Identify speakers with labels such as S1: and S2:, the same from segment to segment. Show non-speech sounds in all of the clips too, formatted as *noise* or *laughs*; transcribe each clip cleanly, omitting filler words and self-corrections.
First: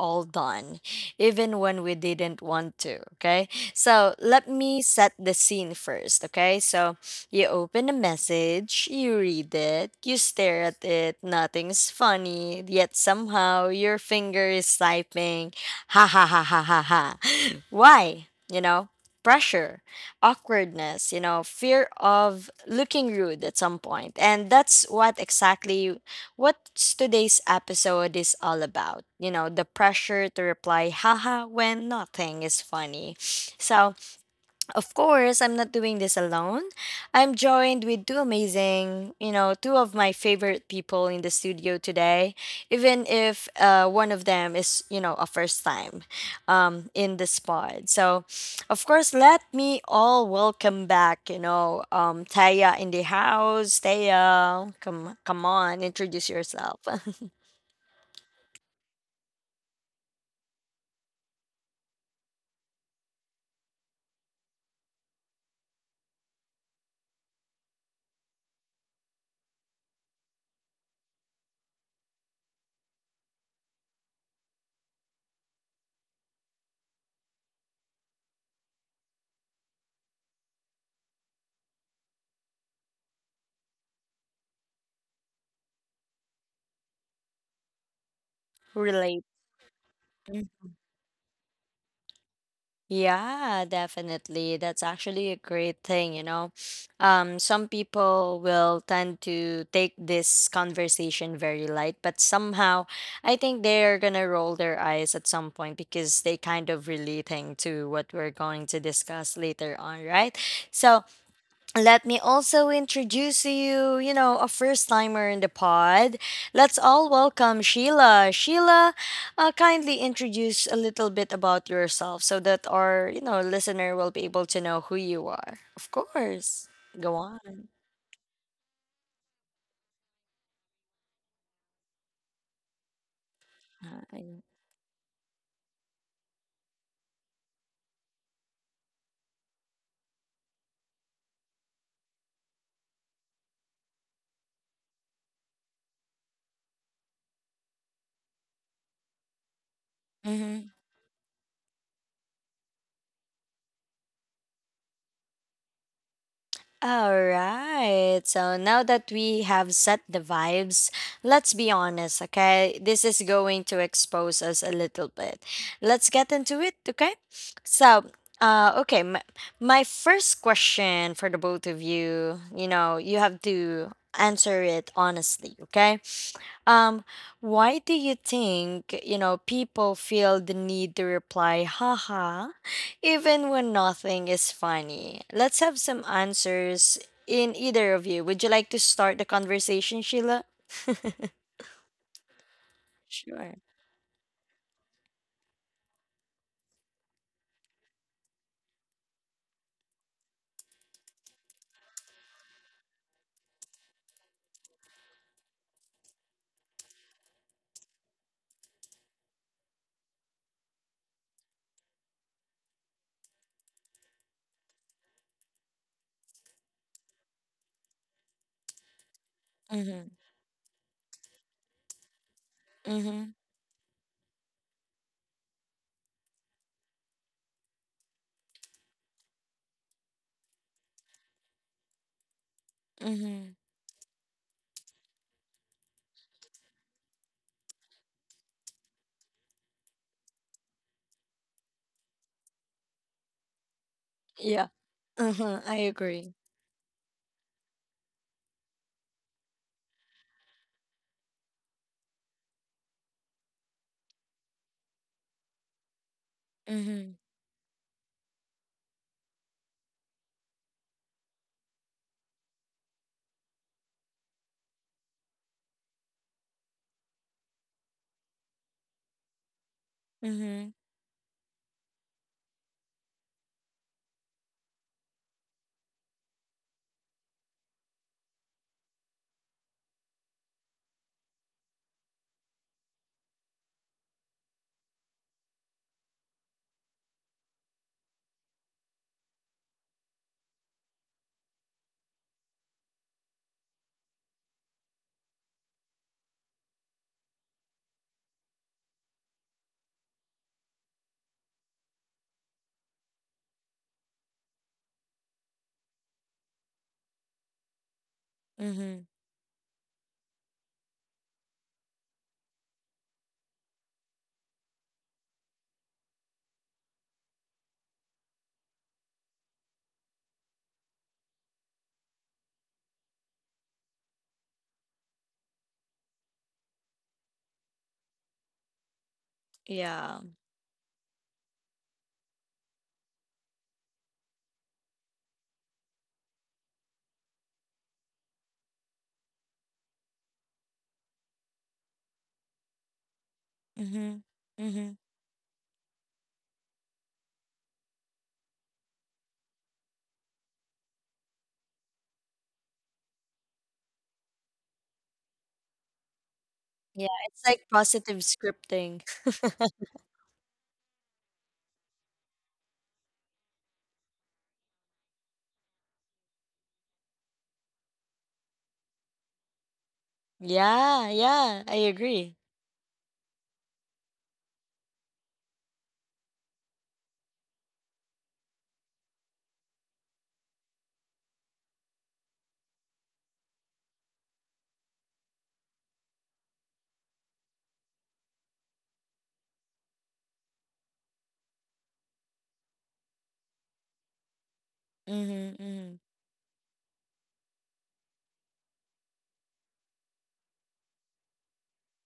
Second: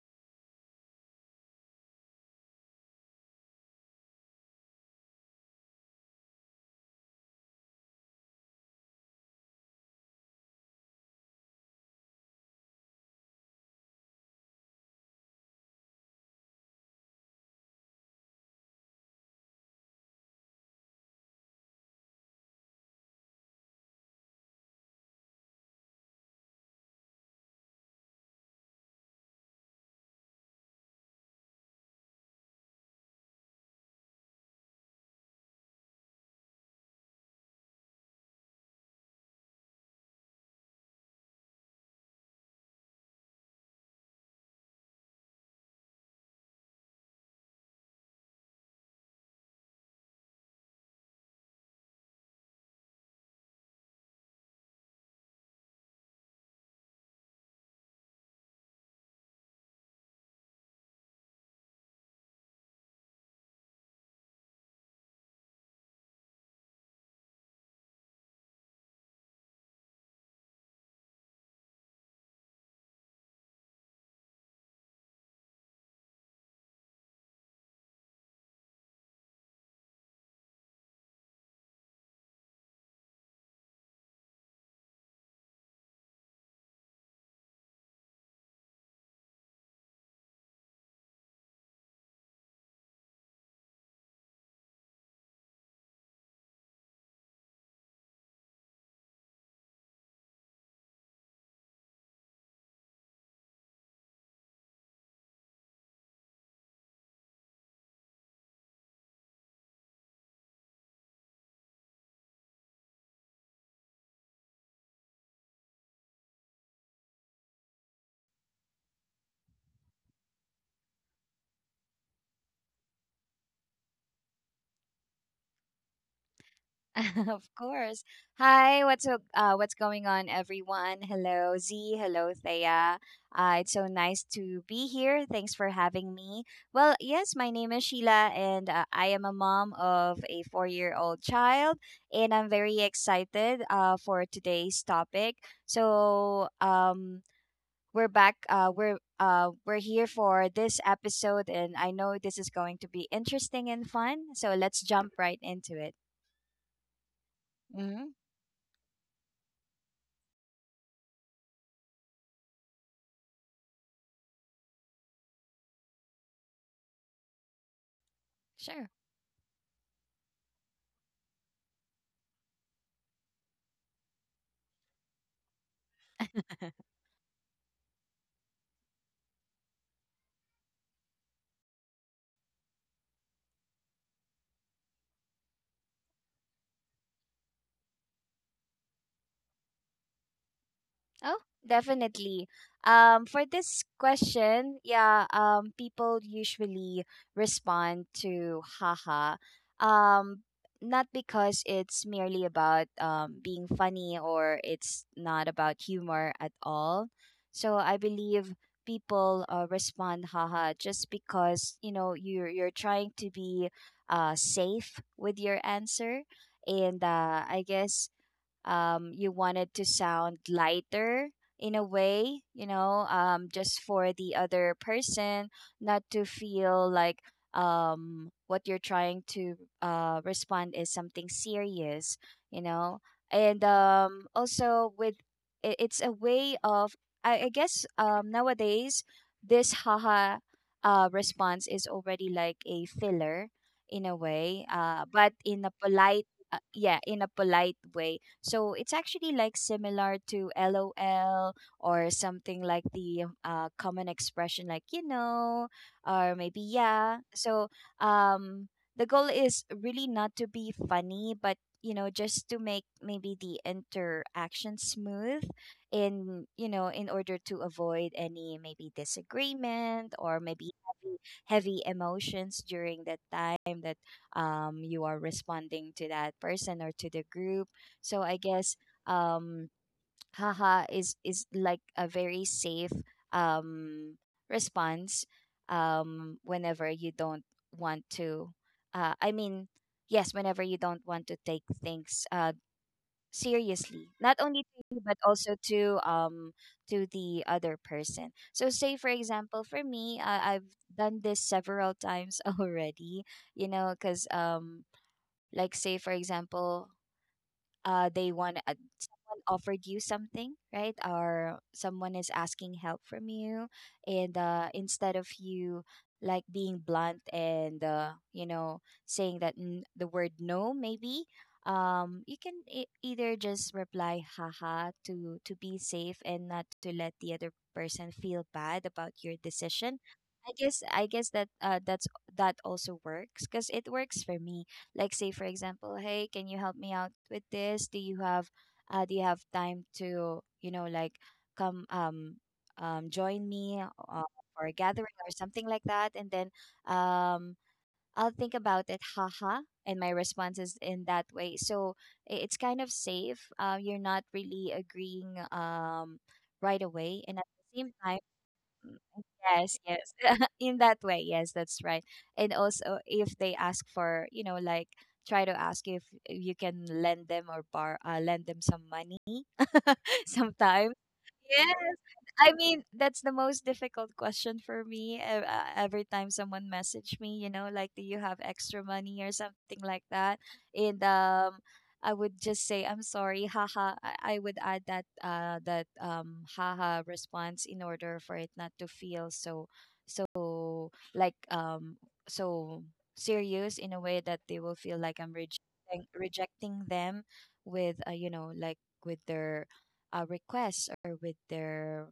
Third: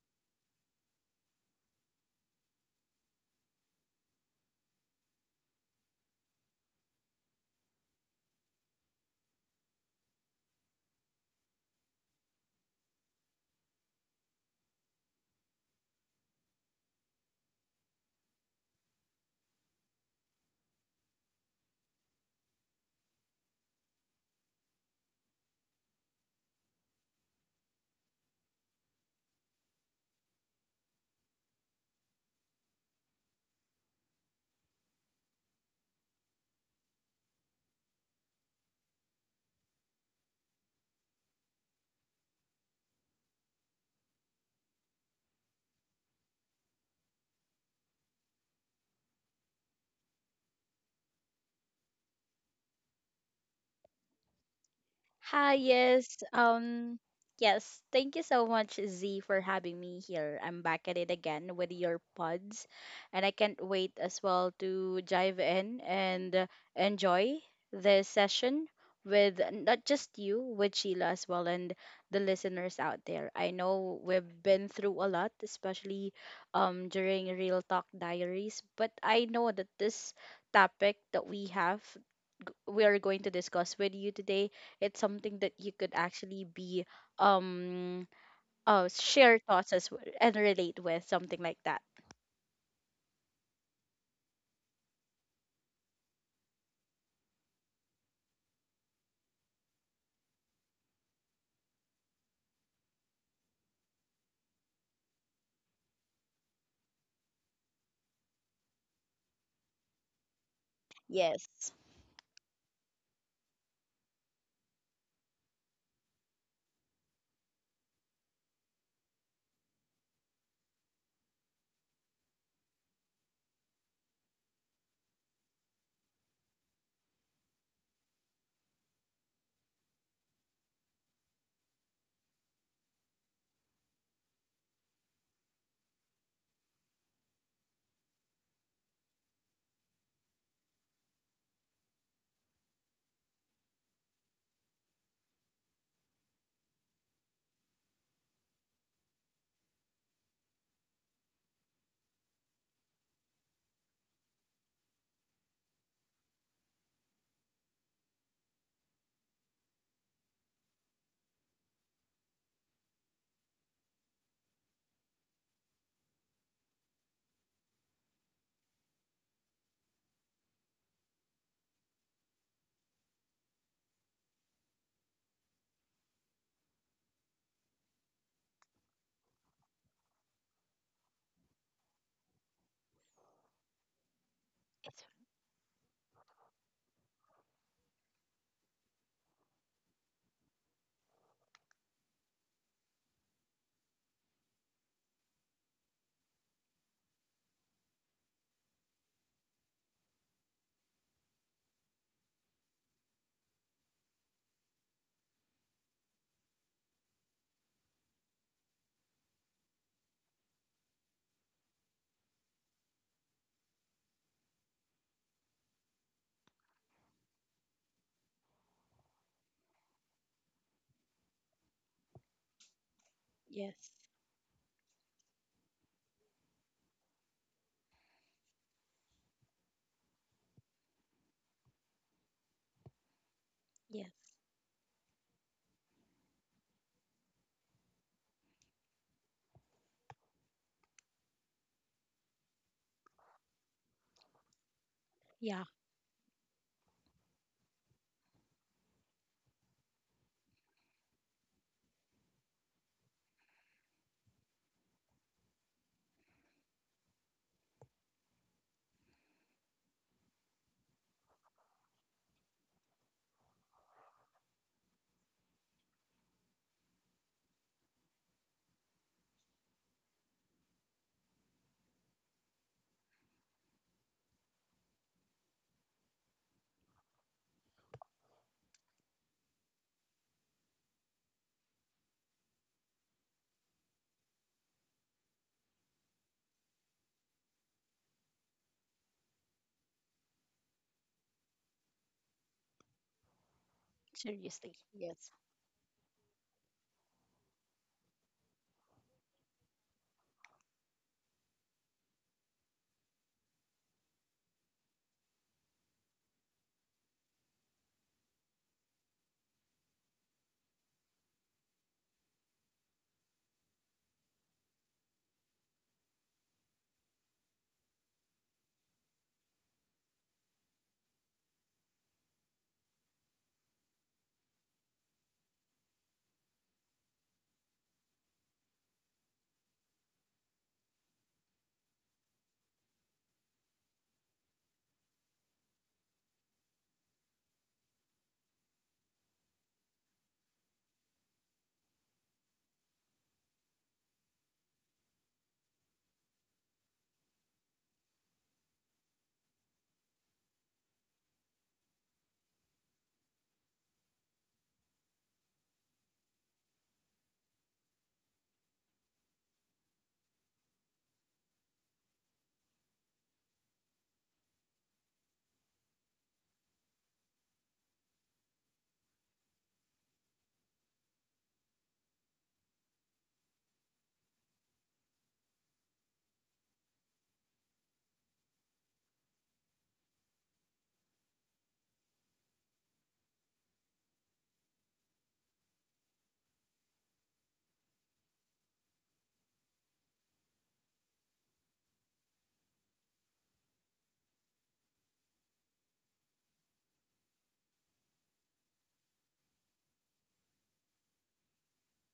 S1: all done, even when we didn't want to, okay? So let me set the scene first, okay? So you open a message, you read it, you stare at it, nothing's funny, yet somehow your finger is typing ha ha ha ha ha ha. Why? Pressure, awkwardness, fear of looking rude at some point. And that's what today's episode is all about. The pressure to reply haha when nothing is funny. So of course, I'm not doing this alone. I'm joined with two amazing, two of my favorite people in the studio today, even if one of them is, a first time in this pod. So, of course, let me all welcome back, Taya in the house. Taya, come
S2: Hi,
S1: on,
S2: yes.
S1: introduce yourself.
S2: Yes. Thank you so much, Z, for having me here. I'm back at it again with your pods, and I can't wait as well to dive in and enjoy this session with not just you, with Sheila as well, and the listeners out there. I know we've been through a lot, especially during Real Talk Diaries, but I know that this topic that we have We are going to discuss with you today, it's something that you could actually be um
S1: *laughs* Relate.
S2: share thoughts and relate with something like that.
S1: Yeah, definitely. That's actually a great thing, you know. Some people will tend to take this conversation very light, but somehow I think they're gonna roll their eyes at some point because they kind of relating to what we're going to discuss later on, right? So
S2: Yes.
S1: let me also introduce you, a first timer in the pod. Let's all welcome Sheila. Sheila, kindly introduce a little bit about yourself so that our, listener will be able to know who you are. Of course. Go
S3: *laughs* of
S1: on.
S3: course. Hi, what's going on, everyone? Hello, Z. Hello, Thea. It's so nice to be here. Thanks for having me. Well, yes, my name is Sheila, and I am a mom of a four-year-old child, and I'm very excited for today's topic. So, um, we're back. We're here for
S1: Hi.
S3: this episode, and I know this is going to be interesting and fun. So let's jump right into it.
S1: All
S3: Mm-hmm.
S1: right. So now that we have set the vibes, let's be honest, okay? This is going to expose us a little bit. Let's get into it, okay? So, uh,
S3: Sure.
S1: okay, my, my first question for the both of you, you have to answer it honestly, okay? Um, why do you think, people feel the need to reply, haha? Even when nothing is
S2: It's-
S1: funny, let's have some answers in either of you. Would you like to start the conversation, Sheila?
S3: Oh, definitely. For
S1: Sure.
S3: this question, yeah, people usually respond to haha. Um, Not because it's merely about being funny, or it's not about humor at all. So I believe people respond haha just because, you know, you're trying to be safe with your answer. And I guess you wanted to
S1: Mm-hmm.
S3: sound lighter in a way, you
S1: Mm-hmm.
S3: know,
S2: Yes.
S3: just for the other person not to feel like what you're trying to respond is something serious, you know.
S1: Mm-hmm.
S3: And
S2: Yes.
S3: also with it's a way of I guess nowadays this haha response is already like a filler in a way,
S1: Yeah.
S3: but
S2: Yeah,
S3: in a
S1: Mm-hmm. I
S3: polite
S1: agree.
S3: yeah, in a polite way, so it's actually like similar to LOL, or something like the common expression like you know or maybe yeah.
S1: Mm-hmm.
S3: So um, the goal is really not to be funny, but you know, just to make maybe the interaction smooth in, you know, in order to avoid any maybe disagreement or
S1: Mm-hmm.
S3: maybe heavy, heavy emotions during that time that you are responding to that person or to the group. So I guess um haha is like a very safe um response whenever you don't want to uh I mean yes, whenever you don't want to take things seriously, not only
S2: seriously.
S3: to you but
S2: Yes.
S3: also to the other person. So say, for example, for me, I've done this several times *laughs* already, you know, because like say, for example, they want
S1: Mm-hmm.
S3: someone offered you something, right? Or someone is asking help from you, and instead of you like being blunt and you know, saying that the word no, maybe you can either just reply haha to be safe and not to let the other person feel bad about your decision.
S1: Yeah.
S3: I guess that that's that also works because it works for me. Like say, for example, hey, can you help me out with this? Do you have do you have time to, you know, like come join me
S1: Mm-hmm.
S3: for a
S1: Mm-hmm.
S3: gathering or something like that? And then um I'll think about it haha, and my response is in that way. So it's kind of safe, you're not really agreeing right
S1: Yeah.
S3: away, and at
S1: It's like
S3: the same time
S1: positive
S3: Mm,
S1: scripting. *laughs*
S3: yes, yes. *laughs* In that way, yes, that's right. And also, if they ask for, you know, like try to ask if you can lend them or bar lend them some money *laughs* sometimes.
S1: Yeah, yeah,
S3: Yes.
S1: I agree.
S3: I mean, that's the most difficult question for me every time someone message me, you know, like, do you have extra money or something like that? And I would just say, I'm sorry, haha. I would add that haha response in order for it not to feel so, so like so serious in a way that they will feel like I'm
S1: Mm-hmm, mm-hmm.
S3: rejecting rejecting them with you know, like with their requests or with their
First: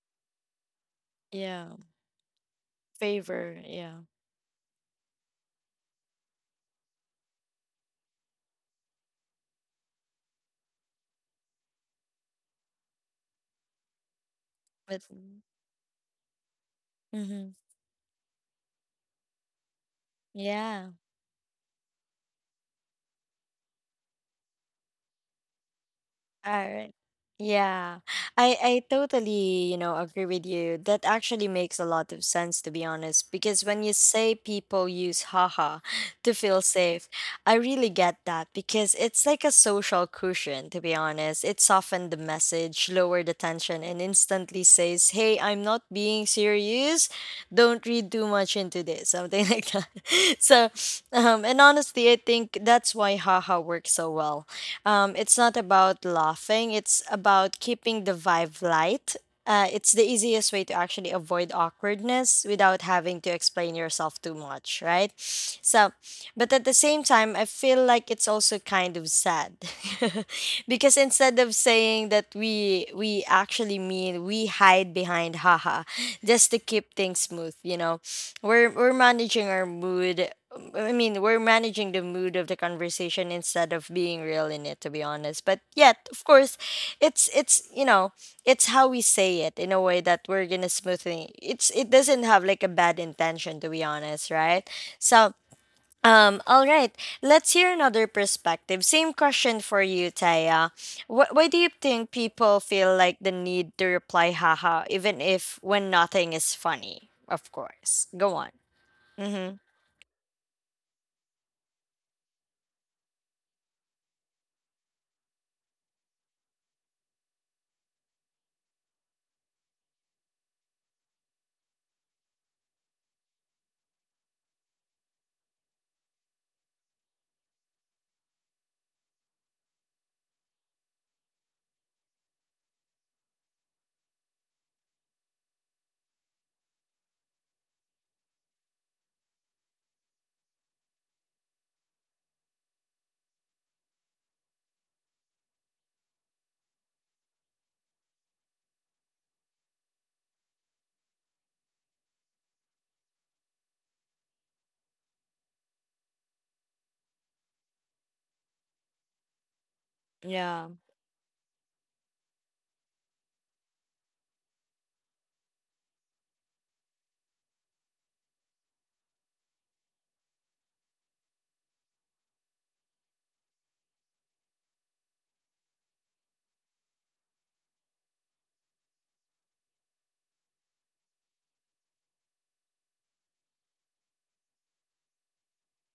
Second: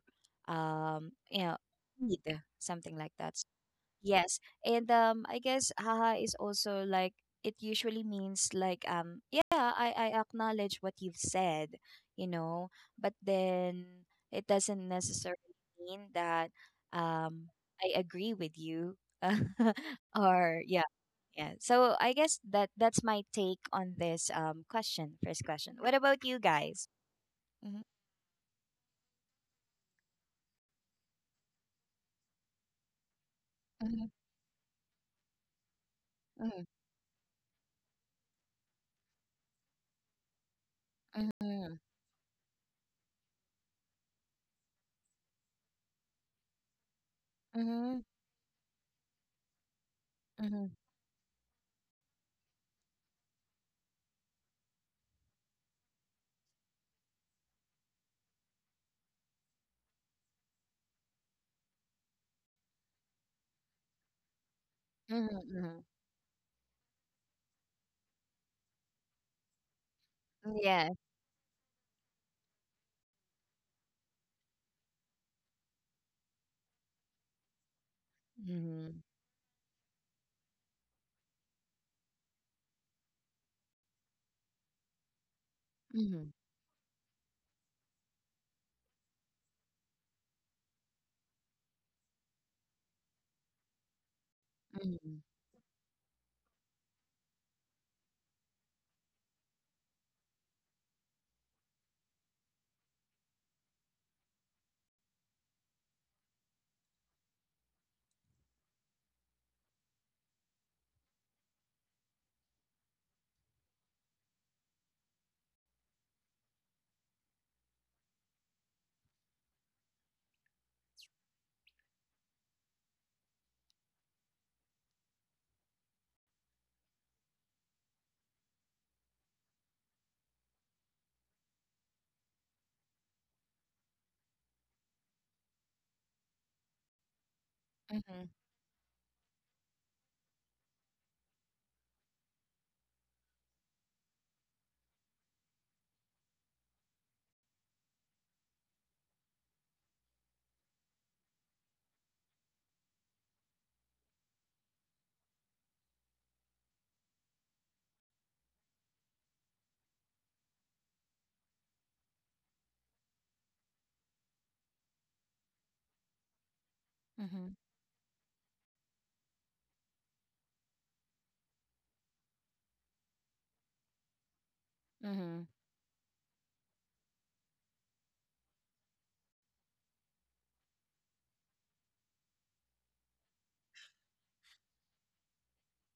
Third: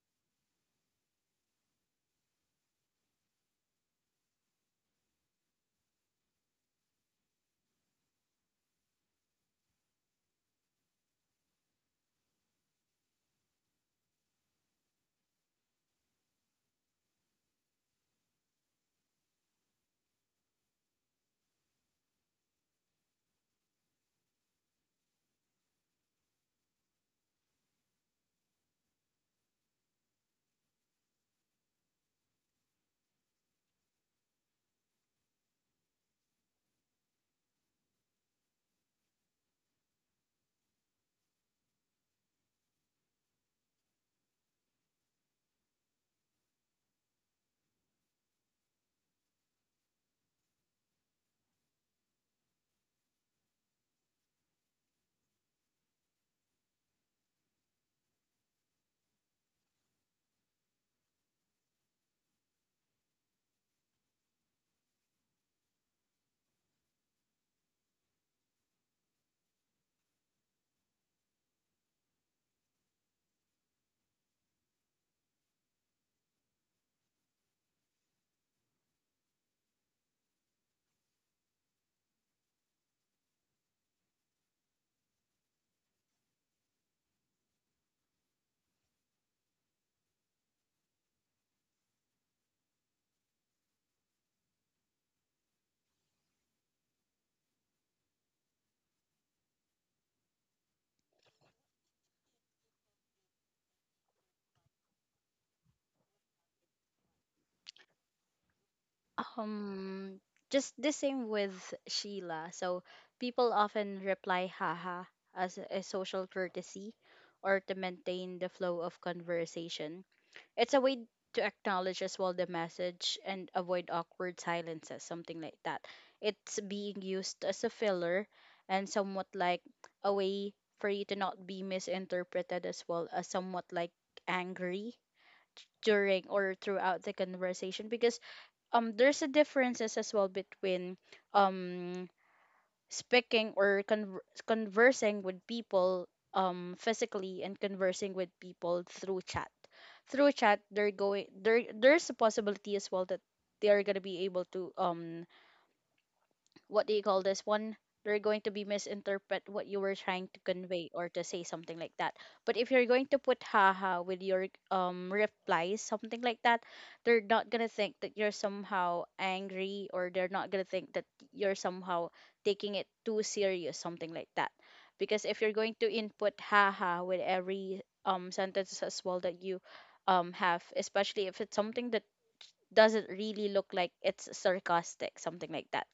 S3: you know
S1: Yeah,
S3: need, something like that.
S1: favor, yeah.
S3: Yes. And I guess haha is also like it usually means like yeah, I acknowledge what you've said, you know, but then it doesn't
S1: But
S3: necessarily mean that um
S1: mm-hmm.
S3: I agree with you *laughs* or yeah,
S1: Yeah.
S3: yeah. So I guess that's my take on this question, first question. What about you
S1: All
S3: guys?
S1: right. Yeah. I totally, you know, agree with you. That actually makes a lot of sense to be honest, because when you
S3: Mhm.
S1: say people use haha to feel
S3: Mhm,
S1: safe, I really get that because it's like a social cushion to be honest. It
S3: mhm,
S1: softened the message, lowered the tension and instantly says, "Hey, I'm not being serious. Don't
S3: mhm,
S1: read too much into this." Something *laughs* like that.
S3: mhm,
S1: So, and honestly, I think that's why haha works so well it's not about laughing, it's about keeping the vibe light. It's the easiest way to actually avoid awkwardness without having to explain yourself too much, right?
S3: mhm, mhm.
S1: So, but at the same time, I feel like it's also kind of sad. *laughs*
S3: Yes.
S1: because instead of saying that we actually mean we hide behind haha just to keep things smooth, you know. We're
S3: Mhm,
S1: managing our mood I mean, we're managing the mood of the conversation instead of being real in it, to be honest. But yet, of
S3: mhm,
S1: course, it's you know, it's how we say it in a way that we're gonna smoothly. It doesn't have like a bad intention, to be honest, right?
S3: mhm,
S1: So all right, let's hear another perspective. Same question for you, Taya. Why do you think people feel like the need to reply haha even if when nothing is funny? Of course. Go on. Mm-hmm.
S2: Um just the same with Sheila. So people often reply haha as a social courtesy or to maintain the flow of conversation. It's a way to acknowledge as well the message and avoid awkward silences, something like that. It's being used as a filler and somewhat like a way for you to not be misinterpreted as well as somewhat like angry during or throughout the conversation because
S3: mhm,
S2: there's a differences as well between um speaking or conversing with people physically and conversing with people through chat. They're going there's a possibility as well that they are gonna be able to what do you call this one, they're going to be misinterpret what you were trying to
S1: Yeah.
S2: convey or to say something like that. But if you're going to put haha with your replies something like that, they're not
S3: mhm,
S2: going to think that you're somehow angry or they're not going to think that you're somehow taking it too serious something like that. Because if
S3: mhm,
S2: you're going to input haha with every sentence as well that you have, especially if it's something that doesn't really look like it's sarcastic something like that.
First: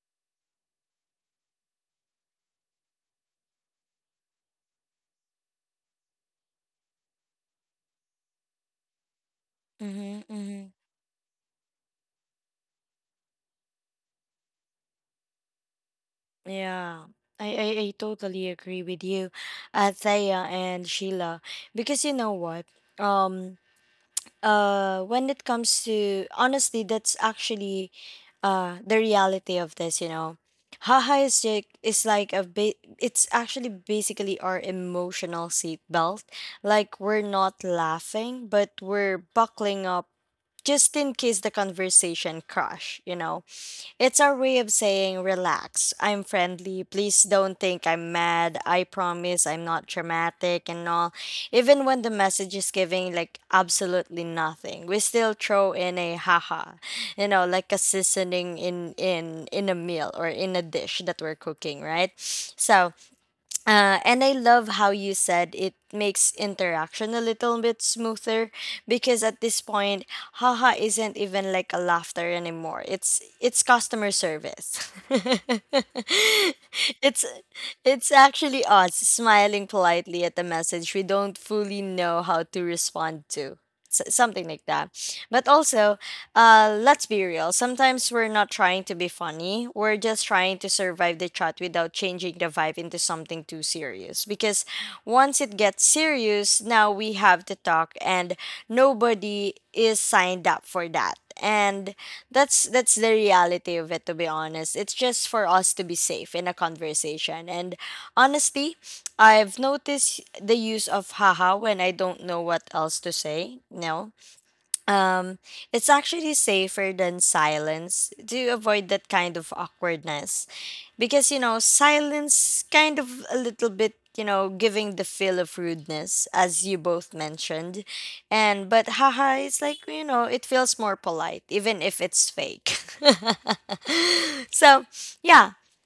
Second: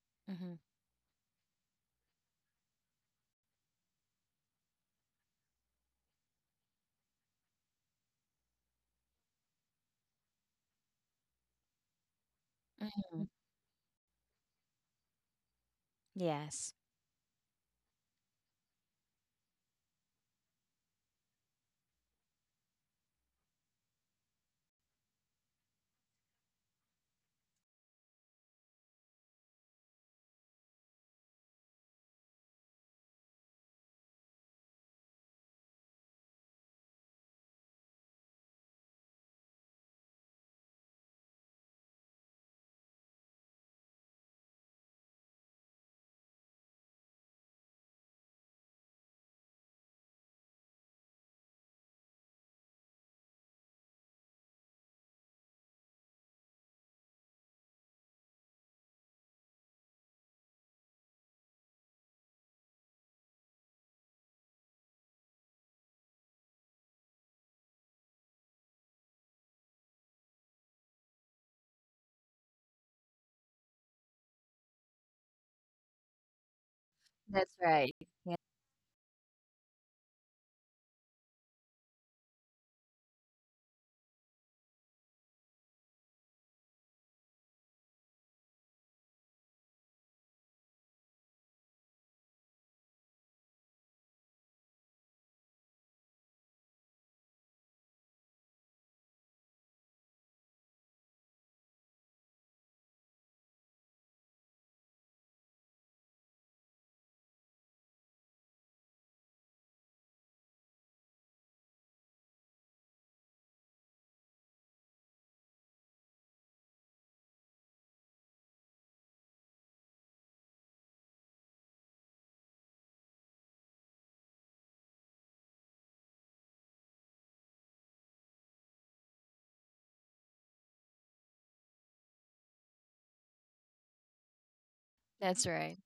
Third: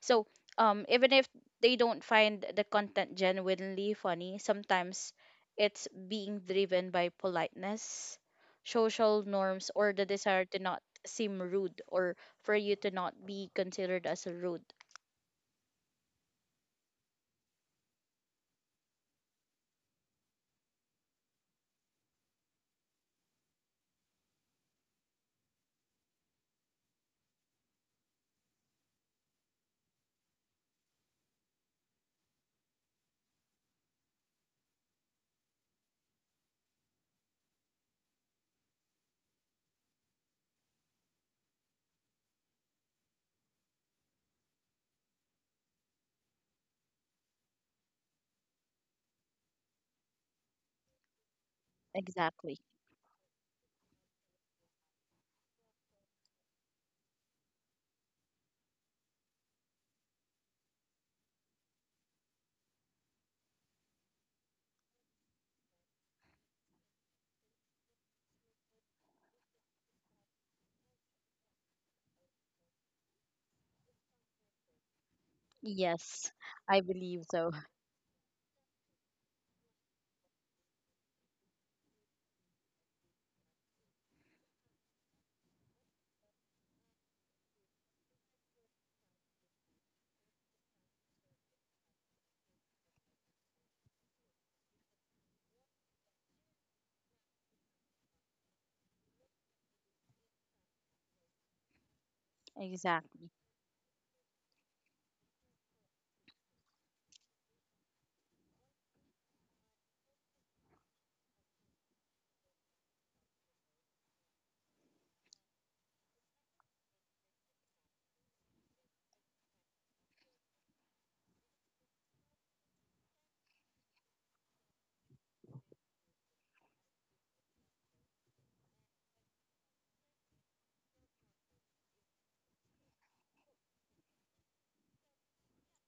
S2: So,
S3: mhm,
S2: even if they don't find the content genuinely funny, sometimes it's being driven by politeness, social norms, or the
S1: Mm-hmm.
S2: desire to
S1: Mm-hmm.
S2: not seem rude or for you to not
S3: mhm.
S2: be considered as rude.
S3: Yes.
S1: Yeah. I totally agree with you, Thea and Sheila. Because you know what? Um, when it comes to honestly that's actually the reality of this you know haha is like is like it's actually basically our emotional seatbelt like we're not laughing but we're buckling up just in case the conversation crash you know it's our way of saying, relax, I'm friendly, please don't think I'm mad, I promise I'm not dramatic and all. Even when the message
S2: Exactly.
S1: is giving like absolutely nothing, we still throw in a haha, you know, like a seasoning in in a meal or in a dish that we're cooking, right? So and I love how you said it makes interaction a little bit smoother because at this point, haha isn't even like a laughter anymore. It's customer service. *laughs*
S2: Yes, I believe
S1: it's
S3: That's
S2: so. *laughs*
S3: right.
S1: it's
S3: Yeah.
S1: actually us smiling politely at the message we don't fully know how to respond to. Something like that. But also, let's be real. Sometimes we're not trying to be funny. We're just trying to survive the chat without changing the vibe into something too serious. Because once it gets serious, now we have to talk, and nobody is signed up for that and that's the
S2: Exactly.
S1: reality of it to be honest it's just for us to be safe in a conversation and honestly I've noticed the use of haha when I don't know what else to say no um, it's actually safer than silence to avoid that kind of awkwardness. Because, you know, silence kind of a little bit, you know, giving the feel of rudeness, as you both mentioned. And, but haha, it's like, you know, it feels more polite, even if it's fake. *laughs* so,
S3: That's
S1: yeah,
S3: right.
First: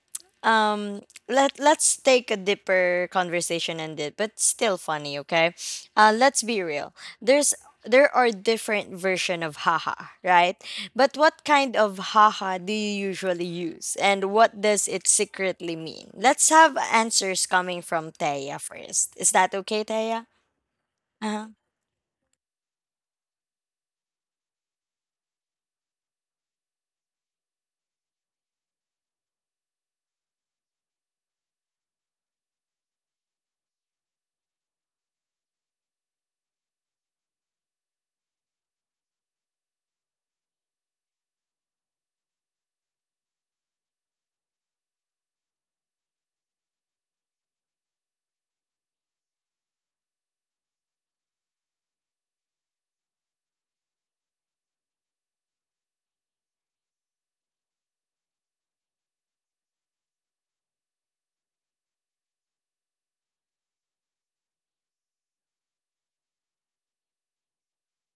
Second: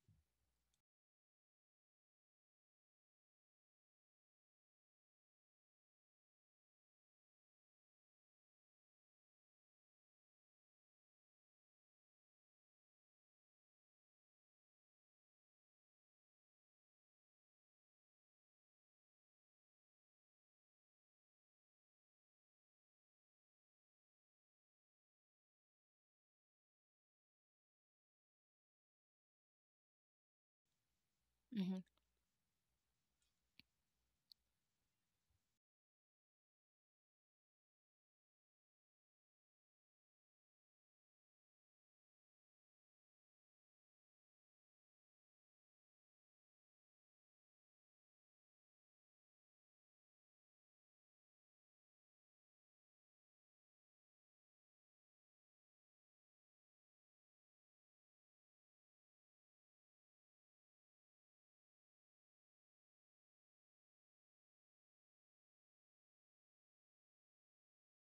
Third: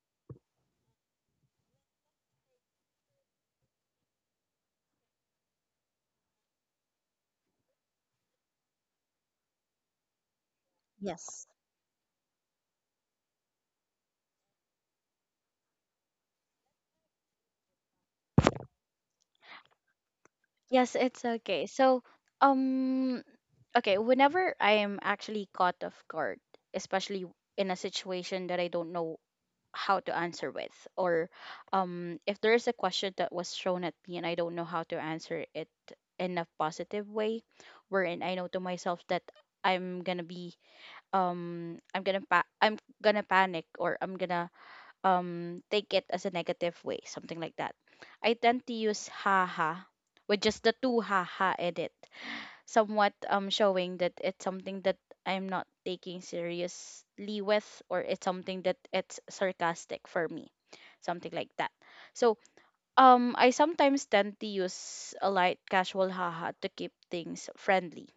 S1: um let let's take a deeper conversation and it but still funny okay let's be real there's there are different version of haha right but what
S2: Yes.
S1: kind of haha do you usually use and what does it secretly mean let's have answers coming from Taya first is that okay Taya
S2: Yes, it's
S1: uh-huh.
S2: okay. So, um, okay, whenever I am actually caught off guard, especially in a situation that I don't know how to answer with or
S3: Mhm,
S2: if there is a question that was thrown at me and I don't know how to answer it in a positive way, wherein I know to myself that I'm gonna be I'm gonna pa- I'm gonna panic, or I'm gonna take it as a negative way, something like that. I tend to use haha with just the two haha in it, somewhat showing that it's something that I'm not taking seriously with, or it's something that it's sarcastic for me, something like that. So I sometimes tend to use a light casual haha to keep things friendly,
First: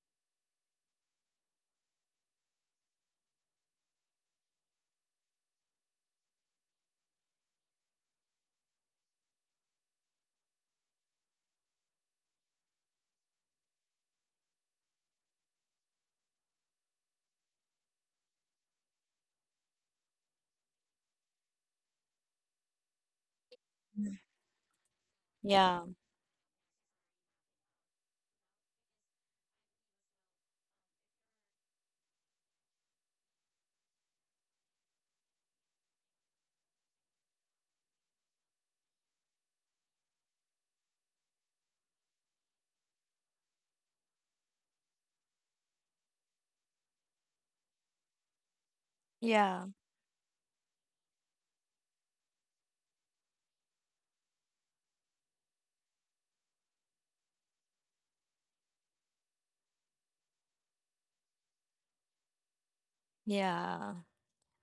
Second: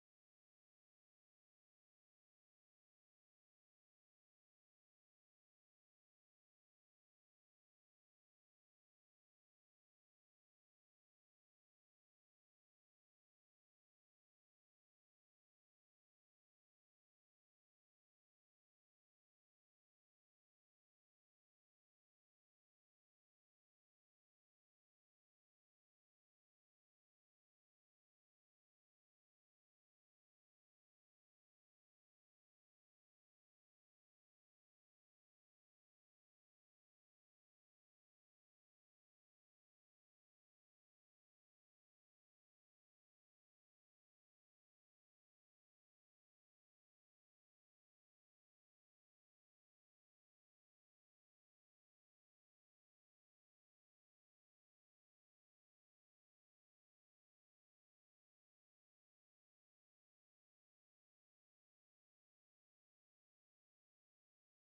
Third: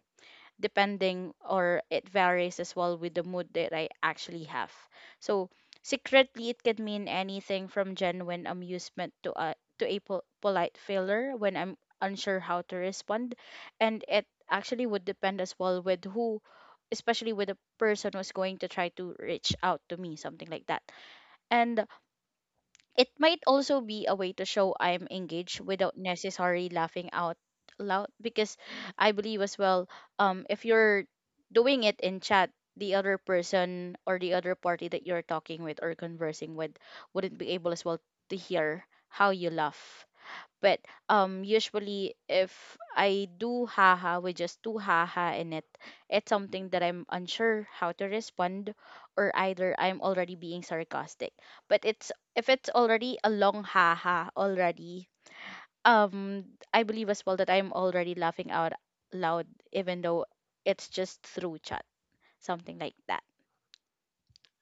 S2: depending or it varies as well with the mood that I actually have. So secretly it can mean anything from genuine amusement to a polite failure when I'm unsure how to respond, and it actually would depend as well with who, especially with the person who's going to try to reach out to me, something like that. And it might also be a way to show I'm engaged
S1: yeah
S2: without necessarily laughing out loud, because I believe as well, if you're doing it in chat, the other person or the other party that you're talking with or conversing with wouldn't be able as well to hear how you laugh. But usually, if I do haha with just two haha in it, it's something that I'm unsure how to respond, or
S1: yeah
S2: either I'm already being sarcastic. But it's if it's already a long haha already, um, I believe as well that I'm already laughing out loud, even though it's just through chat, something like that.
S1: yeah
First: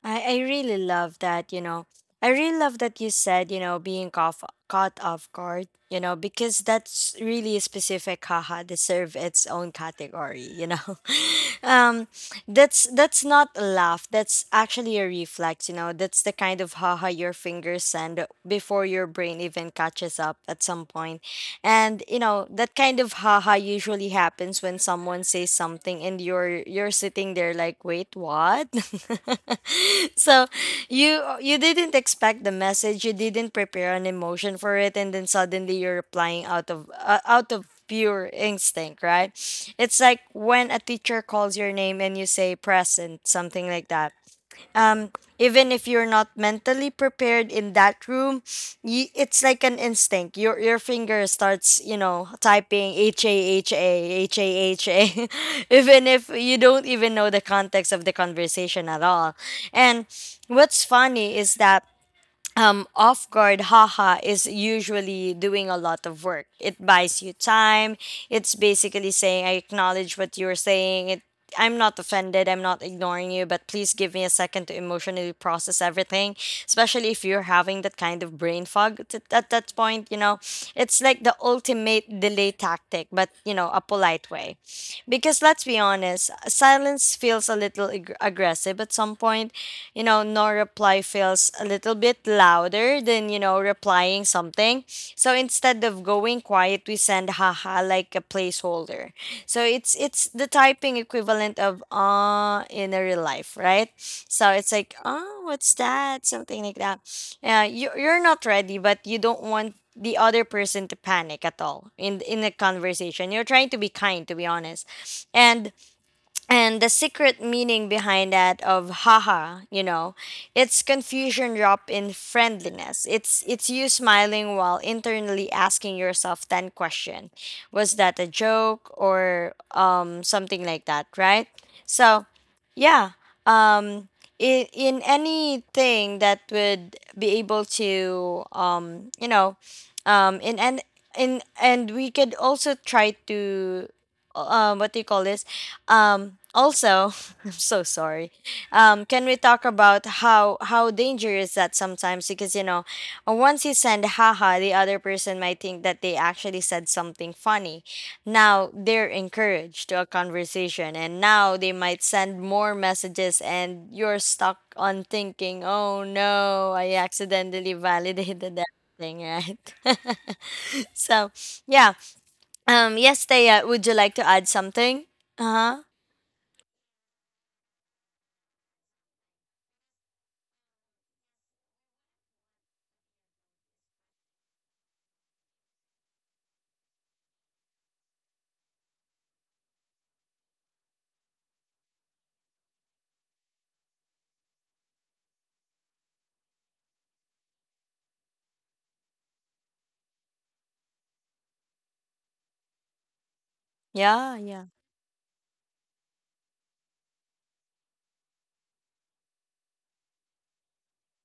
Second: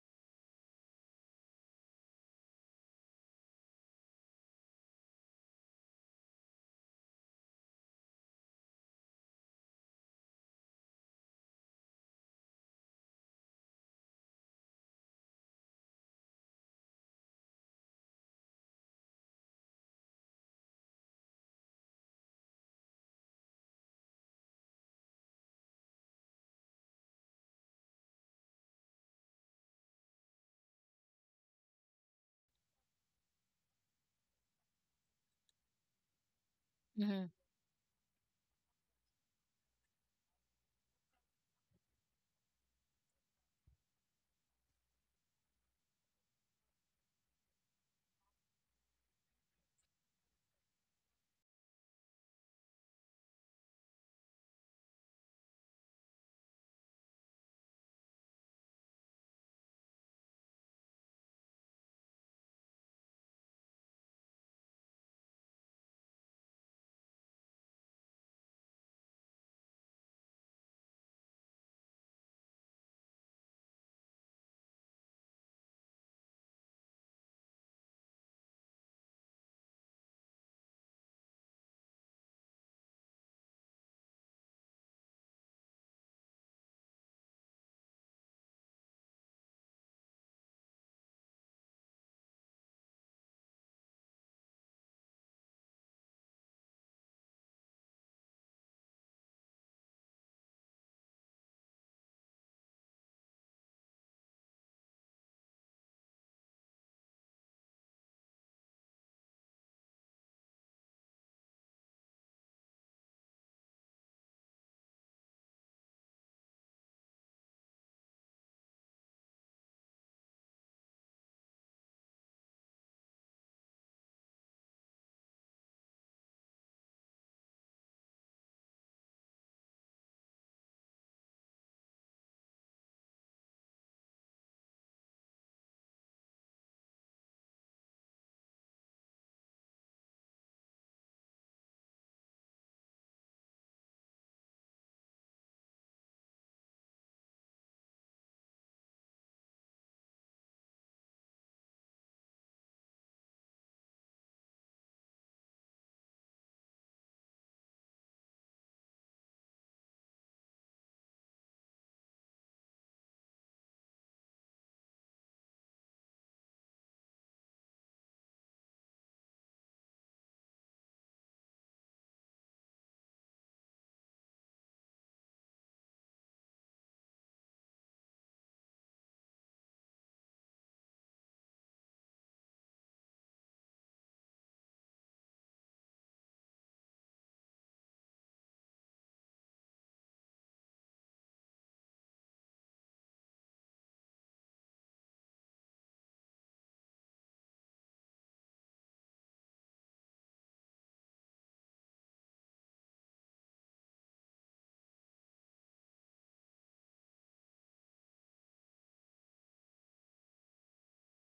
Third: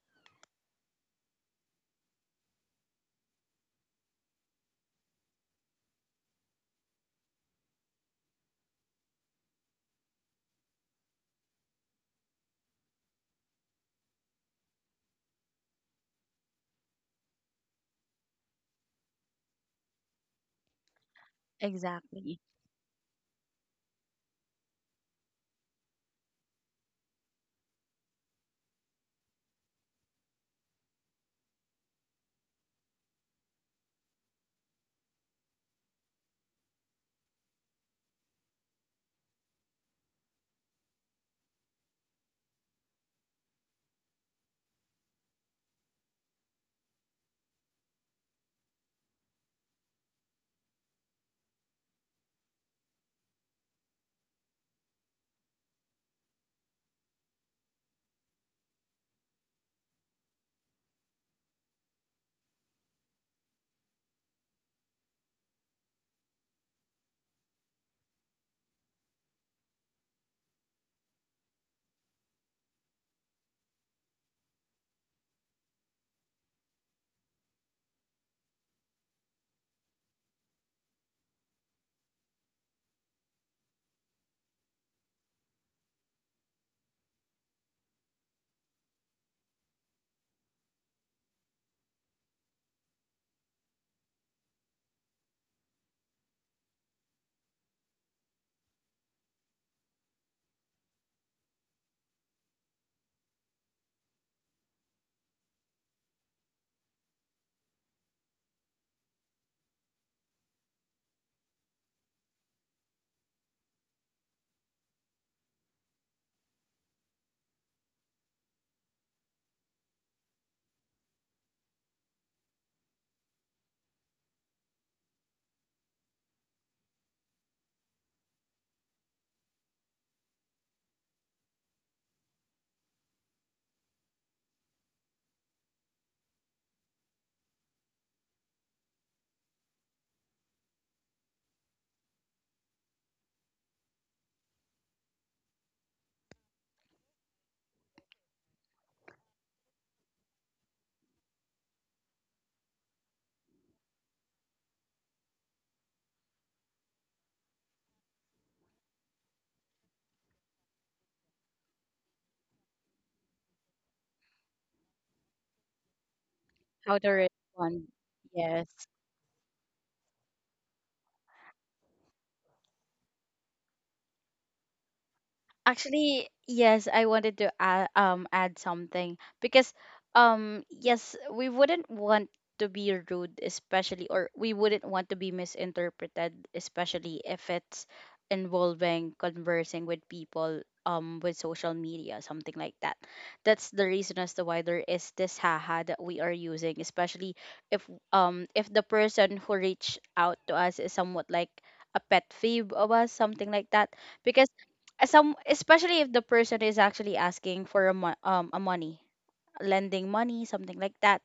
S1: I really love that, you know. I really love that you said, you know, being off, caught off guard, you know, because that's really specific. Haha, deserve its own category, you know. *laughs* um, that's not a laugh. That's actually a reflex, you know. That's the kind of haha your fingers send before your brain even catches up at some point, and you
S2: Exactly.
S1: know that kind of haha usually happens when someone says something and you're sitting there like, wait, what? *laughs* *laughs* so you didn't expect the message you didn't prepare an emotion for it and then suddenly you're replying
S3: mhm,
S1: out of pure instinct right it's like when a teacher calls your name and you say present something like that um, even if you're not mentally prepared in that room, you, it's like an instinct. Your finger starts, you know, typing H A H A H A H A, *laughs* even if you don't even know the context of the conversation at all. And what's funny is that off guard haha is usually doing a lot of work. It buys you time. It's basically saying, I acknowledge what you're saying. It, I'm not offended. I'm not ignoring you, but please give me a second to emotionally process everything, especially if you're having that kind of brain fog at that point. You know, it's like the ultimate delay tactic, but, you know, a polite way. Because let's be honest, silence feels a little aggressive at some point. You know, no reply feels a little bit louder than, you know, replying something. So instead of going quiet, we send haha like a placeholder. So it's the typing equivalent of in a real life, right? So it's like, oh, what's that? Something like that. Yeah, you're not ready, but you don't want the other person to panic at all in a conversation. You're trying to be kind, to be honest, and and the secret meaning behind that of haha you know it's confusion drop in friendliness it's you smiling while internally asking yourself 10 question was that a joke or something like that right so yeah um in anything that would be able to you know um in and in and we could also try to what do you call this also *laughs* I'm so sorry can we talk about how dangerous that sometimes because you know once you send haha the other person might think that they actually said something funny now they're encouraged to a conversation and now they might send more messages and you're stuck on thinking oh no I
S2: How to
S1: accidentally
S2: respond.
S1: validated *laughs*
S2: Yes.
S1: that thing right *laughs* so yeah yes, Thea, would you like to add something? Uh huh.
S2: Actually, yes, I wanted to add, add something because yes, we wouldn't want to be rude especially, or we wouldn't want to be misinterpreted especially if it's involving conversing with people with social media, something like that. That's the reason as to why there is this haha that we are using, especially if if the person who reached out to us is somewhat like a pet peeve of us, something like that.
S1: Yeah,
S2: Because
S1: yeah.
S2: as some, especially if the person is actually asking for a money lending money, something like that.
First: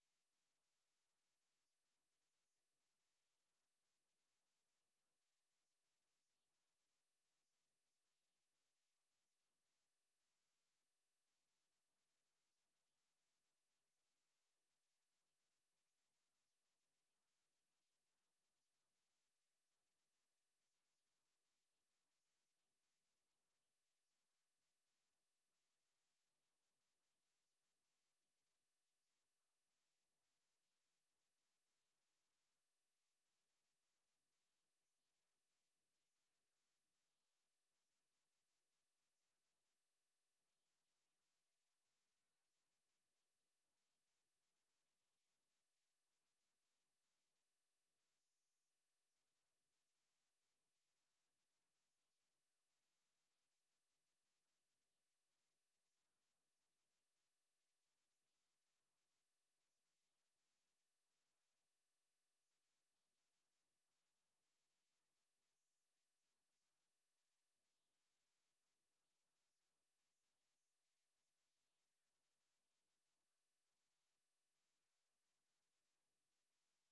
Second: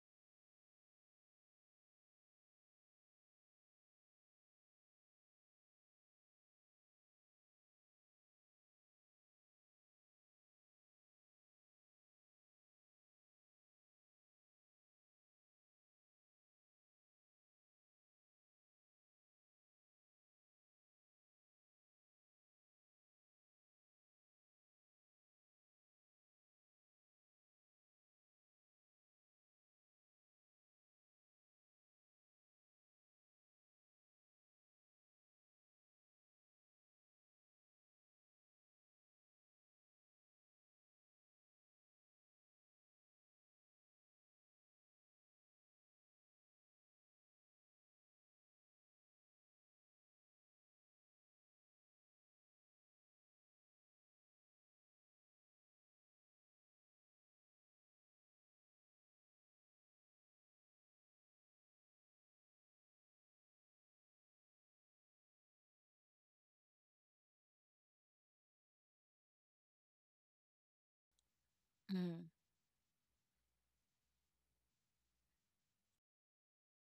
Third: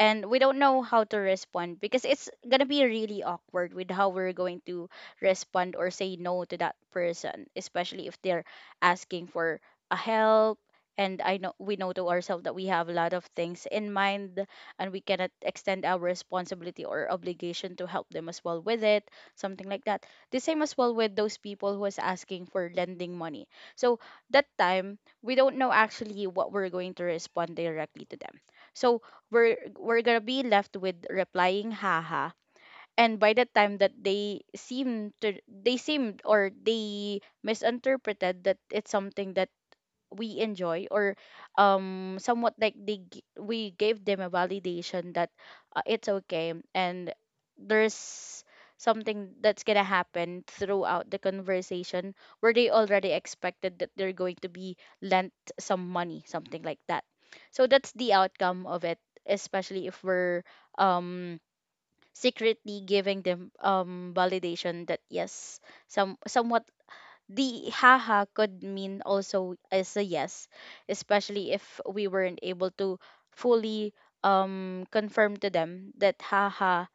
S2: And we don't know how to respond because it's going to be really awkward with how we're going to respond or say no to that person, especially if they're asking for a help. And I know we know to ourselves that we have a lot of things in mind and we cannot extend our responsibility or obligation to help them as well with it, something like that. The same as well with those people who is asking for lending money. So that time we don't know actually what we're going to respond directly to them. So we're gonna be left with replying haha. And by the time that they seemed or they misinterpreted that it's something that we enjoy or somewhat like we gave them a validation that it's okay, and there's something that's gonna happen throughout the conversation where they already expected that they're going to be lent some money, something like that. So that's the outcome of it, especially if we're um secretly giving them validation that yes, some somewhat the haha could mean also as a yes, especially if we
S3: mhm.
S2: weren't able to fully confirm to them that haha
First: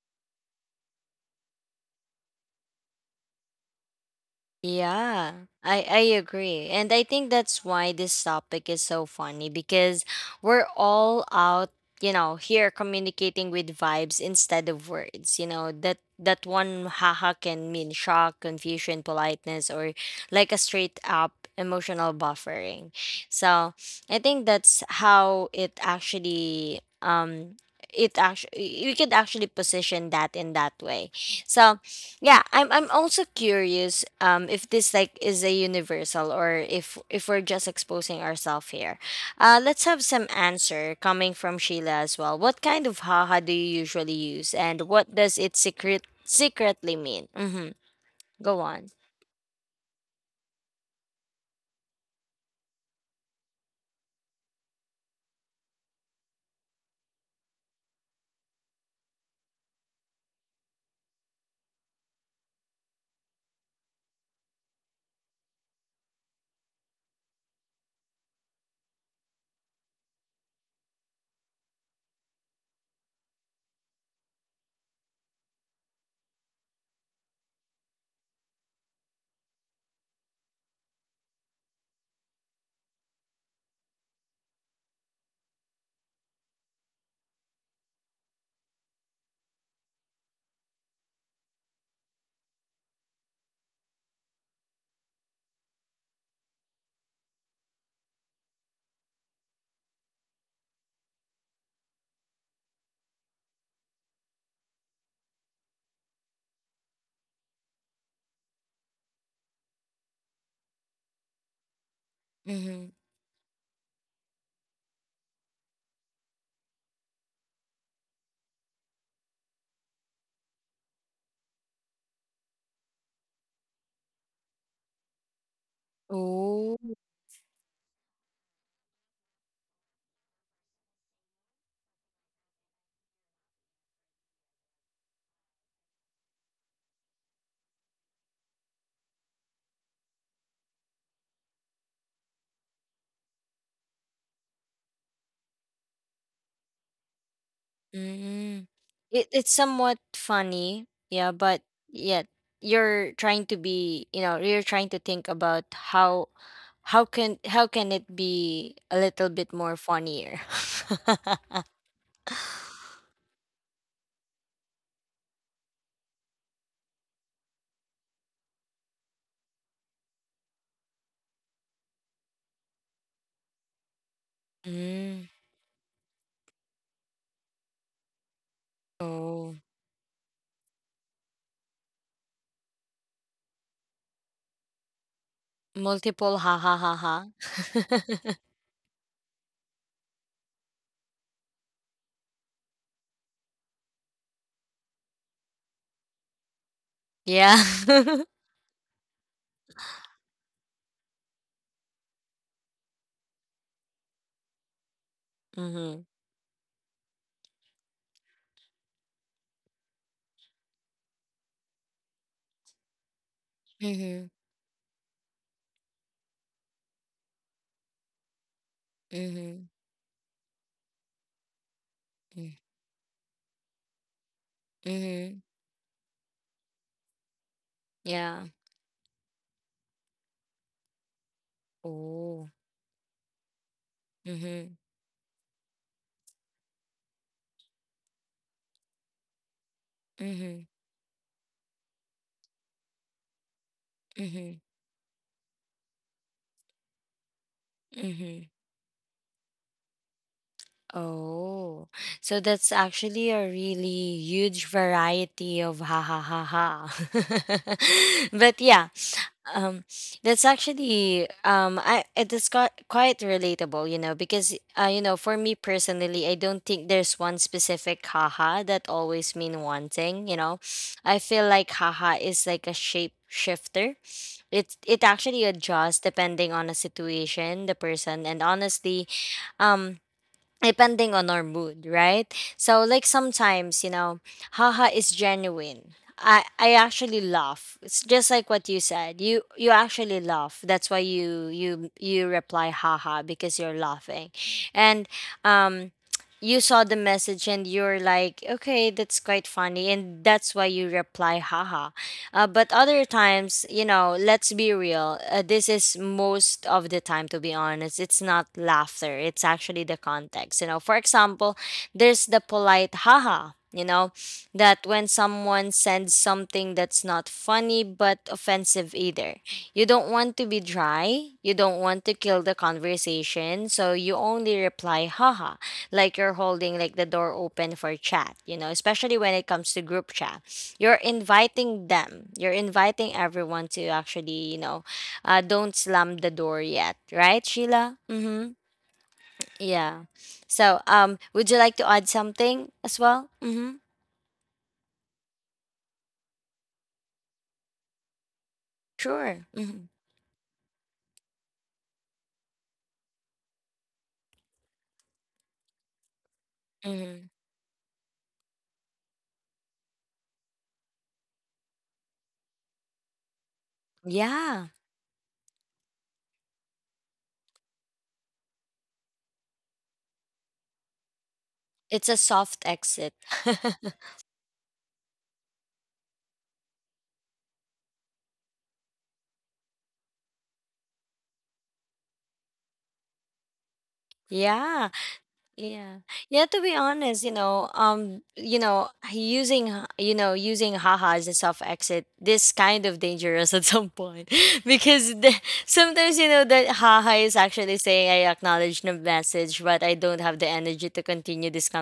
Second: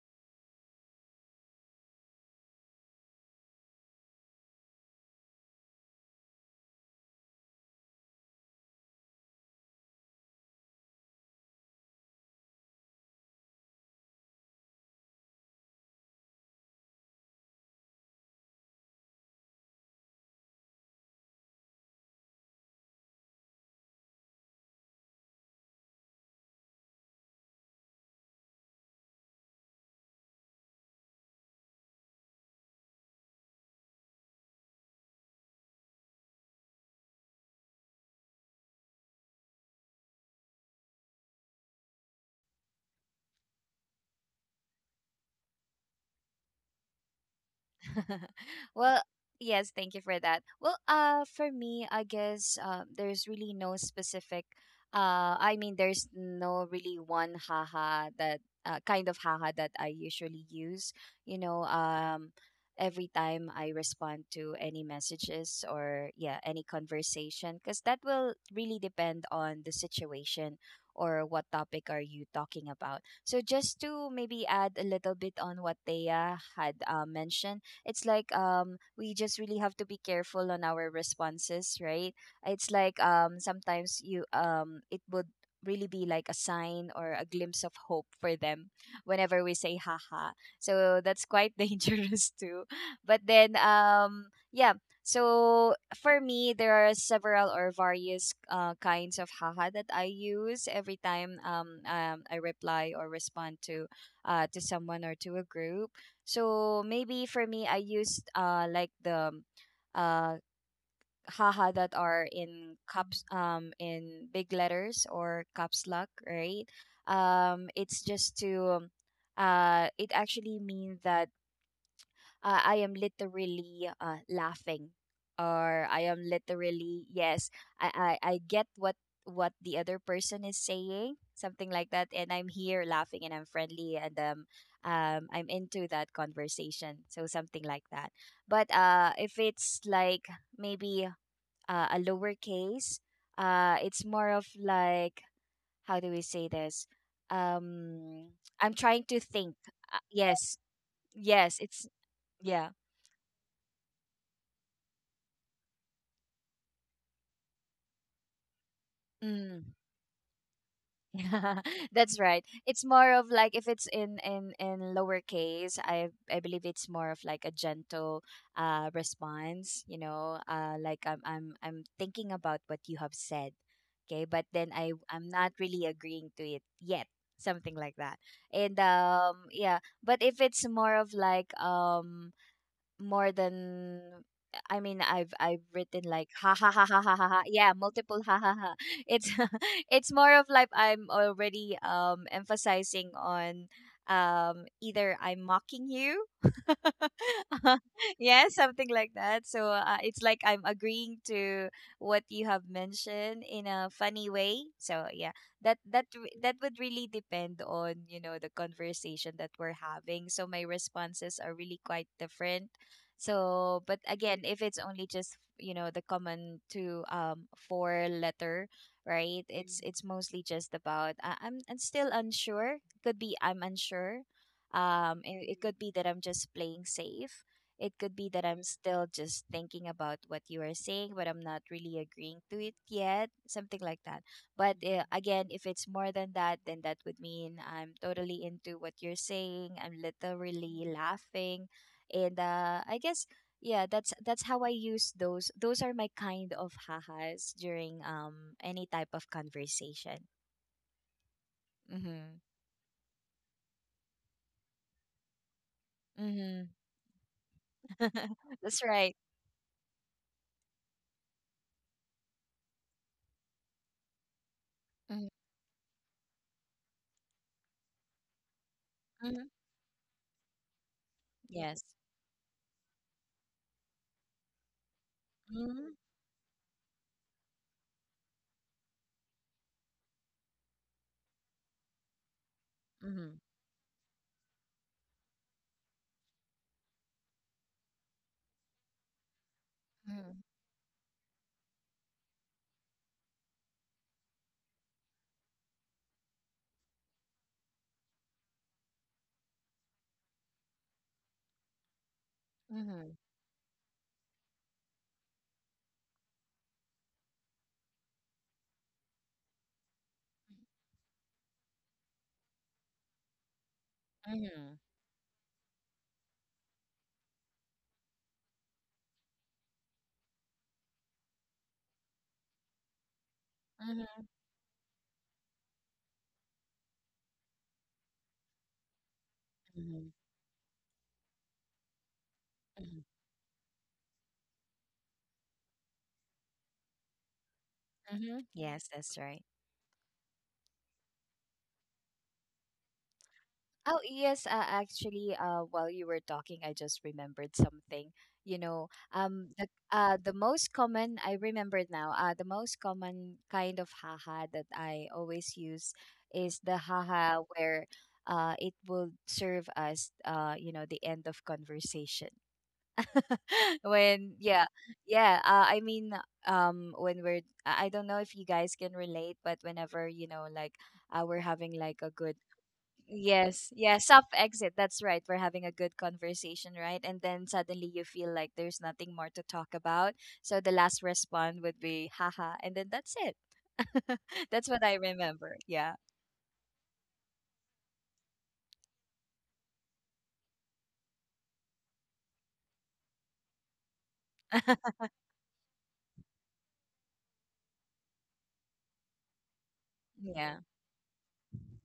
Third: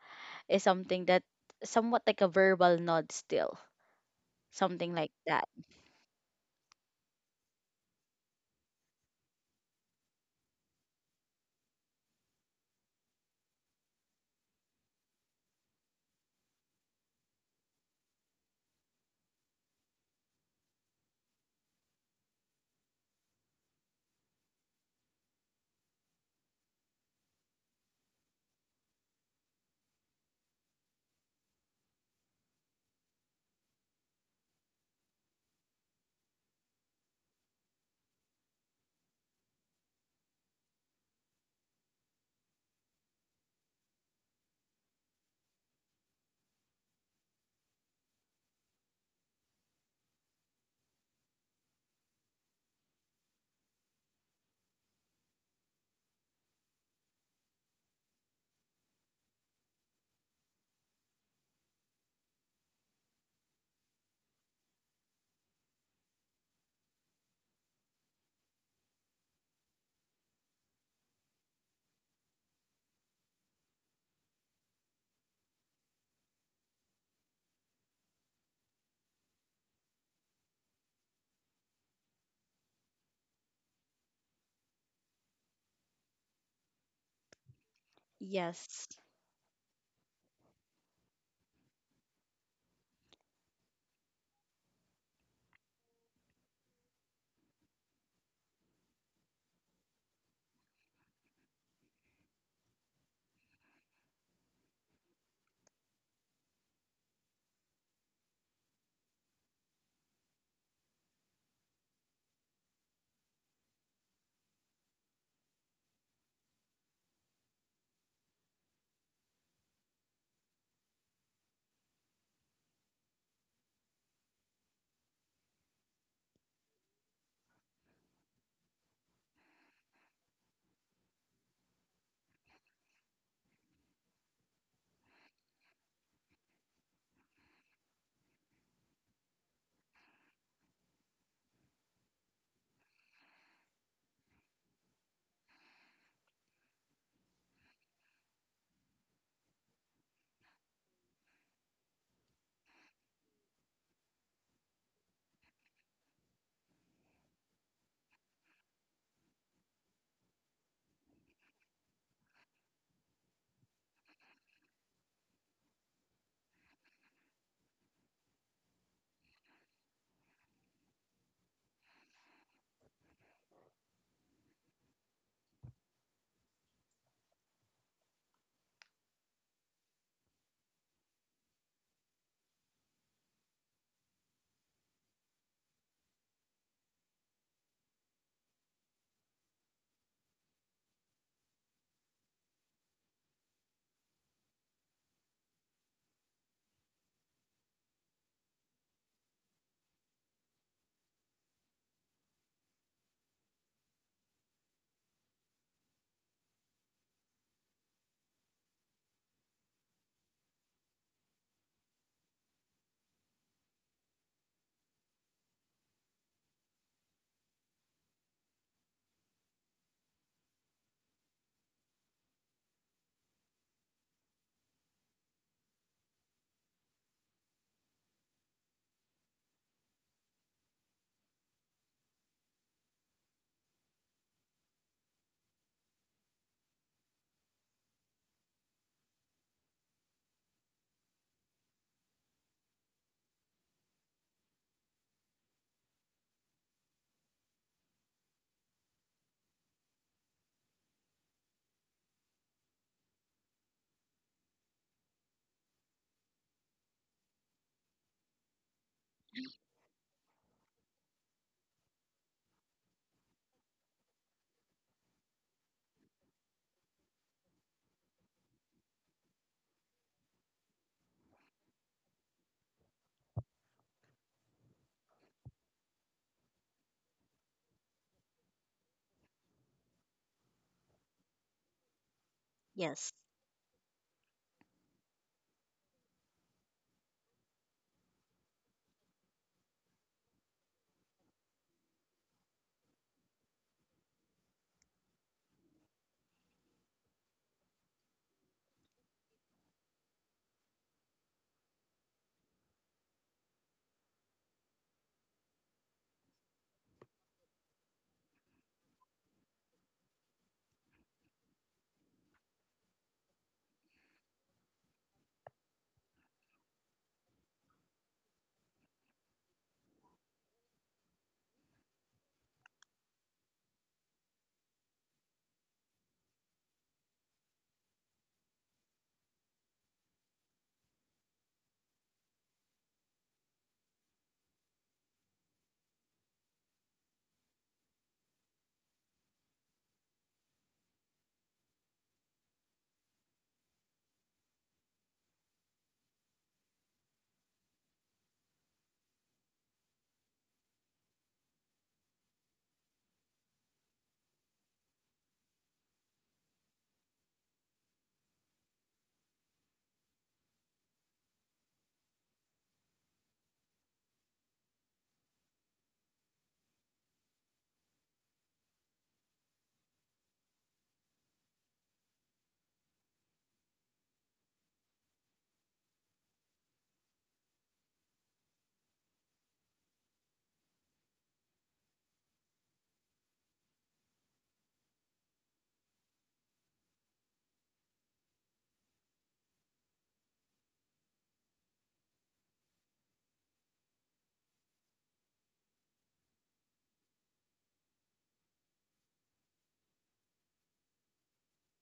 S2: is something that somewhat like a verbal nod still, something like
S1: Yeah,
S2: that.
S1: I agree. And I think that's why this topic is so funny because we're all out, you know, here communicating with vibes instead of words. You know, that that one haha can mean shock, confusion, politeness, or like a straight up emotional buffering. So I think that's how it actually we could actually position that in that way. So yeah, I'm also curious if this like is a universal or if we're just exposing ourselves here. Let's have some answer coming from Sheila as well. What kind of haha do you usually use and what does it secretly mean? Mhm.
S3: *laughs*
S1: Go on.
S3: Well, yes, thank you for that. Well, for me, I guess there's really no specific. I mean, there's no really one haha that kind of haha that I usually use. You know, every time I respond to any messages or yeah, any conversation, because that will really depend on the situation or what topic are you talking about. So just to maybe add a little bit on what Thea had mentioned, it's like we just really have to be careful on our responses, right? It's like sometimes you it would really be like a sign or a glimpse of hope for them
S2: Yes.
S3: whenever we say haha. So that's quite *laughs* dangerous too. But then yeah, so for me, there are several or various kinds of haha that I use every time I reply or respond to someone or to a group. So maybe for me, I used like the uh haha that are in
S1: Mhm.
S3: caps, in big letters, or caps lock, right? It's just to it actually means that I am literally laughing, or I am literally, yes, I get what the other person is saying, something like that, and I'm here laughing and I'm friendly, and I'm into that conversation, so something like that. But if it's like maybe a lowercase, it's more of like how do we say this, um
S1: Mm.
S3: I'm trying to
S1: It's
S3: think
S1: somewhat
S3: yes,
S1: funny, yeah,
S3: yes,
S1: but
S3: it's
S1: yet
S3: yeah
S1: you're trying to be, you know, you're trying to think about how how can it be a little bit
S3: mm.
S1: more funnier. *laughs*
S3: *laughs* That's right. It's more of like if it's in in lowercase, I believe it's more of like a gentle response, you know, like I'm I'm thinking about what you have said. Okay, but then I'm
S1: Mm.
S3: not really agreeing to it yet. Something like that. And
S1: Oh,
S3: yeah, but if it's more of like more than I mean I've written like
S1: multiple
S3: ha
S1: ha
S3: ha
S1: ha
S3: ha
S1: ha
S3: ha
S1: ha.
S3: ha ha ha, yeah, multiple ha ha ha, it's *laughs* it's more of like I'm already emphasizing on either I'm mocking you
S1: *laughs* Yeah.
S3: *laughs*
S1: *laughs*
S3: yeah, something like that. So it's like I'm agreeing to what you have mentioned in a funny way. So yeah, that
S1: Mhm.
S3: that re- that would really depend on you know the conversation that we're having, so my responses are really quite different. So, but
S1: Mhm.
S3: again, if it's only just you know the common two four letter, right?
S1: Mhm.
S3: It's mostly just about I'm still
S1: Mhm.
S3: unsure. Could be I'm unsure.
S1: Mhm.
S3: It, it could be that I'm just playing safe. It could be that
S1: Yeah.
S3: I'm still just thinking about what you are saying, but I'm not really agreeing
S1: Oh.
S3: to it yet. Something like that. But
S1: Mhm.
S3: again, if it's more than that, then that would mean I'm totally into what you're saying. I'm
S1: Mhm.
S3: literally laughing, and yeah, that's how
S1: Mhm.
S3: I use those are my kind of hahas during
S1: Mhm.
S3: any type of conversation.
S1: Oh,
S3: Mm-hmm.
S1: so that's actually a really huge variety of ha ha ha
S3: Mm-hmm.
S1: ha. *laughs*
S3: *laughs*
S1: But
S3: That's
S1: yeah,
S3: right.
S1: um, that's actually I it is quite relatable, you know, because you know,
S3: Mm-hmm.
S1: for me personally, I don't think there's one specific haha that always
S3: Mm-hmm.
S1: mean one thing, you know. I feel like
S3: Yes.
S1: haha is like a shape shifter. It actually
S3: Mm-hmm.
S1: adjusts depending on the situation, the person, and honestly, um, depending on our mood, right? So like
S2: Yes.
S3: Mm-hmm.
S1: sometimes, you know, haha is genuine. I actually laugh. It's just like what you said. You actually
S3: Mm-hmm.
S1: laugh. That's why you reply haha because you're laughing. And um, you saw the message and you're like, okay, that's quite funny, and that's why you reply haha. But other
S3: Mm-hmm.
S1: times, you know, let's be real. This is most of the time, to be honest. It's not laughter, it's actually the context. You know, for example, there's the polite haha. You know,
S3: Mm-hmm.
S1: that when someone sends something that's not funny but offensive either. You don't want to be dry. You don't want to kill the conversation. So you
S3: Mm-hmm.
S1: only reply, haha, like you're holding like the door open for chat, you know, especially when it comes to
S3: Mm-hmm.
S1: group chat. You're inviting them. You're
S3: Mm-hmm.
S1: inviting everyone to actually, you know, don't slam the door yet, right, Sheila?
S3: Mm-hmm.
S1: Mm-hmm.
S3: Yes, that's right.
S1: Yeah. So, would you like to add something as well? Mm-hmm.
S3: Oh yes, actually, while you were talking, I just remembered something. You know,
S1: Sure. Mm-hmm.
S3: the most common I remembered now. The most common kind of haha that I always use is the
S1: Mm-hmm.
S3: haha where, it will serve as you know, the end of conversation. *laughs* When yeah,
S1: Yeah.
S3: yeah. I mean, when we're I don't know if you guys can relate, but whenever you know, like, we're having like a
S1: It's a
S3: good
S1: soft exit.
S3: Yes, yeah, soft exit. That's right. We're having a good conversation, right? And then suddenly you feel like there's nothing more to talk about. So the last response would be haha, and then that's it. *laughs*
S1: *laughs*
S3: That's what
S1: Yeah.
S3: I remember. Yeah.
S1: Yeah. Yeah, to be honest, you know, you know, you know, using haha as a soft exit, this kind of dangerous *laughs* at some point *laughs*
S3: *laughs*
S1: because sometimes, you know, that haha is actually saying I acknowledge the message, but I don't have the
S3: Yeah.
S1: energy to continue this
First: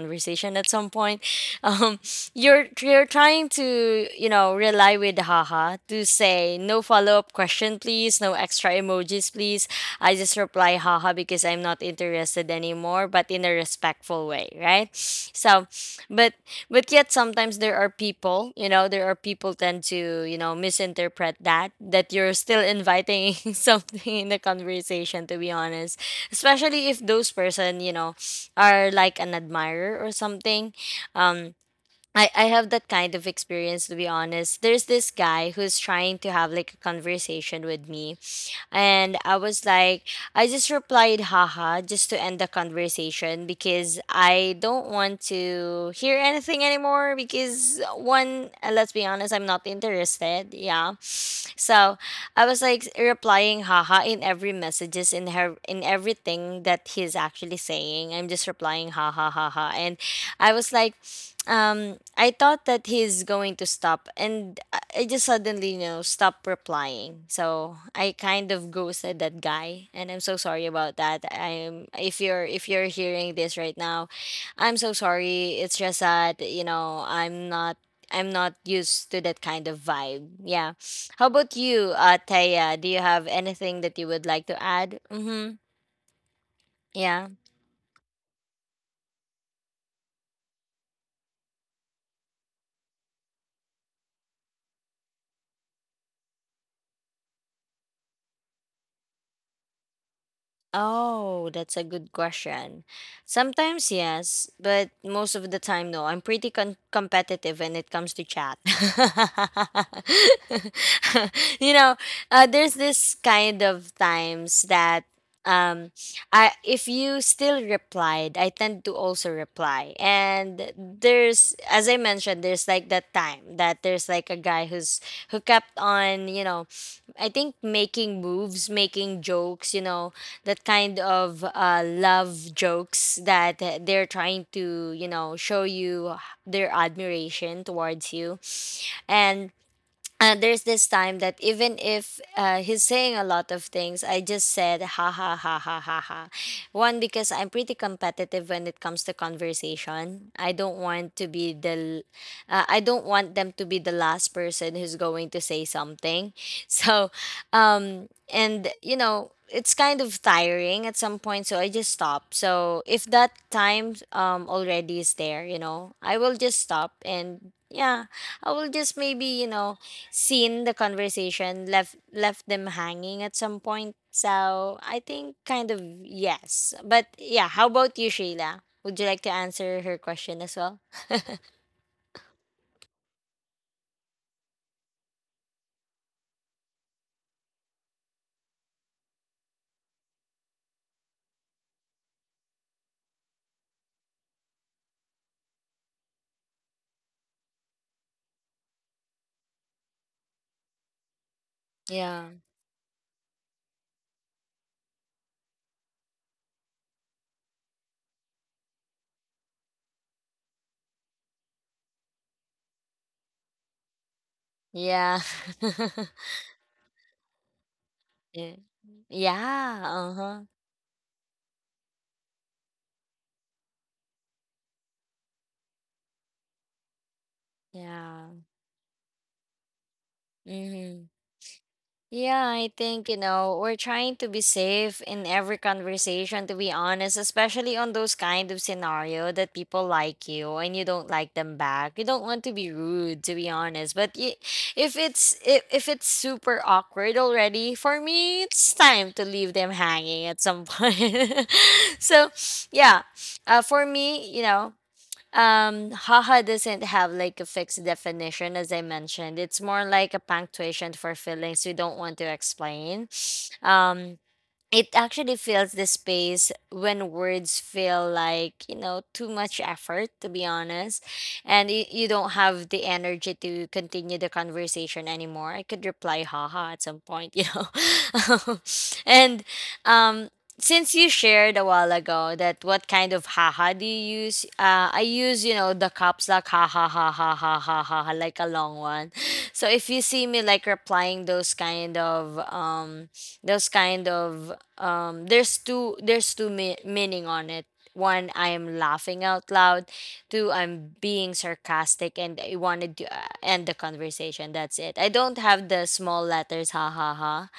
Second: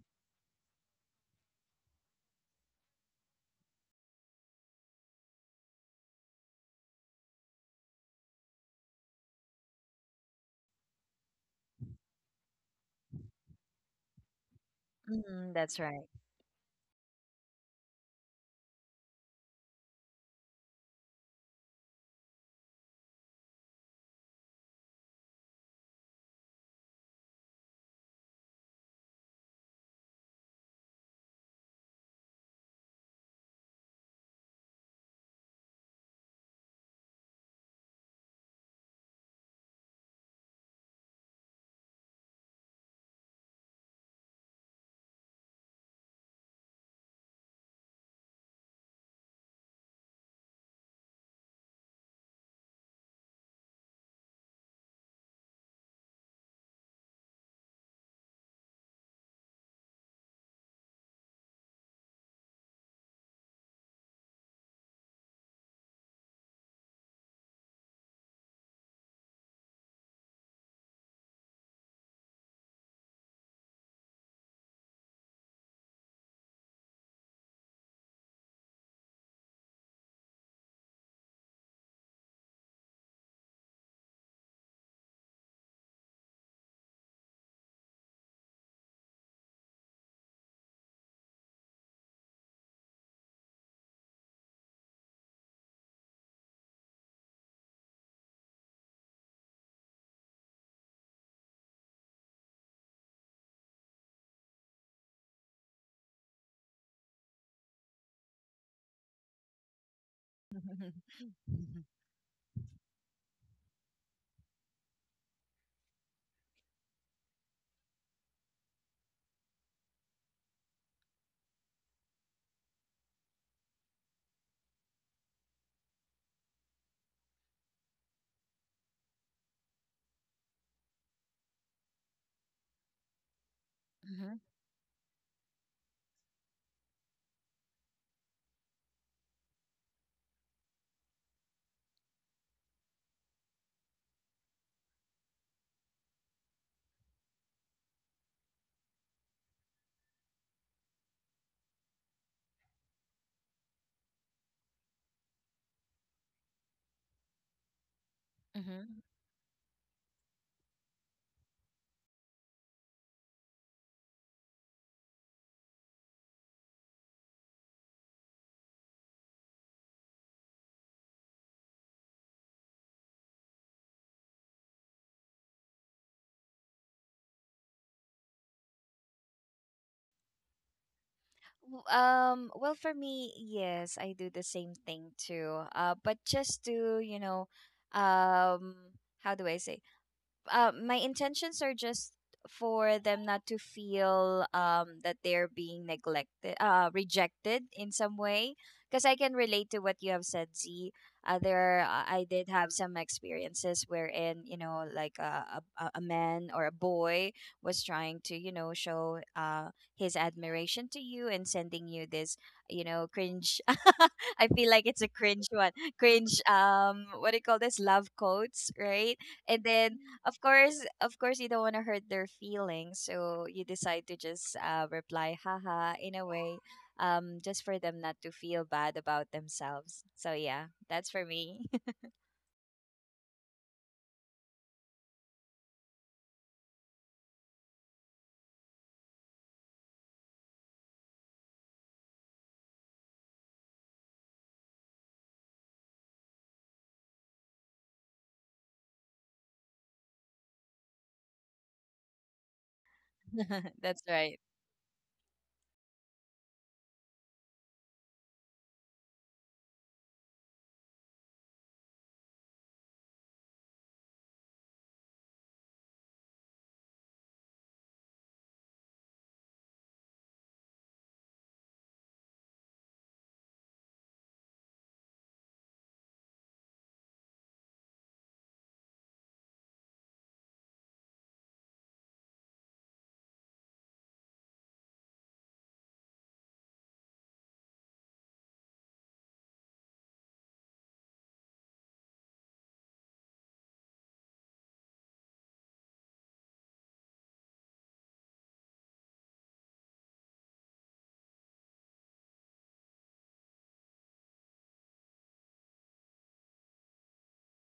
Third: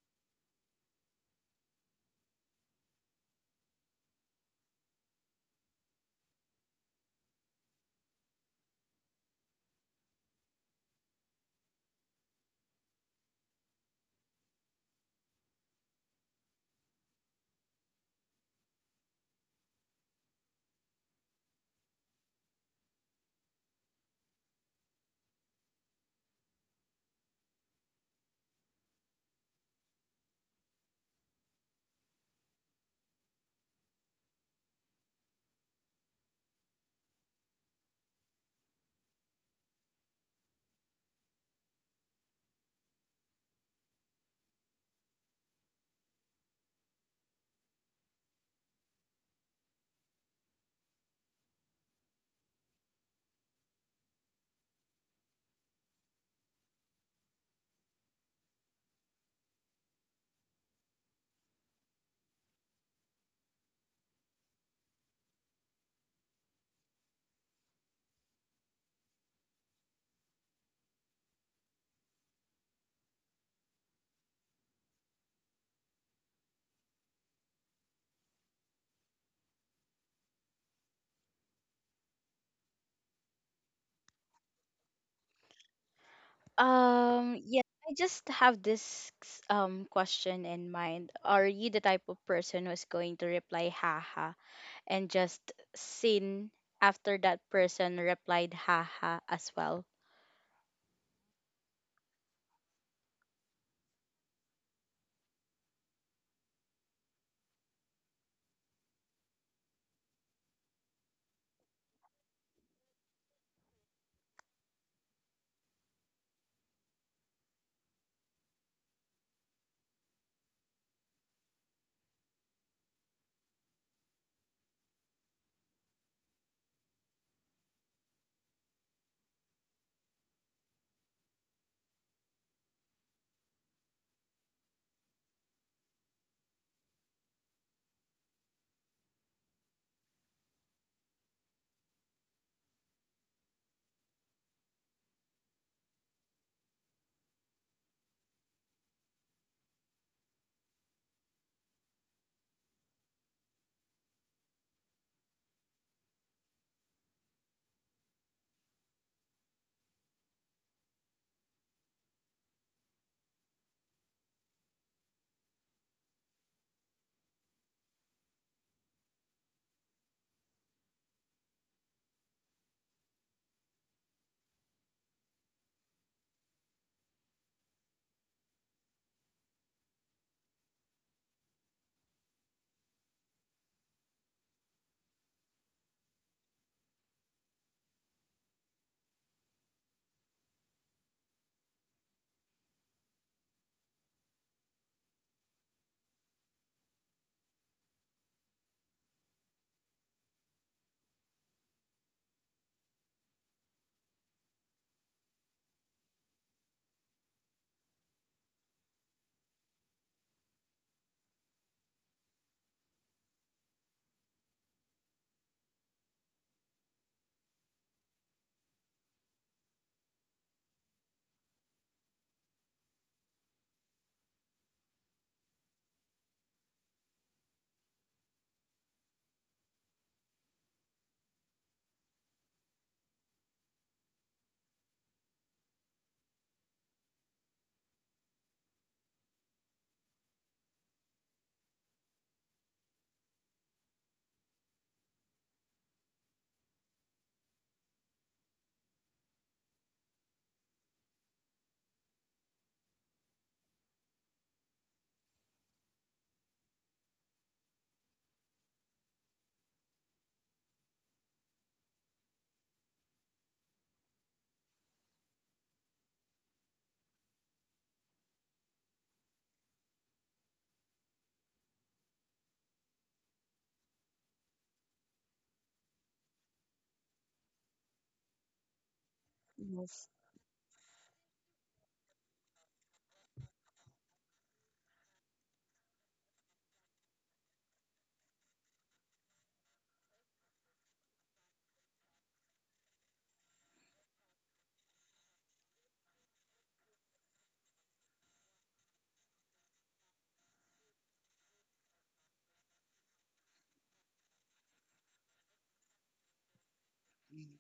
S1: conversation at some point. *laughs* Um, you're trying to you know rely with haha to say no follow up question please, no extra emojis please. I just reply haha because I'm not interested anymore, but in a respectful way, right?
S3: Hmm,
S1: So,
S3: that's right.
S1: but but yet sometimes there are people you know there are people tend to you know misinterpret that you're still inviting *laughs* something in the conversation to be honest, especially if those person you know are like an admirer or something. Um, I have that kind of experience to be honest. There's this guy who's trying to have like a conversation with me and I was like, I just replied, haha, just to end the conversation because I don't want to hear anything anymore. Because, one, let's be honest, I'm not interested. Yeah. So I was like replying, haha, in every messages, in everything that he's actually saying. I'm just replying, haha, haha. And I was like, I thought that he's going to stop, and I just suddenly, you know, stopped replying. So I kind of ghosted that guy, and I'm so sorry about that. I'm if you're hearing this right now, I'm so sorry. It's just that you know I'm not used to that kind of vibe. Yeah. How about you, Taya? Do you have anything that you would like to add? Mm-hmm. Yeah.
S2: Yeah, I just have this question in mind. Are you the type of person who's going to reply haha and just sin after that person replied haha as well?
S1: Oh, that's a good question. Sometimes yes, but most of the time no. I'm pretty competitive when it comes to chat.
S3: *laughs*
S1: *laughs* You
S3: Mm-hmm.
S1: know, there's this kind of times that um, I if you still replied, I tend to also reply. And there's as I mentioned, there's like that time that there's like a guy who's who kept on, you know, I think making moves, making jokes, you know, that kind of love jokes that they're trying to, you know, show you their admiration towards you. And there's this time that even if he's saying a lot of things, I just said ha ha ha ha ha ha. One because I'm pretty competitive when it comes to conversation. I don't want to be I don't want them to be the last person who's going to say something. *laughs* So, and you
S3: Mm-hmm.
S1: know. It's kind of tiring at some point, so I just stop. So if that time already is there, you know, I will just stop and yeah, I will just maybe, you know, seen the conversation left them hanging at some point. So I think kind of yes. But yeah, how about you, Sheila? Would you like to answer her question as well?
S3: Well, for me, yes, I do the same thing too. But just to, you know, um, how do I say? My intentions are just for them not to feel that they're being neglected, rejected in some way, because I can relate to what you have said, z. There I
S1: Yeah.
S3: did have some experiences wherein, like, a man or a boy was trying to, show his admiration to you and sending you this, cringe. *laughs* I feel like it's a
S1: Yeah.
S3: cringe one.
S1: *laughs*
S3: Cringe, what do you call this, love
S1: Yeah.
S3: quotes, right? And
S1: Yeah.
S3: then,
S1: Uh
S3: of
S1: huh.
S3: course, of course, you don't want to hurt their feelings, so you decide to just reply haha in a way, just for them not
S1: Yeah.
S3: to feel bad about themselves. So yeah,
S1: Mm-hmm.
S3: that's for me.
S1: Yeah, I think, you know, we're trying to be safe in every conversation, to be honest, especially on those kind of scenario that people like you and you don't like them back. You don't want to be rude, to be honest. But if it's super awkward already, for me, it's time to leave them hanging at some point. *laughs* So, yeah,
S3: *laughs*
S1: for
S3: That's
S1: me,
S3: right.
S1: you know, haha doesn't have like a fixed definition, as I mentioned. It's more like a punctuation for feelings you don't want to explain. Um, it actually fills the space when words feel like you know too much effort to be honest, and you don't have the energy to continue the conversation anymore, I could reply haha at some point, you know. *laughs* And
S2: Yes.
S1: um, since you shared a while ago that what kind of haha do you use, I use you know the caps lock ha ha ha ha ha ha ha ha, like a long one. So if you see me like replying those kind of um, those kind of um, there's two meaning on it. One, I'm laughing out loud. Two, I'm being sarcastic and I wanted to end the conversation. That's it. I don't have the small letters ha ha ha.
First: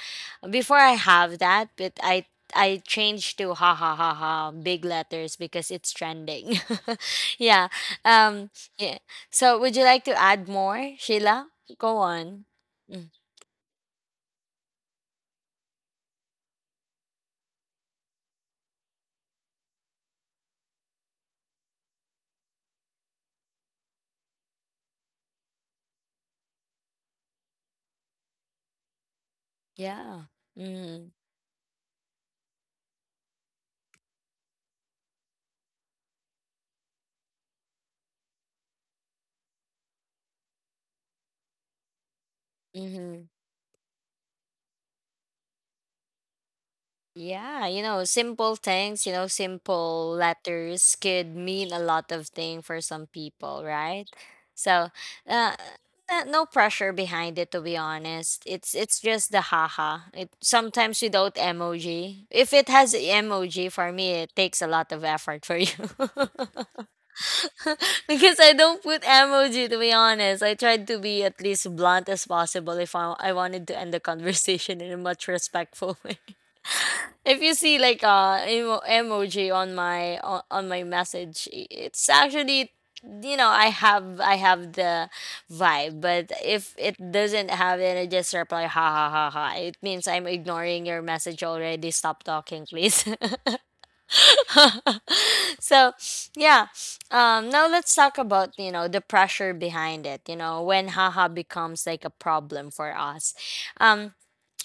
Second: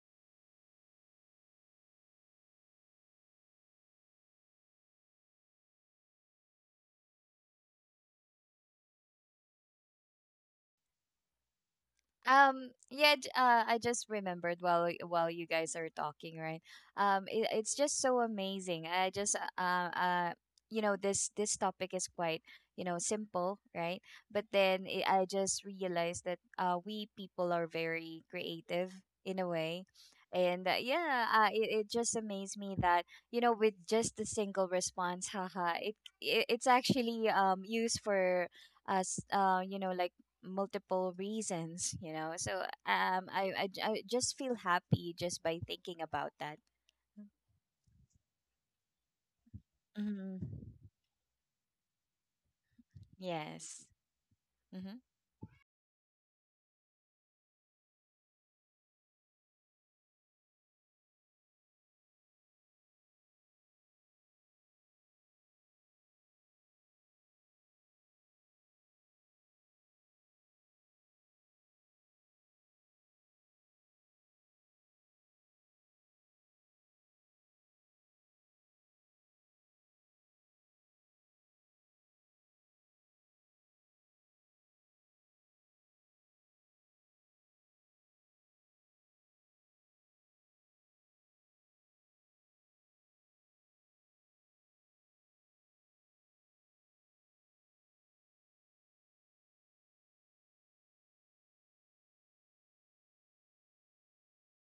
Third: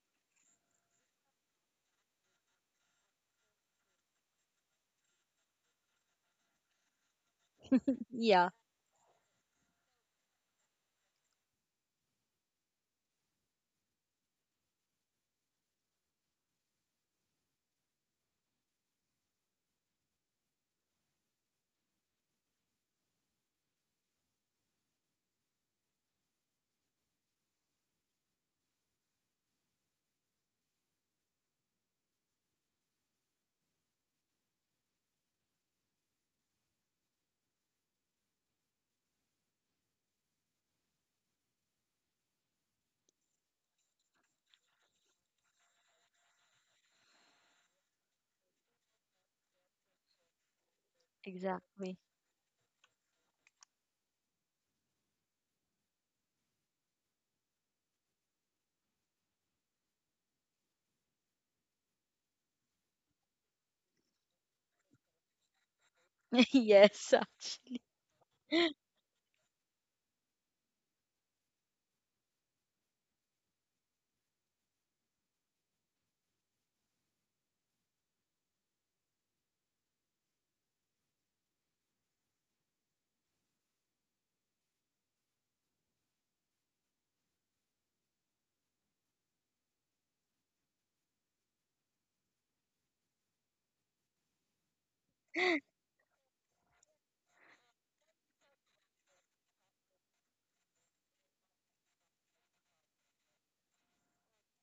S1: Before I have that but I changed to ha ha ha ha big letters because it's trending. *laughs* Yeah.
S2: Yeah,
S1: Um, yeah, so would you like to add more, Sheila? Go on. Mm,
S3: I just remembered while you guys are talking, right? It's just so amazing. I just uh, you know, this topic is quite, you know, simple, right? But then I just realized that we people are very creative in a way.
S1: yeah.
S3: And
S1: Mm-hmm.
S3: yeah, it just amazed me that, you know, with just a single response, haha, it's actually used for us, you know, like multiple reasons, you know. So
S1: Mm-hmm.
S3: I just feel happy just by thinking about that.
S1: Yeah, you know, simple things, you know, simple
S3: Hmm.
S1: letters could mean a
S2: exactly.
S1: lot of thing for some people,
S3: Yes.
S1: right? So, uh, no pressure behind it to be honest. It's just the haha. It sometimes without emoji. If it has emoji for me, it takes a lot of effort for you.
S2: *laughs* Yes, actually.
S1: *laughs* Because I
S2: *laughs*
S1: don't put emoji to be honest. I tried to be at least blunt as possible if I wanted to end the conversation in a much respectful *laughs* way. If you see like uh, emoji on my on my message, it's actually you know I have the vibe. But if it doesn't have it, I just reply ha ha ha ha. It means I'm ignoring your message already, stop talking please. *laughs* So yeah, um, now let's talk about you know the pressure behind it, you know, when haha becomes like a problem for us. Um,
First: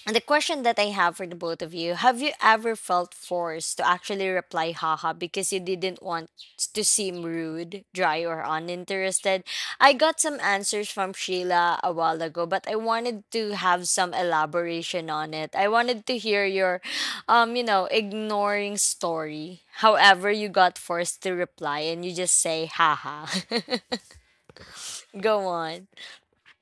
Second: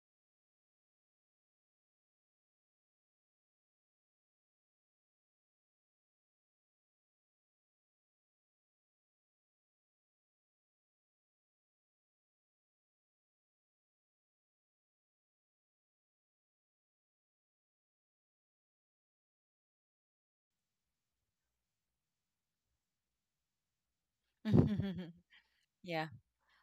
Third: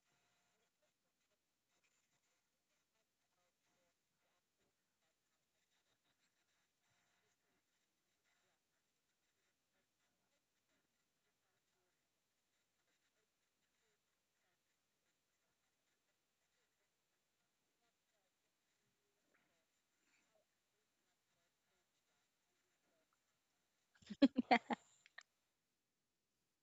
S1: and the question that I have for the both of you, have you ever felt forced to actually reply haha because you didn't want to seem rude, dry, or uninterested? I got some answers from Sheila a while ago, but I wanted to have some elaboration on it. I wanted to hear your you know, ignoring story. However, you got forced to reply and you just say haha.
S3: Hmm.
S1: *laughs* Go on.
S3: *laughs*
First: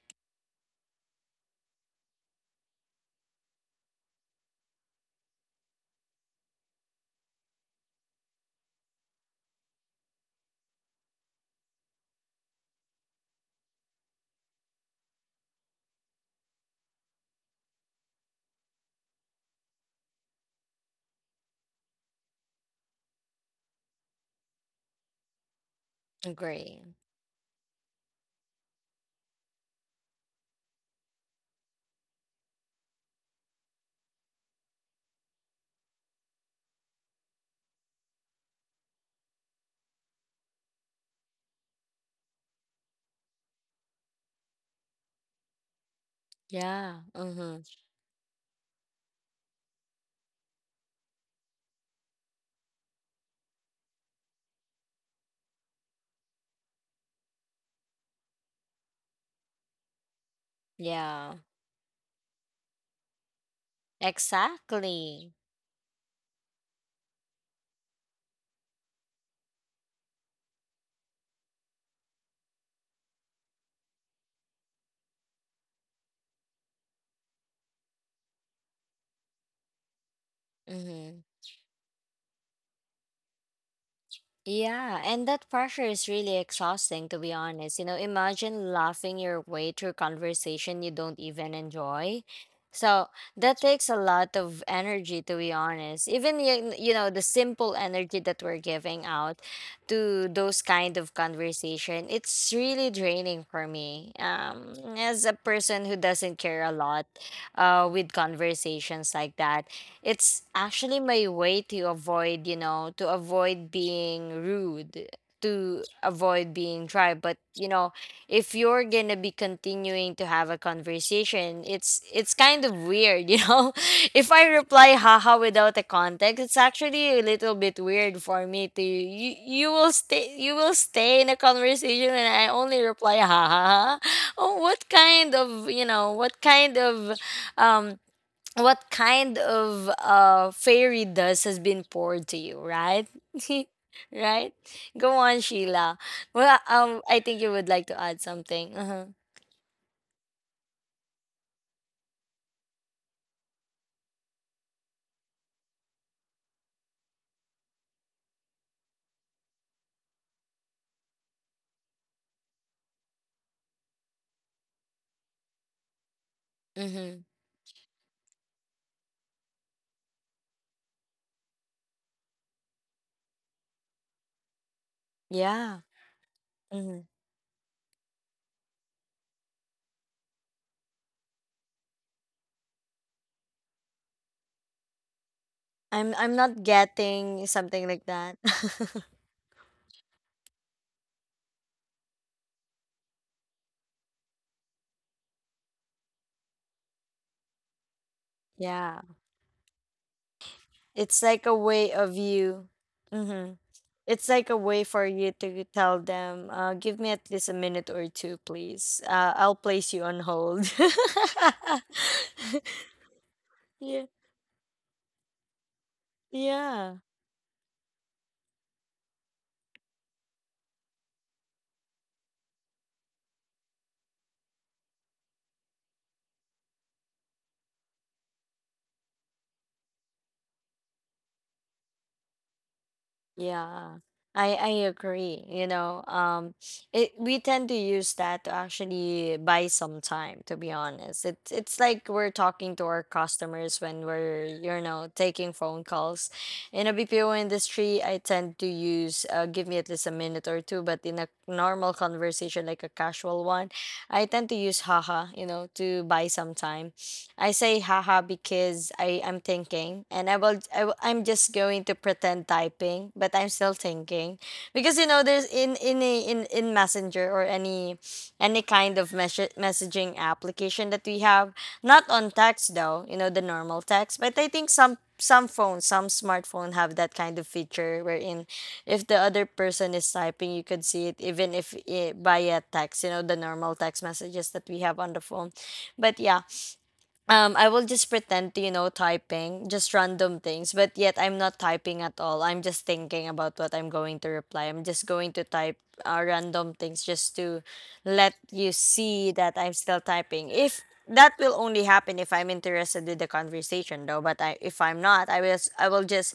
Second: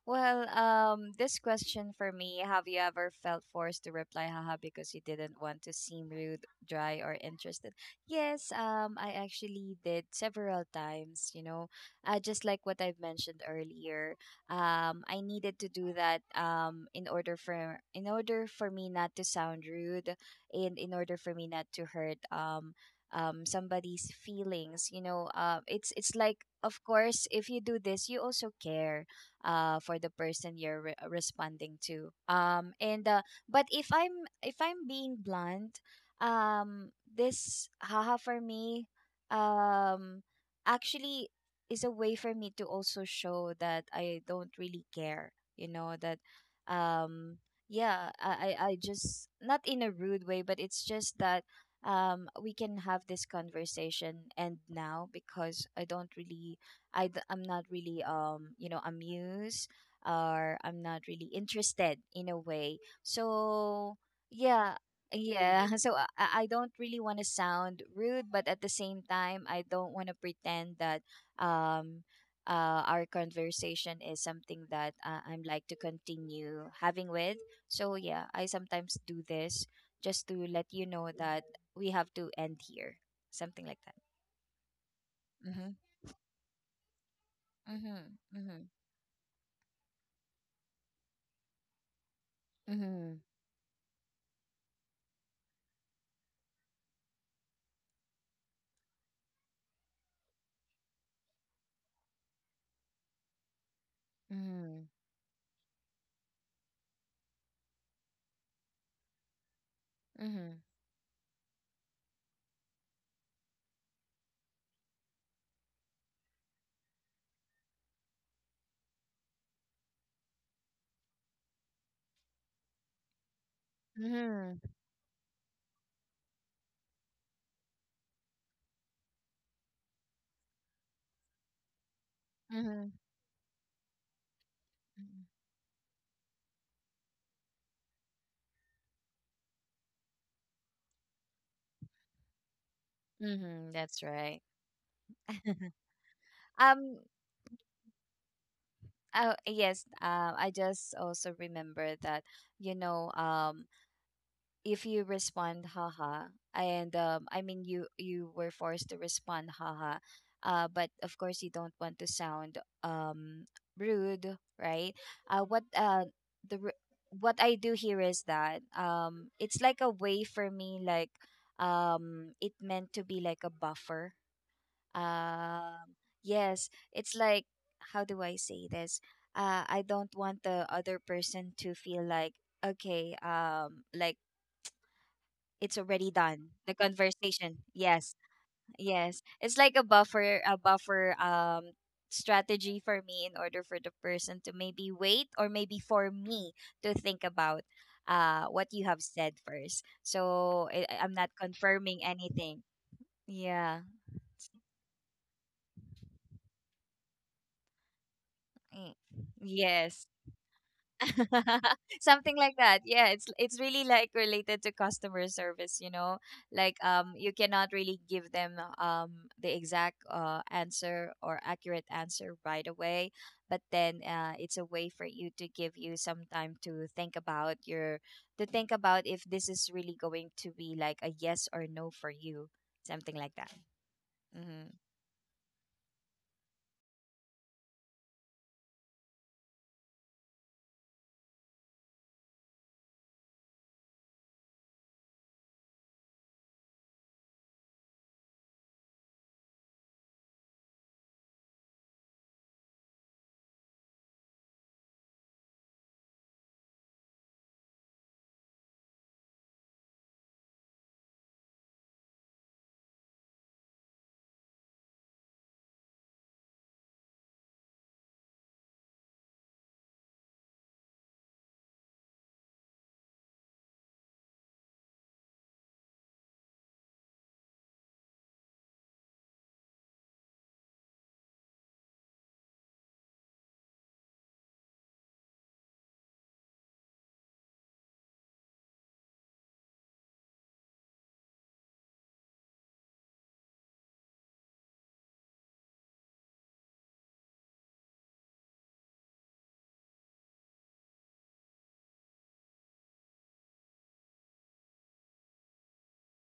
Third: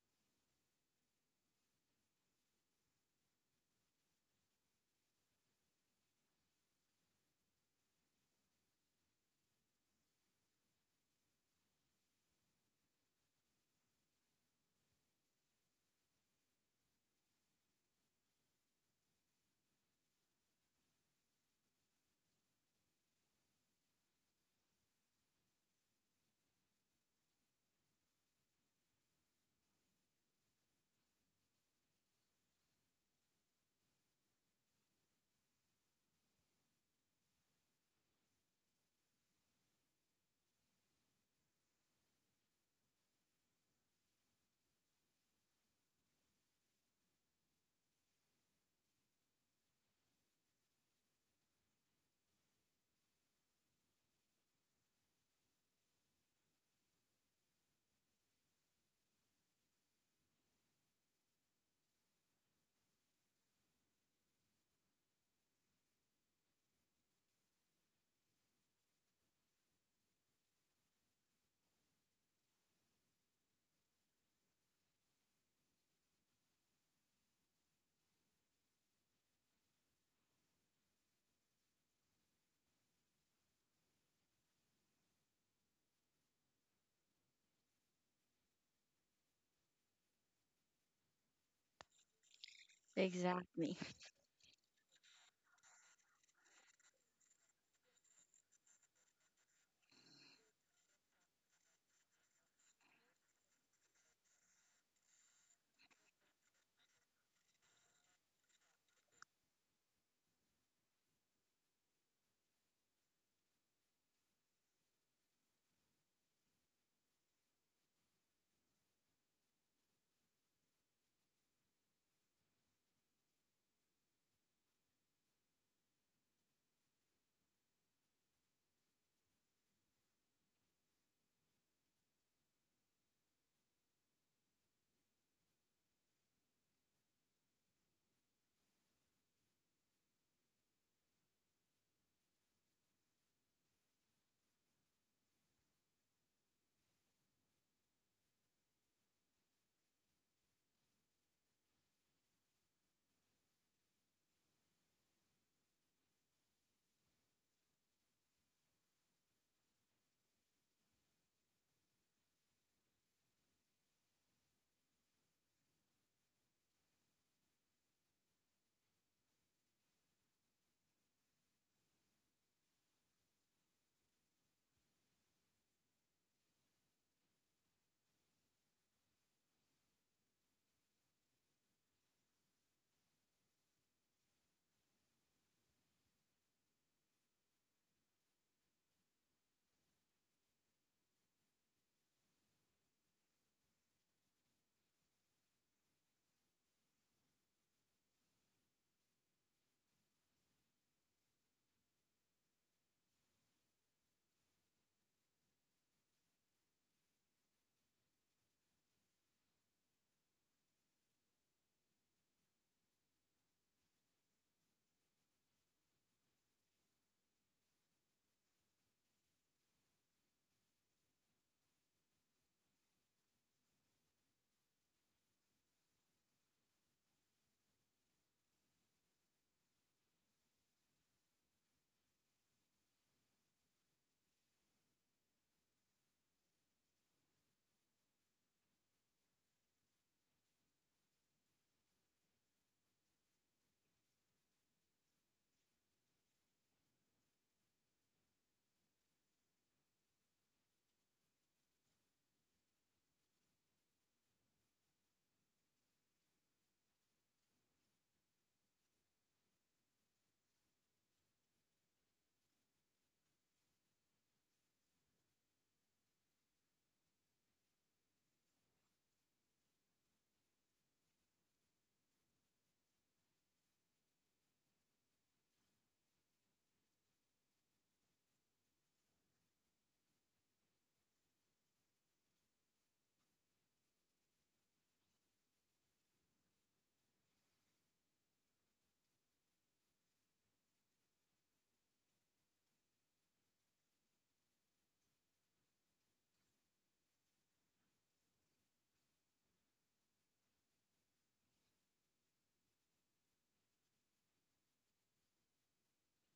S3: Well, this question for me, have you ever felt forced to reply haha because you didn't want to seem rude, dry, or interested? Yes, I actually did several times, you know. Just like what I've mentioned earlier. I needed to do that in order for me not to sound rude, and in order for me not to hurt somebody's feelings, you know. It's it's like, of
S1: Agree.
S3: course, if you do this, you also care for the person responding to. And But if I'm being blunt, this haha for me, um, actually is a way for me to also show that I don't really care. You know that,
S1: Yeah. Mm-hmm.
S3: um, yeah, I just, not in a rude way, but it's just that, we can have this conversation, and now because I don't really, I'm not really, you know, amused, or I'm not
S1: Yeah.
S3: really interested in a way. So yeah,
S1: Exactly.
S3: yeah. *laughs* So I don't really want to sound rude, but at the same time, I don't want to pretend that um our conversation is something that I'm like to continue having with. So yeah, I sometimes do this just to let you know
S1: Mm-hmm.
S3: that we have to end here, something like that.
S1: Yeah, and that
S3: Mm-hmm.
S1: pressure is really exhausting, to be honest. You know,
S3: Mm-hmm. Mm-hmm.
S1: imagine laughing your way through conversation you don't even enjoy. So
S3: Mm-hmm.
S1: that
S2: Exactly.
S1: takes a lot of energy, to be honest. Even, you know, the simple energy that we're giving out to those kind of conversation, it's really draining for me.
S3: Mhm.
S1: As a person who doesn't care a lot with conversations like that, it's
S3: Mhm.
S1: actually my way to avoid, you know, to avoid being rude, to avoid being dry. But you know, if you're gonna be continuing to have a conversation, it's kind of weird, you know. *laughs* If I
S3: Mhm.
S1: reply haha without a context, it's actually a little bit weird for me to you will stay in a conversation and I only
S3: Mhm.
S1: reply haha. Oh, what
S3: Mhm.
S1: kind of what kind of um what kind of fairy dust has been poured to you, right? *laughs*
S3: Mhm. That's right.
S1: Right? Go on,
S3: *laughs*
S1: Sheila.
S3: Um.
S1: I think you would like to add something. Uh-huh.
S3: Oh yes. I just also remember that. You know. If you respond haha, and I mean, you were forced to respond haha, but of course you don't want to sound um rude, right? uh, what uh the re-
S1: Mm-hmm.
S3: what I do here is that, it's like a way for me, like, it meant to be like a buffer,
S1: Yeah.
S3: um. Yes,
S1: Mm-hmm.
S3: it's like, how do I say this? I don't want the other person to feel like, okay, like it's already
S1: I'm
S3: done,
S1: not
S3: the
S1: getting
S3: conversation,
S1: something like
S3: yes.
S1: that. *laughs*
S3: Yes, it's like a buffer, a buffer, strategy for me, in order for the person to maybe wait, or maybe for me to think about what you
S1: Yeah.
S3: have said first. So I'm
S1: It's
S3: not
S1: like a way
S3: confirming
S1: of
S3: anything.
S1: you. Mm-hmm.
S3: Yeah.
S1: It's like a way for you to tell them, give me at least a minute or two,
S3: Mm.
S1: please. I'll place you
S3: Yes.
S1: on hold.
S3: *laughs* Something like
S1: *laughs*
S3: that, yeah. It's really
S1: Yeah.
S3: like related to customer service, you know, like,
S1: Yeah.
S3: you cannot really give them the exact answer or accurate answer right away, but then it's a way for you to give you some time to think about your, to think about if this is really going to be like a yes or no for you, something like that.
S1: Yeah, I
S3: Mhm.
S1: agree. It we tend to use that to actually buy some time, to be honest. It's like we're talking to our customers when we're, you know, taking phone calls. In a BPO industry, I tend to use give me at least a minute or two, but in a normal conversation, like a casual one, I tend to use haha, you know, to buy some time. I say haha because I am thinking and I'm just going to pretend typing but I'm still thinking because you know there's in a, in in Messenger or any kind of messaging application that we have, not on text though, you know, the normal text, but I think some phones, some smartphone have that kind of feature wherein if the other person is typing you could see it even if it via text, you know, the normal text messages that we have on the phone. But yeah, I will just pretend to, you know, typing, just random things, but yet I'm not typing at all. I'm just thinking about what I'm going to reply. I'm just going to type random things just to let you see that I'm still typing. If That will only happen if I'm interested in the conversation though, but if I'm not, I will just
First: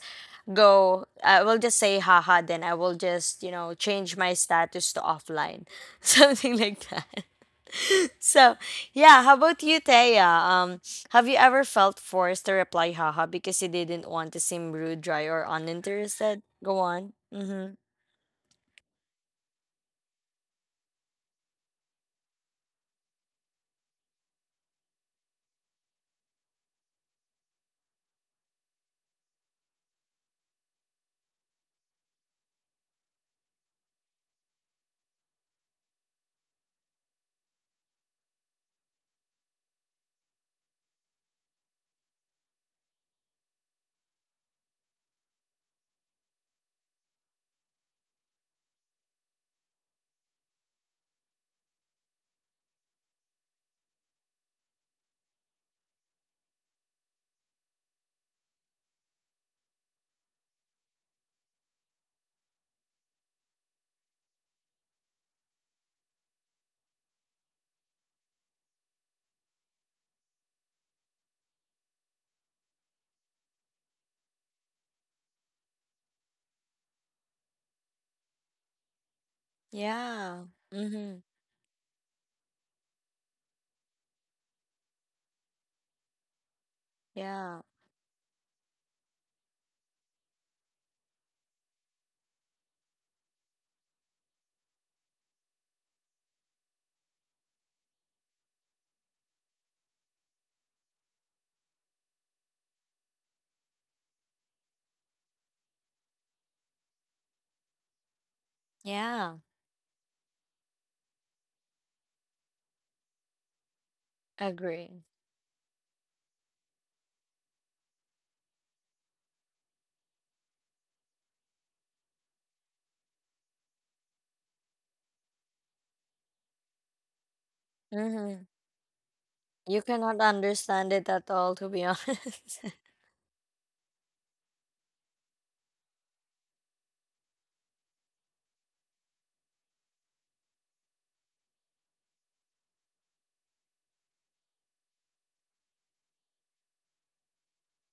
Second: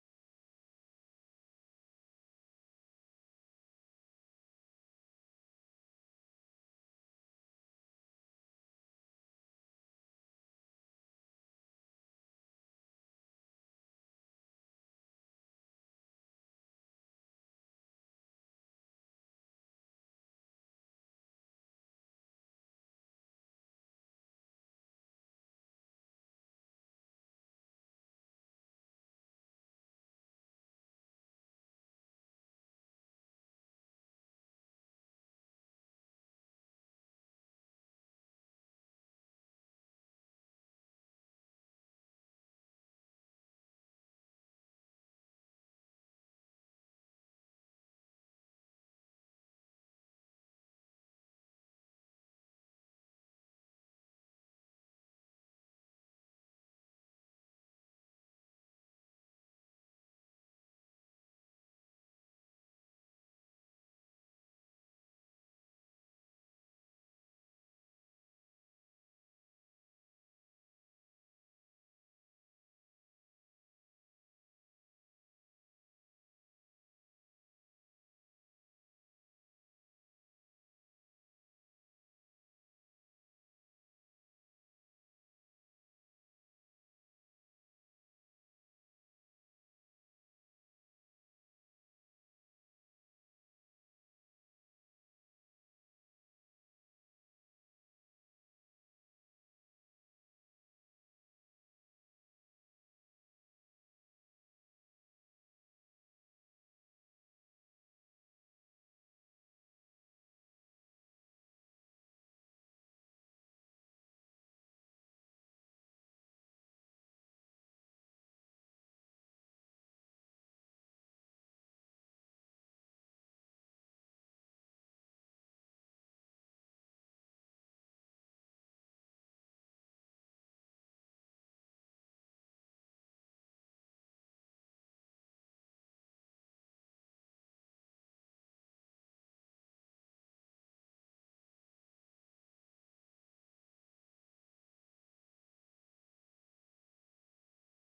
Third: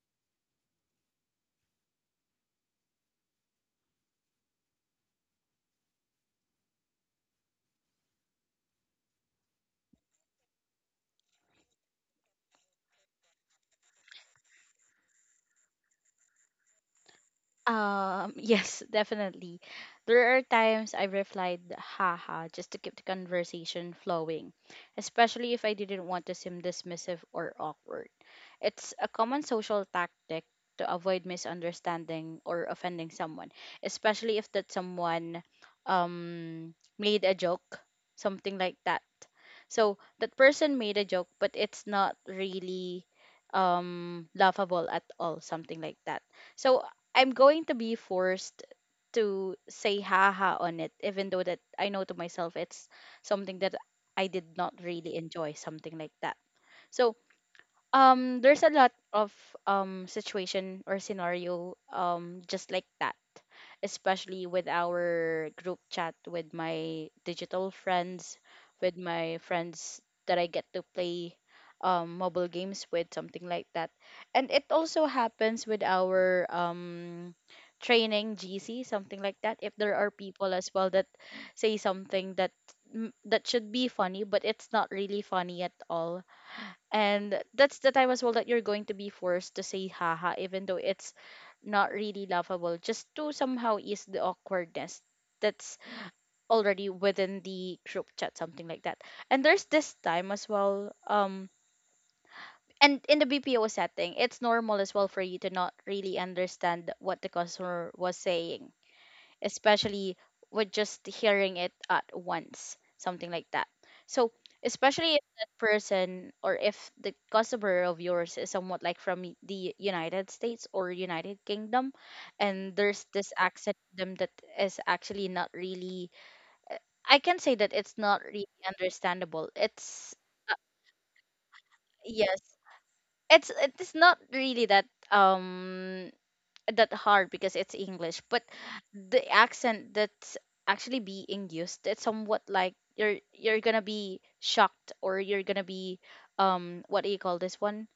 S1: go I will just say haha, then I will just, you know, change my status to offline. *laughs* Something like that. So, yeah, how about you, Thea? Have you ever felt forced to reply haha because you didn't want to seem rude, dry, or uninterested? Go on. Mm-hmm.
S2: Yes, definitely. There are times I replied haha just to keep the conversation flowing, especially if I didn't want to seem dismissive or awkward. It's a common social tactic to avoid misunderstanding or offending someone, especially if that someone um made a joke, something like that. So that person made a joke, but it's not really laughable at all, something like that. So I'm going to be forced to say haha on it, even though that I know to myself it's something that I did not really enjoy, something like that. So there's a lot of situation or scenario just like that, especially with our group chat with my digital friends, with my friends that I get to play mobile games with, something like that. And it also happens with our training GC, something like that. If there are
S1: Yeah.
S2: people as well that
S1: Mm-hmm.
S2: say something that that should be funny, but it's not really funny at all, and
S1: Yeah.
S2: that's the time as well that you're going to be forced to say haha, even though it's not really laughable, just to somehow ease the awkwardness that's already within the group chat, something like that. And there's this time as well, and in the BPO setting, it's normal as well for you to not really understand what the customer was saying,
S1: Yeah.
S2: especially with just hearing it at once, something like that. So,
S1: Agree.
S2: especially if that person or if the customer of yours is somewhat like from the United States or United Kingdom, and there's this accent to them that is actually not really, uh, I can say that it's not
S1: Mm-hmm.
S2: really understandable.
S1: You
S2: It's,
S1: cannot understand it at all, to be
S2: yes,
S1: honest. *laughs*
S2: it's it's not really that um that hard because it's English, but the accent that's actually being used, it's somewhat like you're gonna be shocked or you're gonna be what do you call this one?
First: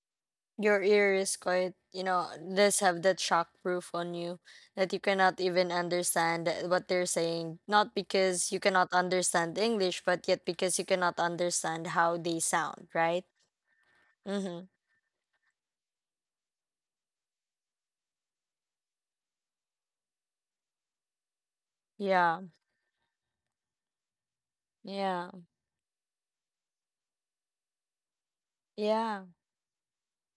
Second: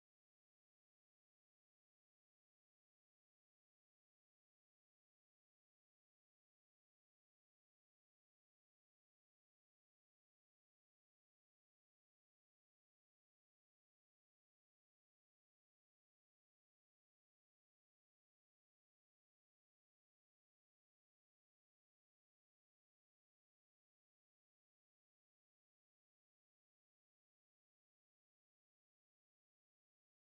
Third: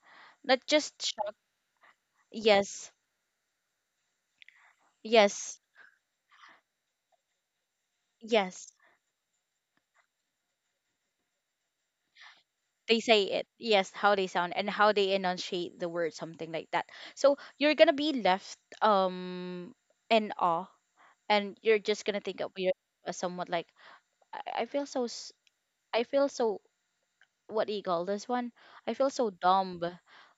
S2: Not
S1: Your
S2: just
S1: ear
S2: shocked.
S1: is quite, you know, does
S2: Yes,
S1: have that shockproof on you that you cannot
S2: yes,
S1: even understand what they're saying. Not because you
S2: yes.
S1: cannot understand English, but yet because you cannot understand how they sound,
S2: They say
S1: right?
S2: it. Yes, how they sound
S1: Mm-hmm.
S2: and how they enunciate the word, something like that. So you're gonna be left um in awe, and you're just gonna think
S1: Yeah.
S2: of you're somewhat like I, I feel so
S1: Yeah.
S2: s- I feel so what do you call this one? I feel
S1: Yeah.
S2: so dumb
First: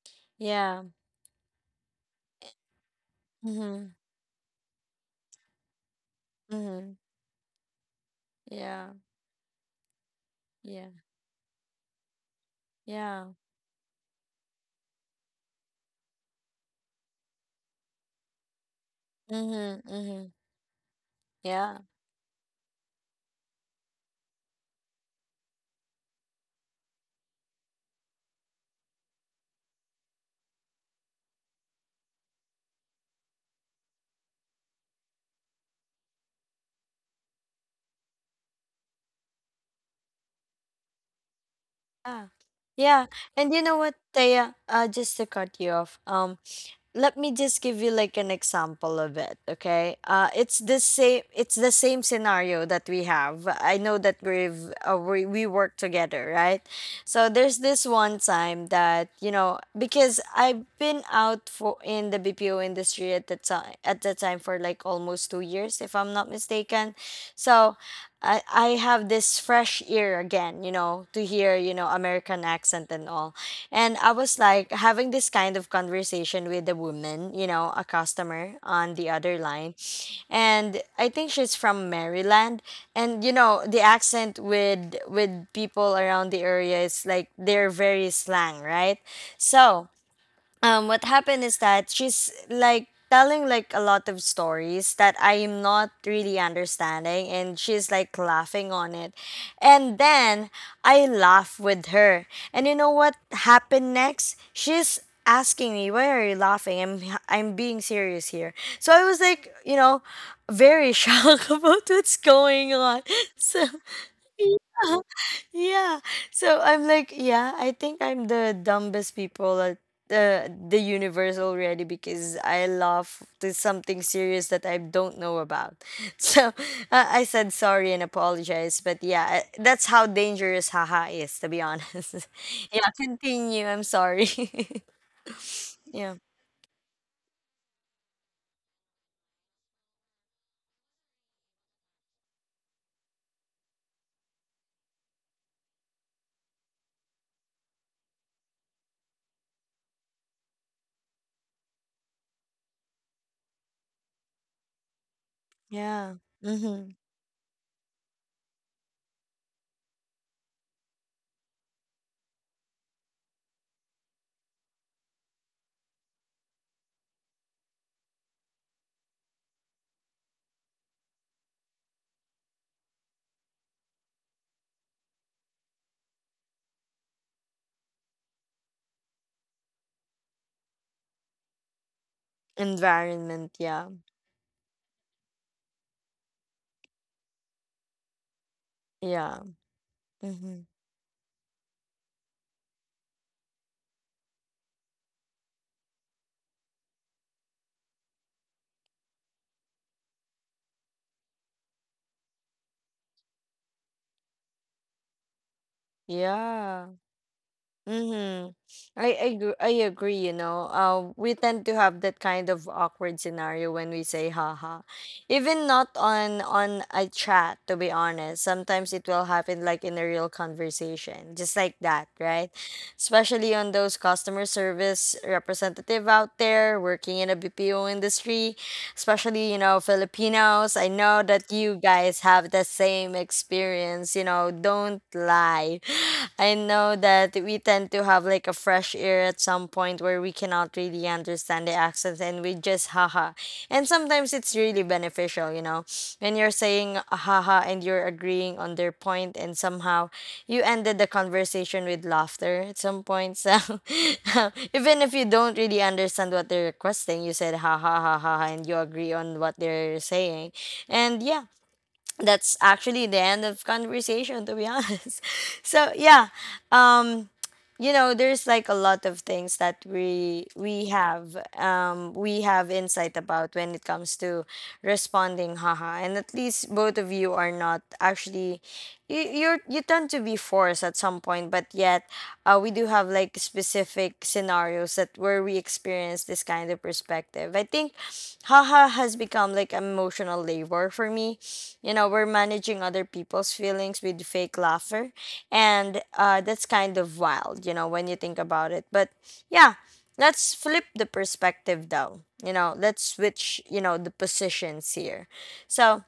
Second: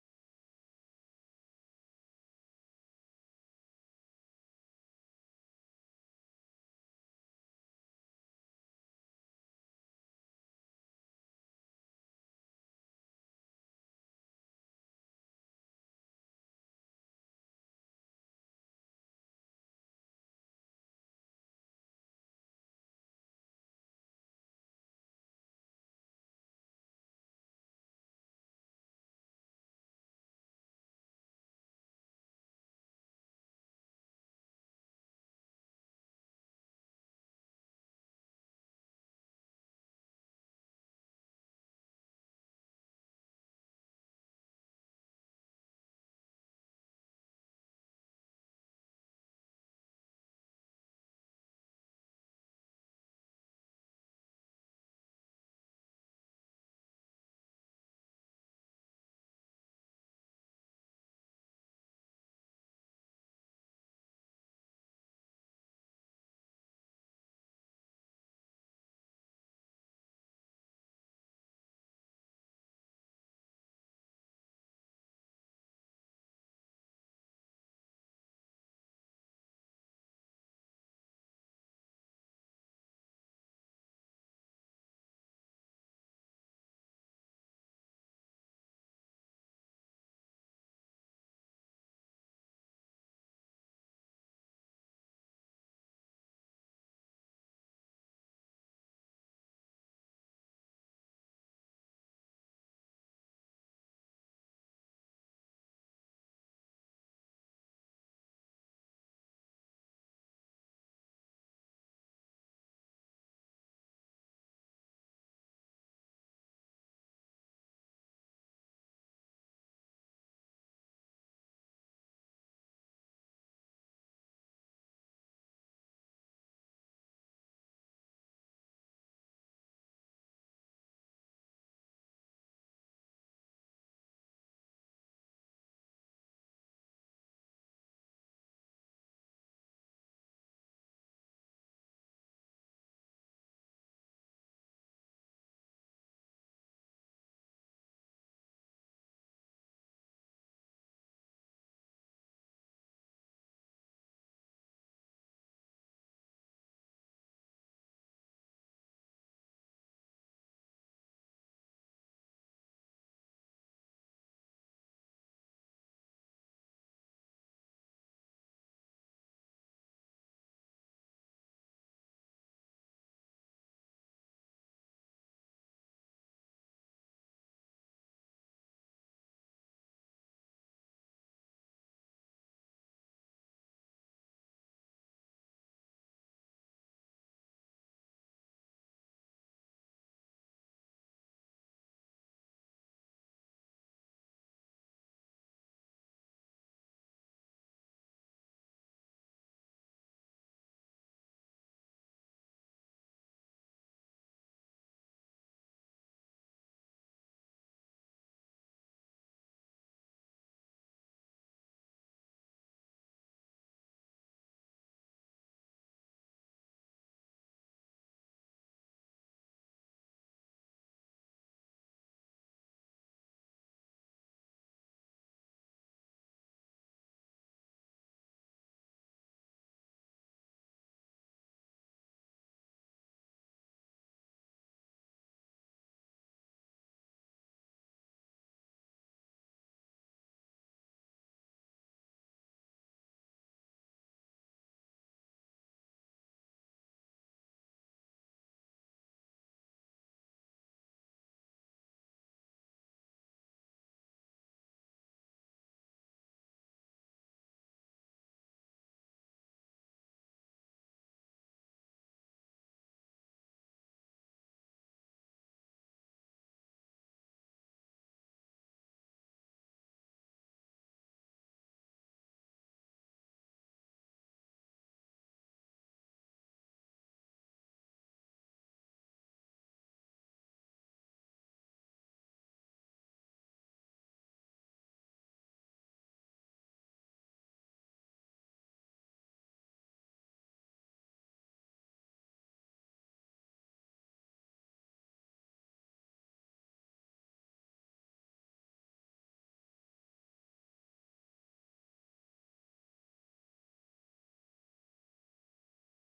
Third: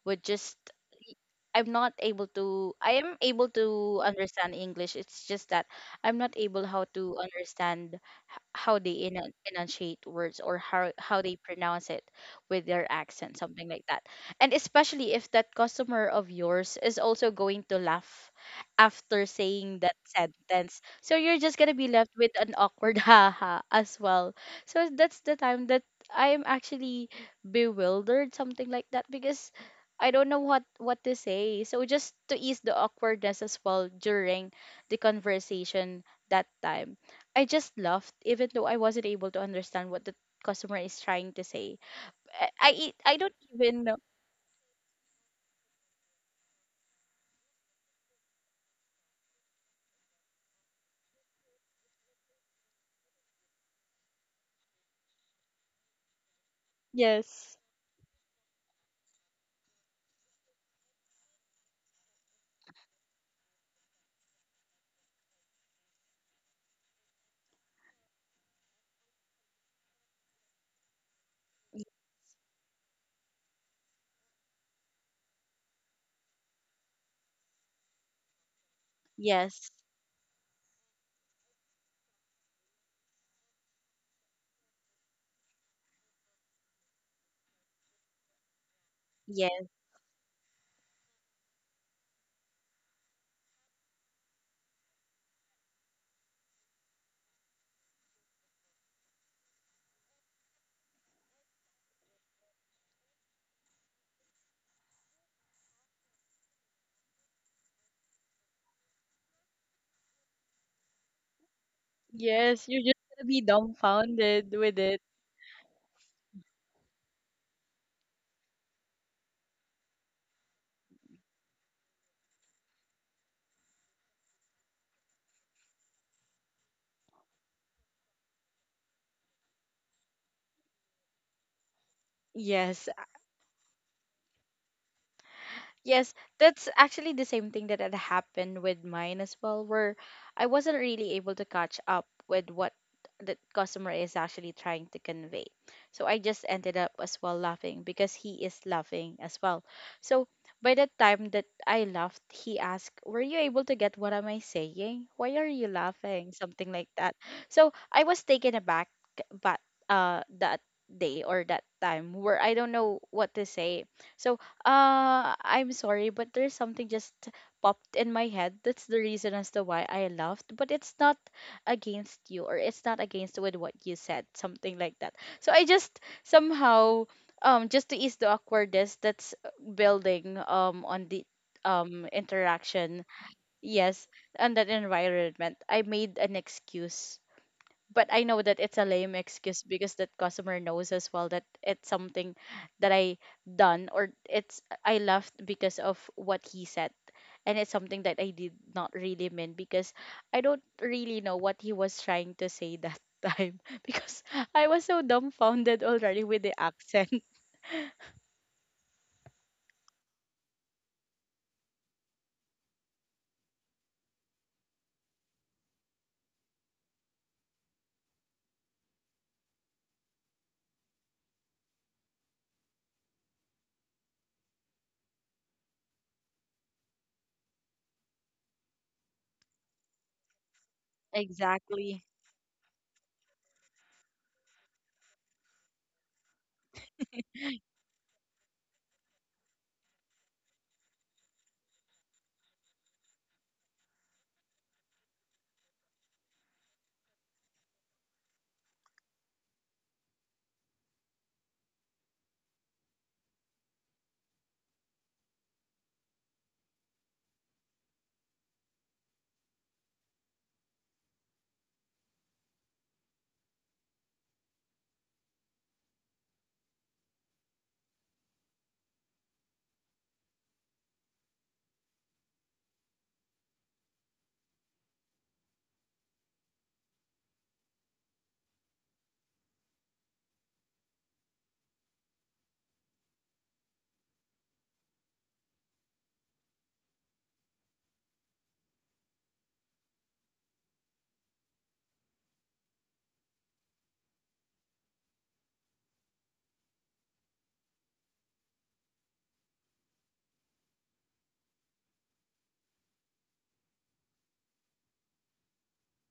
S2: with just
S1: Yeah.
S2: I'm not able to I am able
S1: Mm-hmm.
S2: to understand English. It's just that I'm not able how
S1: Mm-hmm.
S2: to understand h- how
S1: Yeah.
S2: they enan- enunciate words or
S1: Yeah.
S2: how they pronounce it with their
S1: Yeah.
S2: accent, something like that. And especially if that customer of yours is also going to laugh after saying
S1: Mm-hmm.
S2: that
S1: Mm-hmm.
S2: sentence. So you're just gonna
S1: Yeah.
S2: be left with an awkward *laughs* haha as well. So that's the time that I am actually bewildered, something like that, because I don't know what to say. So just to ease the awkwardness as well during the conversation that time, I just laughed even though I wasn't able to understand what the customer is trying to say.
S1: Ah. Yeah.
S2: I don't
S1: And you know
S2: even
S1: what,
S2: know.
S1: Taya? Just to cut you off. Let me just give you like an example of it, okay? Uh, it's the same scenario that we have. I know that we've we work together, right? So
S2: Yes.
S1: there's this one time that, you know, because I've been out for in the BPO industry at the time for like almost 2 years if I'm not mistaken. So I have this fresh ear again, you know, to hear, you know, American accent and all. And I was like having this kind of conversation with a woman, you know, a customer on the other
S2: Yes.
S1: line. And I think she's from Maryland. And you know, the accent with people around the area is like they're very slang, right?
S2: Yes.
S1: So what happened is that she's like telling like a lot of stories that I am not really understanding and she's like laughing on it. And then I laugh with her. And you know what happened next? She's asking me, "Why are you laughing?" I'm being serious here. So I was like, you know, very *laughs* shocked about what's
S2: Yes.
S1: going
S2: You're just
S1: on.
S2: gonna
S1: *laughs*
S2: be
S1: So
S2: dumbfounded with it.
S1: yeah. So I'm like, yeah, I think I'm the dumbest people at the universe already because I laugh to something serious that I don't know about. *laughs* So I said sorry and apologize, but yeah, I- that's how dangerous haha is to be honest. *laughs*
S2: Yes.
S1: Yeah, continue. I'm sorry. *laughs*
S2: Yes,
S1: Yeah.
S2: that's actually the same thing that had happened with mine as well, where I wasn't really able to catch up with what the customer is actually trying to convey. So I just ended up as well laughing because he is laughing as well. So by the time that I laughed, he asked, "Were you able to get what am I saying? Why are you
S1: Yeah.
S2: laughing?" Something like
S1: Mhm.
S2: that. So I was taken aback but that day or that time where I don't know what to say. So I'm sorry, but there's something just popped in my head. That's the reason as to why I laughed. But it's not against you, or it's not against with what you said, something like that. So I just somehow, just to ease the awkwardness that's building, on the interaction.
S1: Environment, yeah.
S2: Yes, on that environment, I made an excuse but I know that it's a lame
S1: Yeah.
S2: excuse because that customer
S1: Mhm.
S2: knows as well that it's something that I done or it's I left because of what he said. And it's something that I did not really mean because I don't really know what he was trying to say that *laughs* time because I was so dumbfounded already with the
S1: Yeah.
S2: accent.
S1: Mm-hmm. I agree, you know. We tend to have that kind of awkward scenario when we say haha. Even not on a chat, to be honest. Sometimes it will happen like in a real conversation, just like that, right? Especially on those customer service representative out there working in a BPO industry especially, you know, Filipinos. I know that you
S2: Exactly.
S1: guys have the same experience, you know, don't lie. *sighs* *laughs* I know that we tend to have like a fresh ear at some point where we cannot really understand the accents and we just haha. And sometimes it's really really beneficial, you know. When you're saying "Ah, haha and you're agreeing on their point and somehow you ended the conversation with laughter at some point. So *laughs* even if you don't really understand what they're requesting, you said ha ha ha ha ha," and you agree on what they're saying. And yeah, that's actually the end of conversation to be honest. *laughs* So yeah, um you know there's like a lot of things that we have insight about when it comes to responding haha, and at least both of you are not actually you're, you tend to be forced at some point but yet we do have like specific scenarios that where we experience this kind of perspective. I think haha has become like emotional labor for me. You know, we're managing other people's feelings with fake laughter, and that's kind of wild, you know, when you think about it. But yeah, let's flip the perspective though. You know, let's switch, you know, the positions here. So,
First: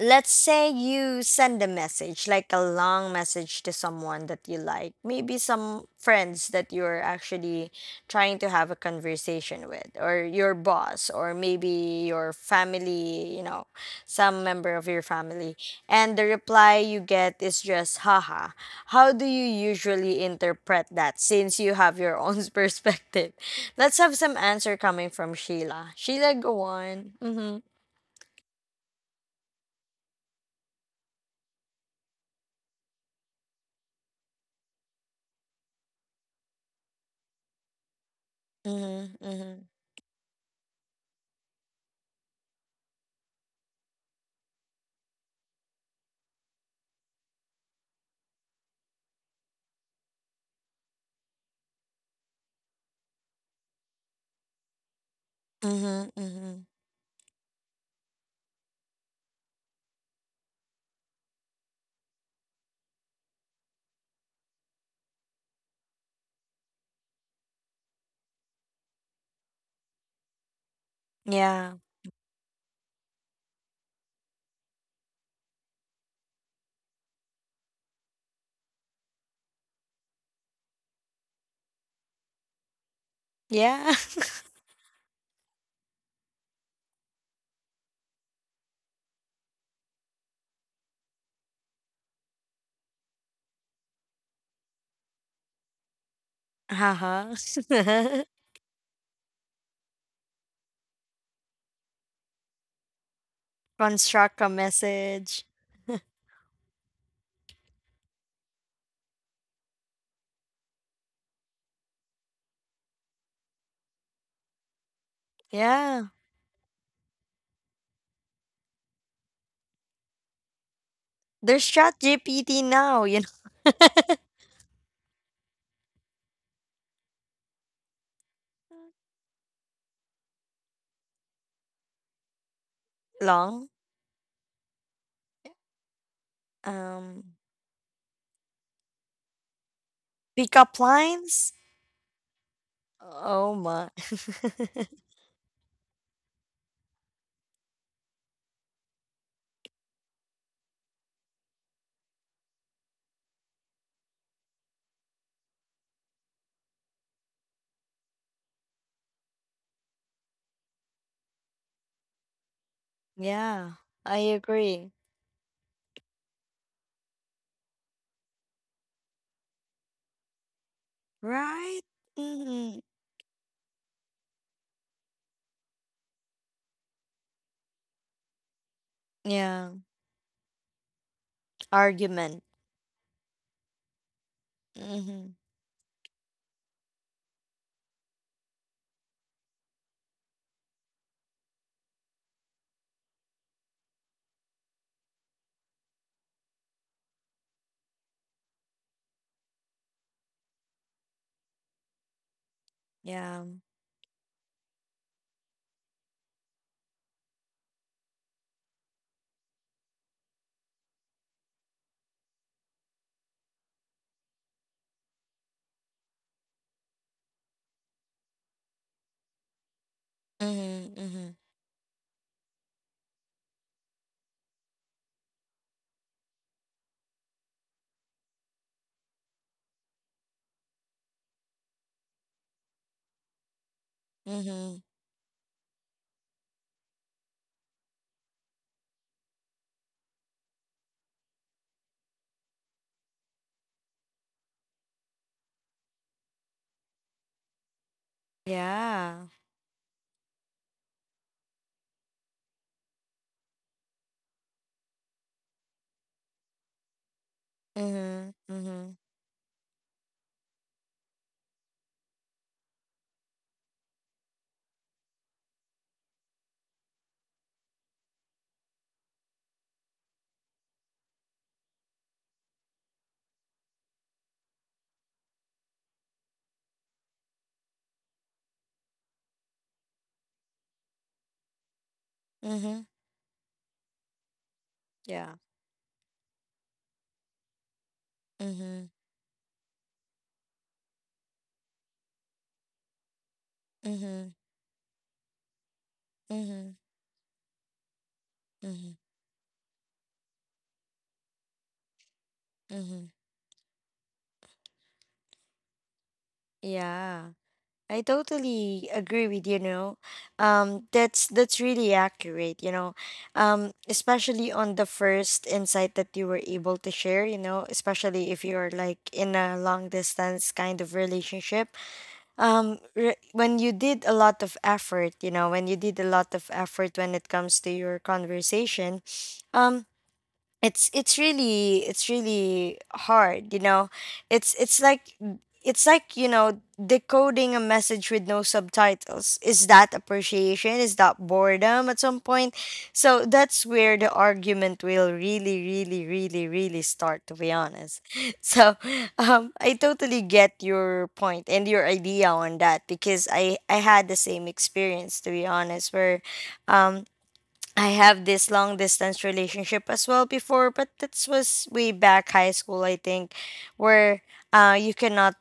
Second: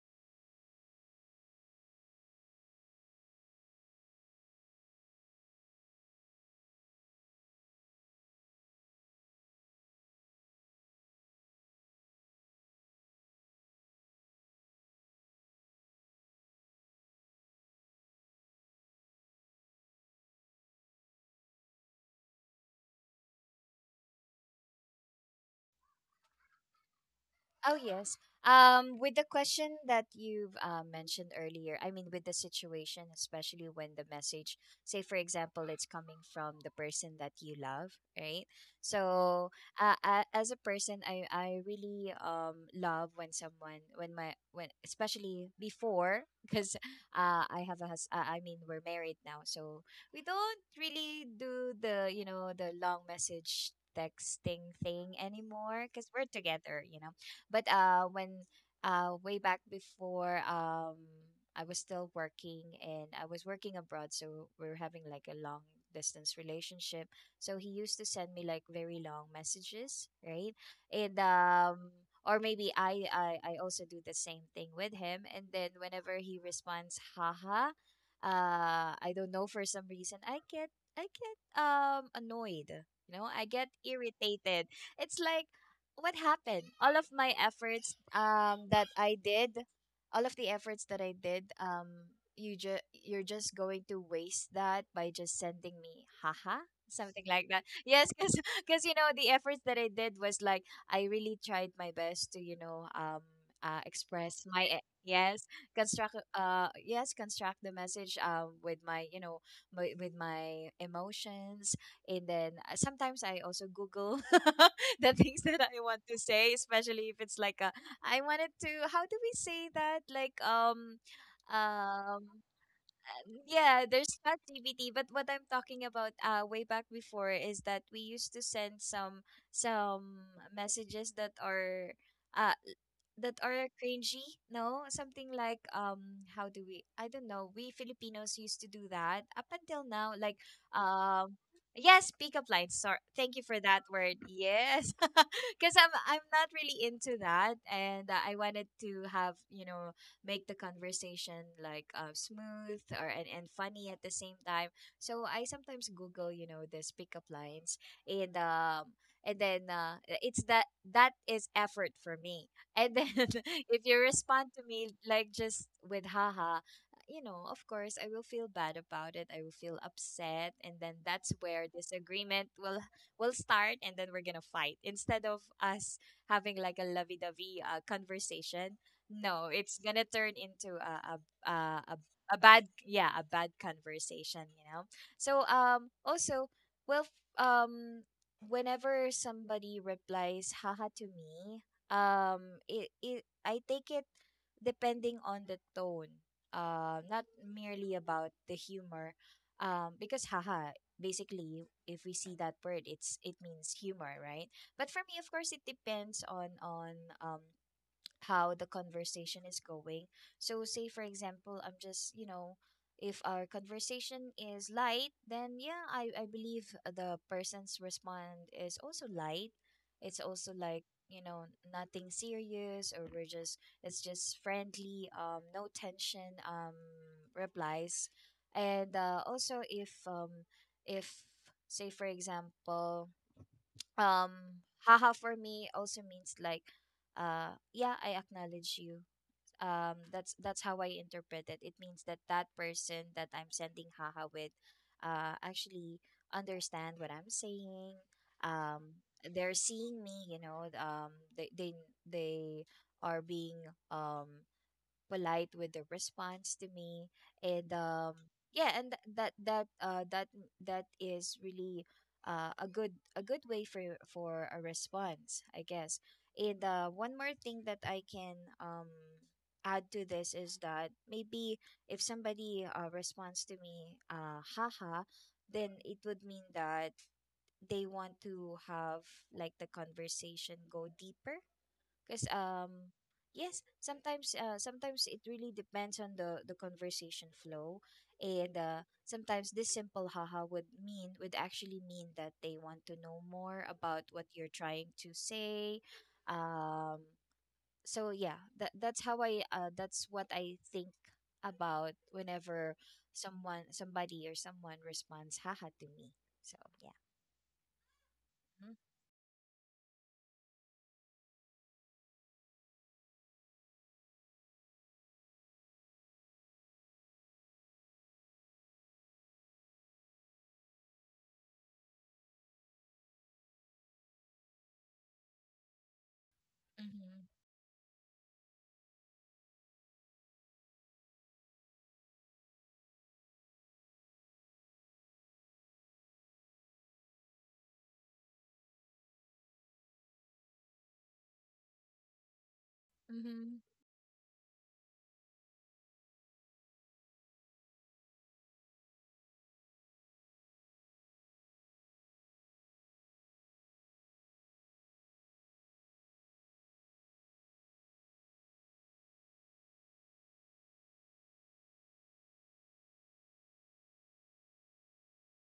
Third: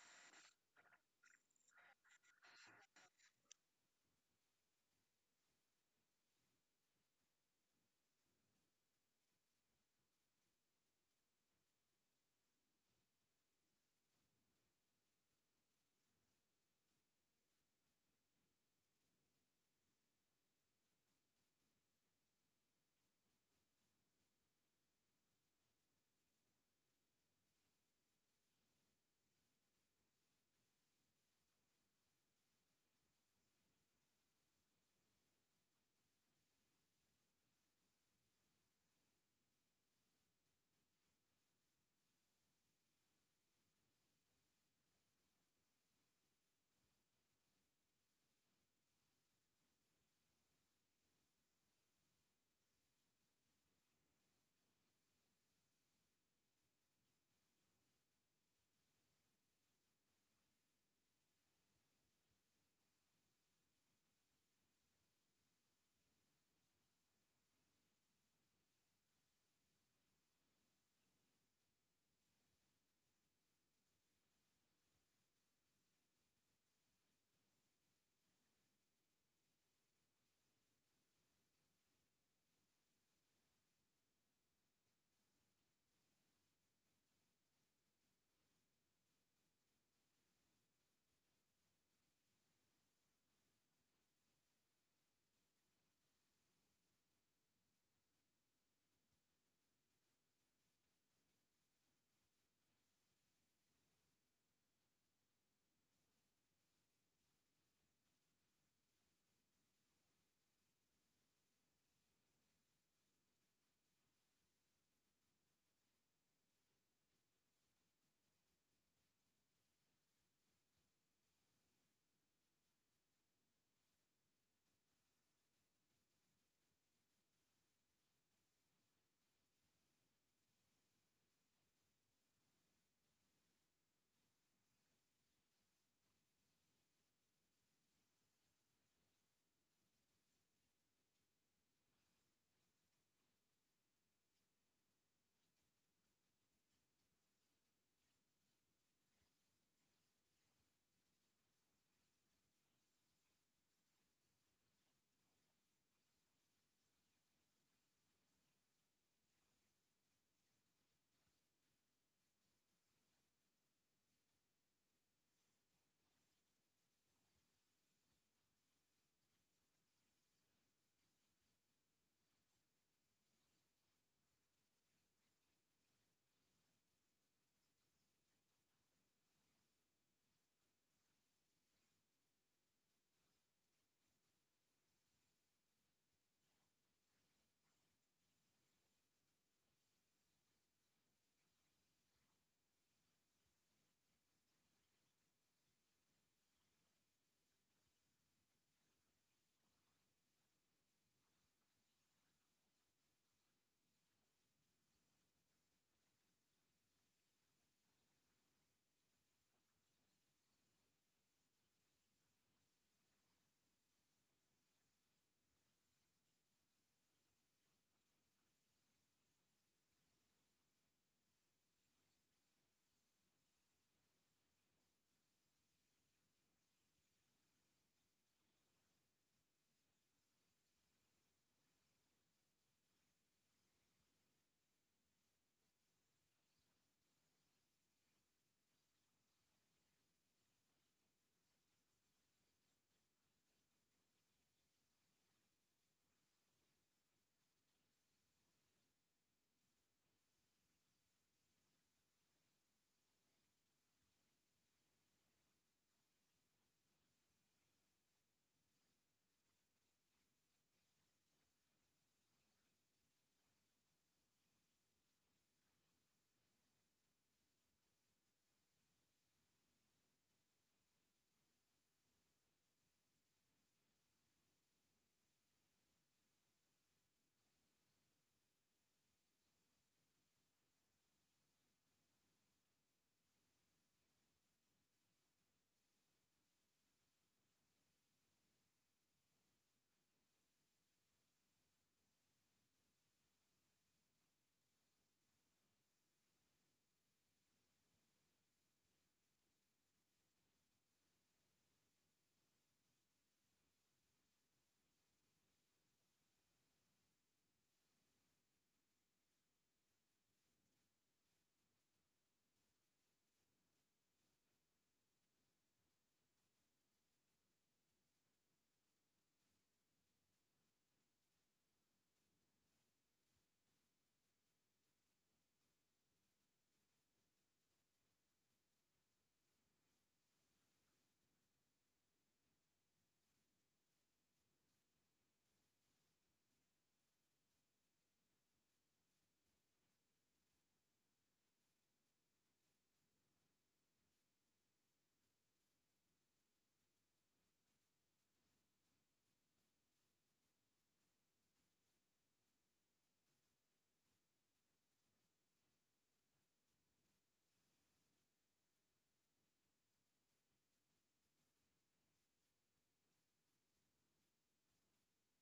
S1: let's say you send a message like a long message to someone that you like, maybe some friends that you're actually trying to have a conversation with, or your boss, or maybe your family, you know, some member of your family, and the reply you get is just haha. How do you usually interpret that since you have your own *laughs* perspective? Let's have some answer coming from Sheila. Sheila, go on. Mm-hmm,
S3: Oh, yes. With the question that you've mentioned earlier, I mean, with the situation, especially when the message, say, for example, it's coming from the person that you love, right?
S1: mm-hmm,
S3: So,
S1: mm-hmm.
S3: as a person, I really love when someone, when my, when, especially before, *laughs* because I have a hus- I mean, we're married now. So, we don't really do the, you know, the long message texting thing anymore because
S1: Mhm,
S3: we're
S1: mhm.
S3: together, you know? But when way back before, I was still working, and I was working abroad, so we were having like a long distance relationship. So he used to send me like very long messages, right? And
S1: Yeah.
S3: or maybe I also do the same thing with him. And then whenever he responds, haha, I don't know, for some reason I get, annoyed. You know, I get
S1: Yeah. *laughs*
S3: irritated. It's like, what happened? All of the efforts that I did, you ju-, you're just going to waste that by just sending me haha, something
S1: Uh-huh.
S3: like that. Yes,
S1: *laughs*
S3: cuz *laughs* you know, the efforts that I did was like, I really tried my best to, you know,
S1: Construct
S3: express
S1: a
S3: my
S1: message.
S3: yes, construct, yes, construct the message with my, you know, my, with my emotions, and then sometimes I also Google *laughs* *laughs* the things that I want
S1: Yeah.
S3: to say, especially if it's like a, I wanted to, how do we say that? Like,
S1: There's
S3: um,
S1: ChatGPT now, you know.
S3: yeah, there's ChatGPT, but what I'm talking about way back before is that we used to send
S1: *laughs*
S3: some some messages uh that are
S1: Long.
S3: cringy, no? Something like, how do we, I
S1: Um,
S3: don't know, we Filipinos used to do that up until now, like
S1: pickup
S3: um
S1: lines.
S3: yes, pick up lines. Sorry. Thank you
S1: Oh
S3: for that
S1: my.
S3: word. Yes.
S1: *laughs*
S3: *laughs* Cuz I'm not really into that, and I wanted to have, you know, make the conversation like smooth or and funny at the same time. So I sometimes Google, you know, these pickup lines, and then it's that, that is effort for me. And then *laughs*
S1: Yeah,
S3: if you
S1: I
S3: respond to
S1: agree.
S3: me like just with haha, you know, of course I will feel bad about it. I will feel upset, and then that's where
S1: Right?
S3: disagreement will
S1: Mm-hmm.
S3: start, and then we're going to fight instead of us having like a lovey-dovey conversation. No,
S1: Yeah.
S3: it's gonna turn into a, a a
S1: Argument.
S3: bad, yeah, a bad conversation, you know.
S1: Mm-hmm.
S3: So also, well, um whenever somebody replies haha to me, it, it I take it depending on the tone, not merely about the humor, because haha, basically, if we see that word, it's, it
S1: Yeah.
S3: means humor, right? But for me, of course, it depends on um how the conversation is going. So, say for example, I'm just, you know, if our conversation is light, then yeah, I believe the person's response is also light. It's also like,
S1: Mm-hmm.
S3: you
S1: Mm-hmm.
S3: know, nothing serious, or we're just, it's just friendly, no tension replies. And also if, say for example, um
S1: Mm-hmm.
S3: haha for me also means like, yeah, I acknowledge you, that's how I interpret it. It means that that person that I'm sending haha with actually understand what I'm saying. um
S1: Yeah.
S3: they're seeing me, you know, they they they are being um polite with the response to me. And
S1: Mm-hmm.
S3: yeah, and
S1: Mm-hmm.
S3: that is really a good, a good way for a response, I guess. And one more thing that I can add to this is that maybe if somebody responds to me haha, then it would mean that they want to have like the conversation go deeper, because
S1: Mm-hmm.
S3: yes, sometimes, it
S1: Yeah.
S3: really depends on the conversation flow, and
S1: Mm-hmm.
S3: sometimes this simple haha would mean, would actually mean that they want to know more about what
S1: Mm-hmm.
S3: you're trying to say.
S1: Mm-hmm.
S3: Um, so yeah, that
S1: Mm-hmm.
S3: that's what I think about whenever
S1: Mm-hmm.
S3: someone somebody or someone responds haha to me. So yeah.
S1: Yeah. I
S3: Hmm.
S1: totally agree with you know. That's really accurate, you know. Especially on the first insight that you were able to share, you know, especially if you're like in a long distance kind of relationship. Um, re- when you did a lot of effort, you know, when you did a lot of effort when
S3: Mm-hmm.
S1: it comes to your conversation, um it's really hard, you know. it's it's like it's like, you know, decoding a message with no subtitles. Is that appreciation? Is that boredom at some point? So
S3: Mm-hmm.
S1: that's where the argument will really really really really start to be honest. *laughs* So I totally get your point and your idea on that because I had the same experience to be honest, where um I have this long distance relationship as well before, but that was way back high school, I think, where you cannot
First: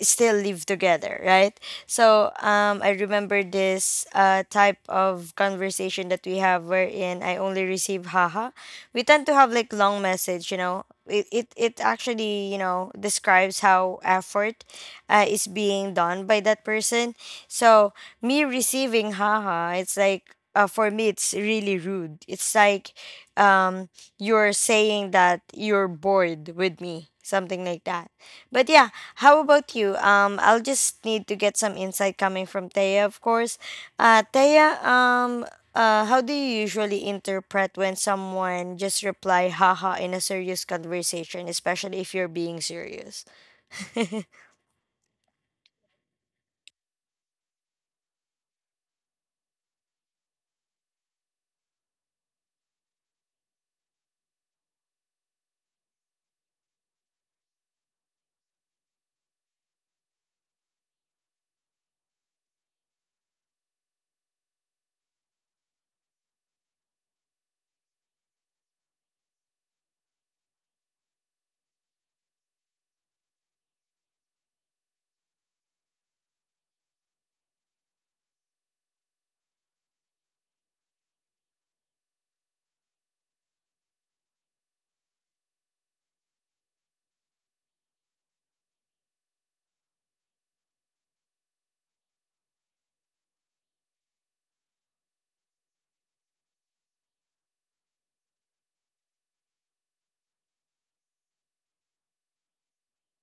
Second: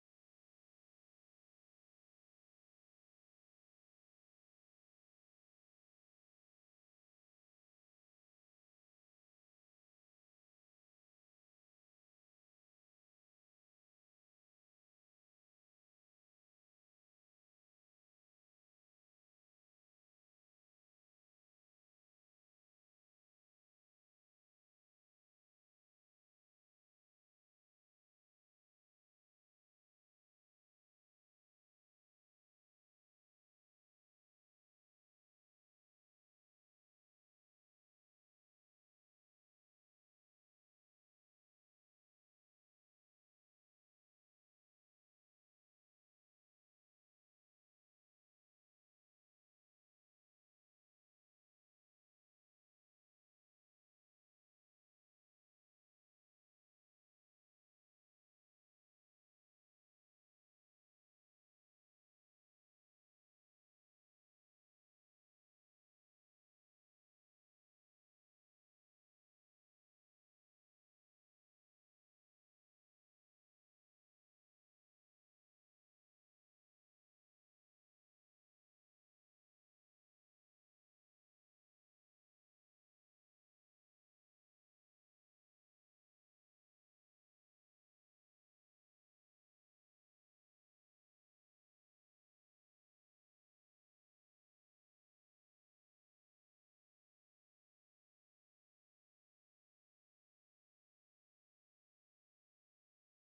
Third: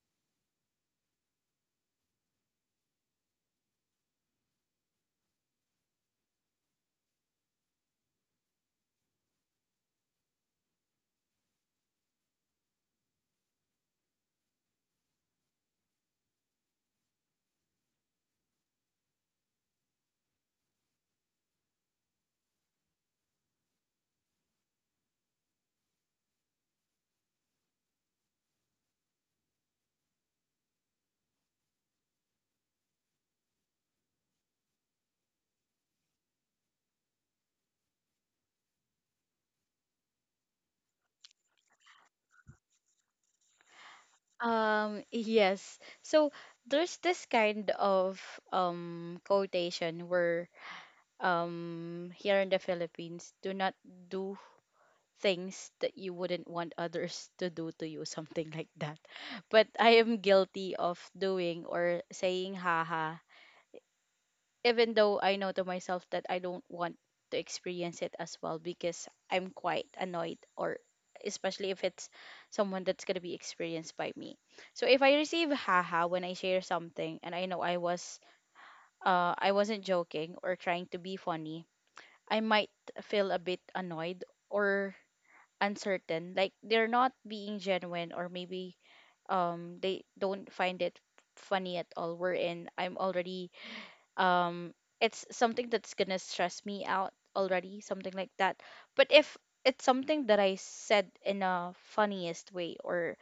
S1: still live together, right? So I remember this type of conversation that we have wherein I only receive haha. We tend to have like long message, you know. It actually, you know, describes how effort is being done by that person. So me receiving haha, it's like for me it's really rude. It's like um you're saying that you're bored with me, something like that. But yeah, how about you? I'll just need to get some insight coming from Taya of course. Taya, how do you usually interpret when someone just reply haha in a serious conversation, especially if you're being serious? *laughs* Mm-hmm.
S2: Yes. So there's this kind of quotation where here in the Philippines, do not do things that you wouldn't want others *laughs* to do to you, something like that. *laughs* But I am guilty of doing or saying haha, even though I know to myself that I don't want to experience it as well because I'm quite annoyed or especially if it's someone that's going to be experienced by me. So if I receive haha when I share something and I know I wasn't joking or trying to be funny, I might feel a bit annoyed or uncertain. Like they're not being genuine or maybe they don't find it funny at all. Wherein I'm already um it's something that's gonna stress me out already, something like that. But if it's something that I said in a funniest way or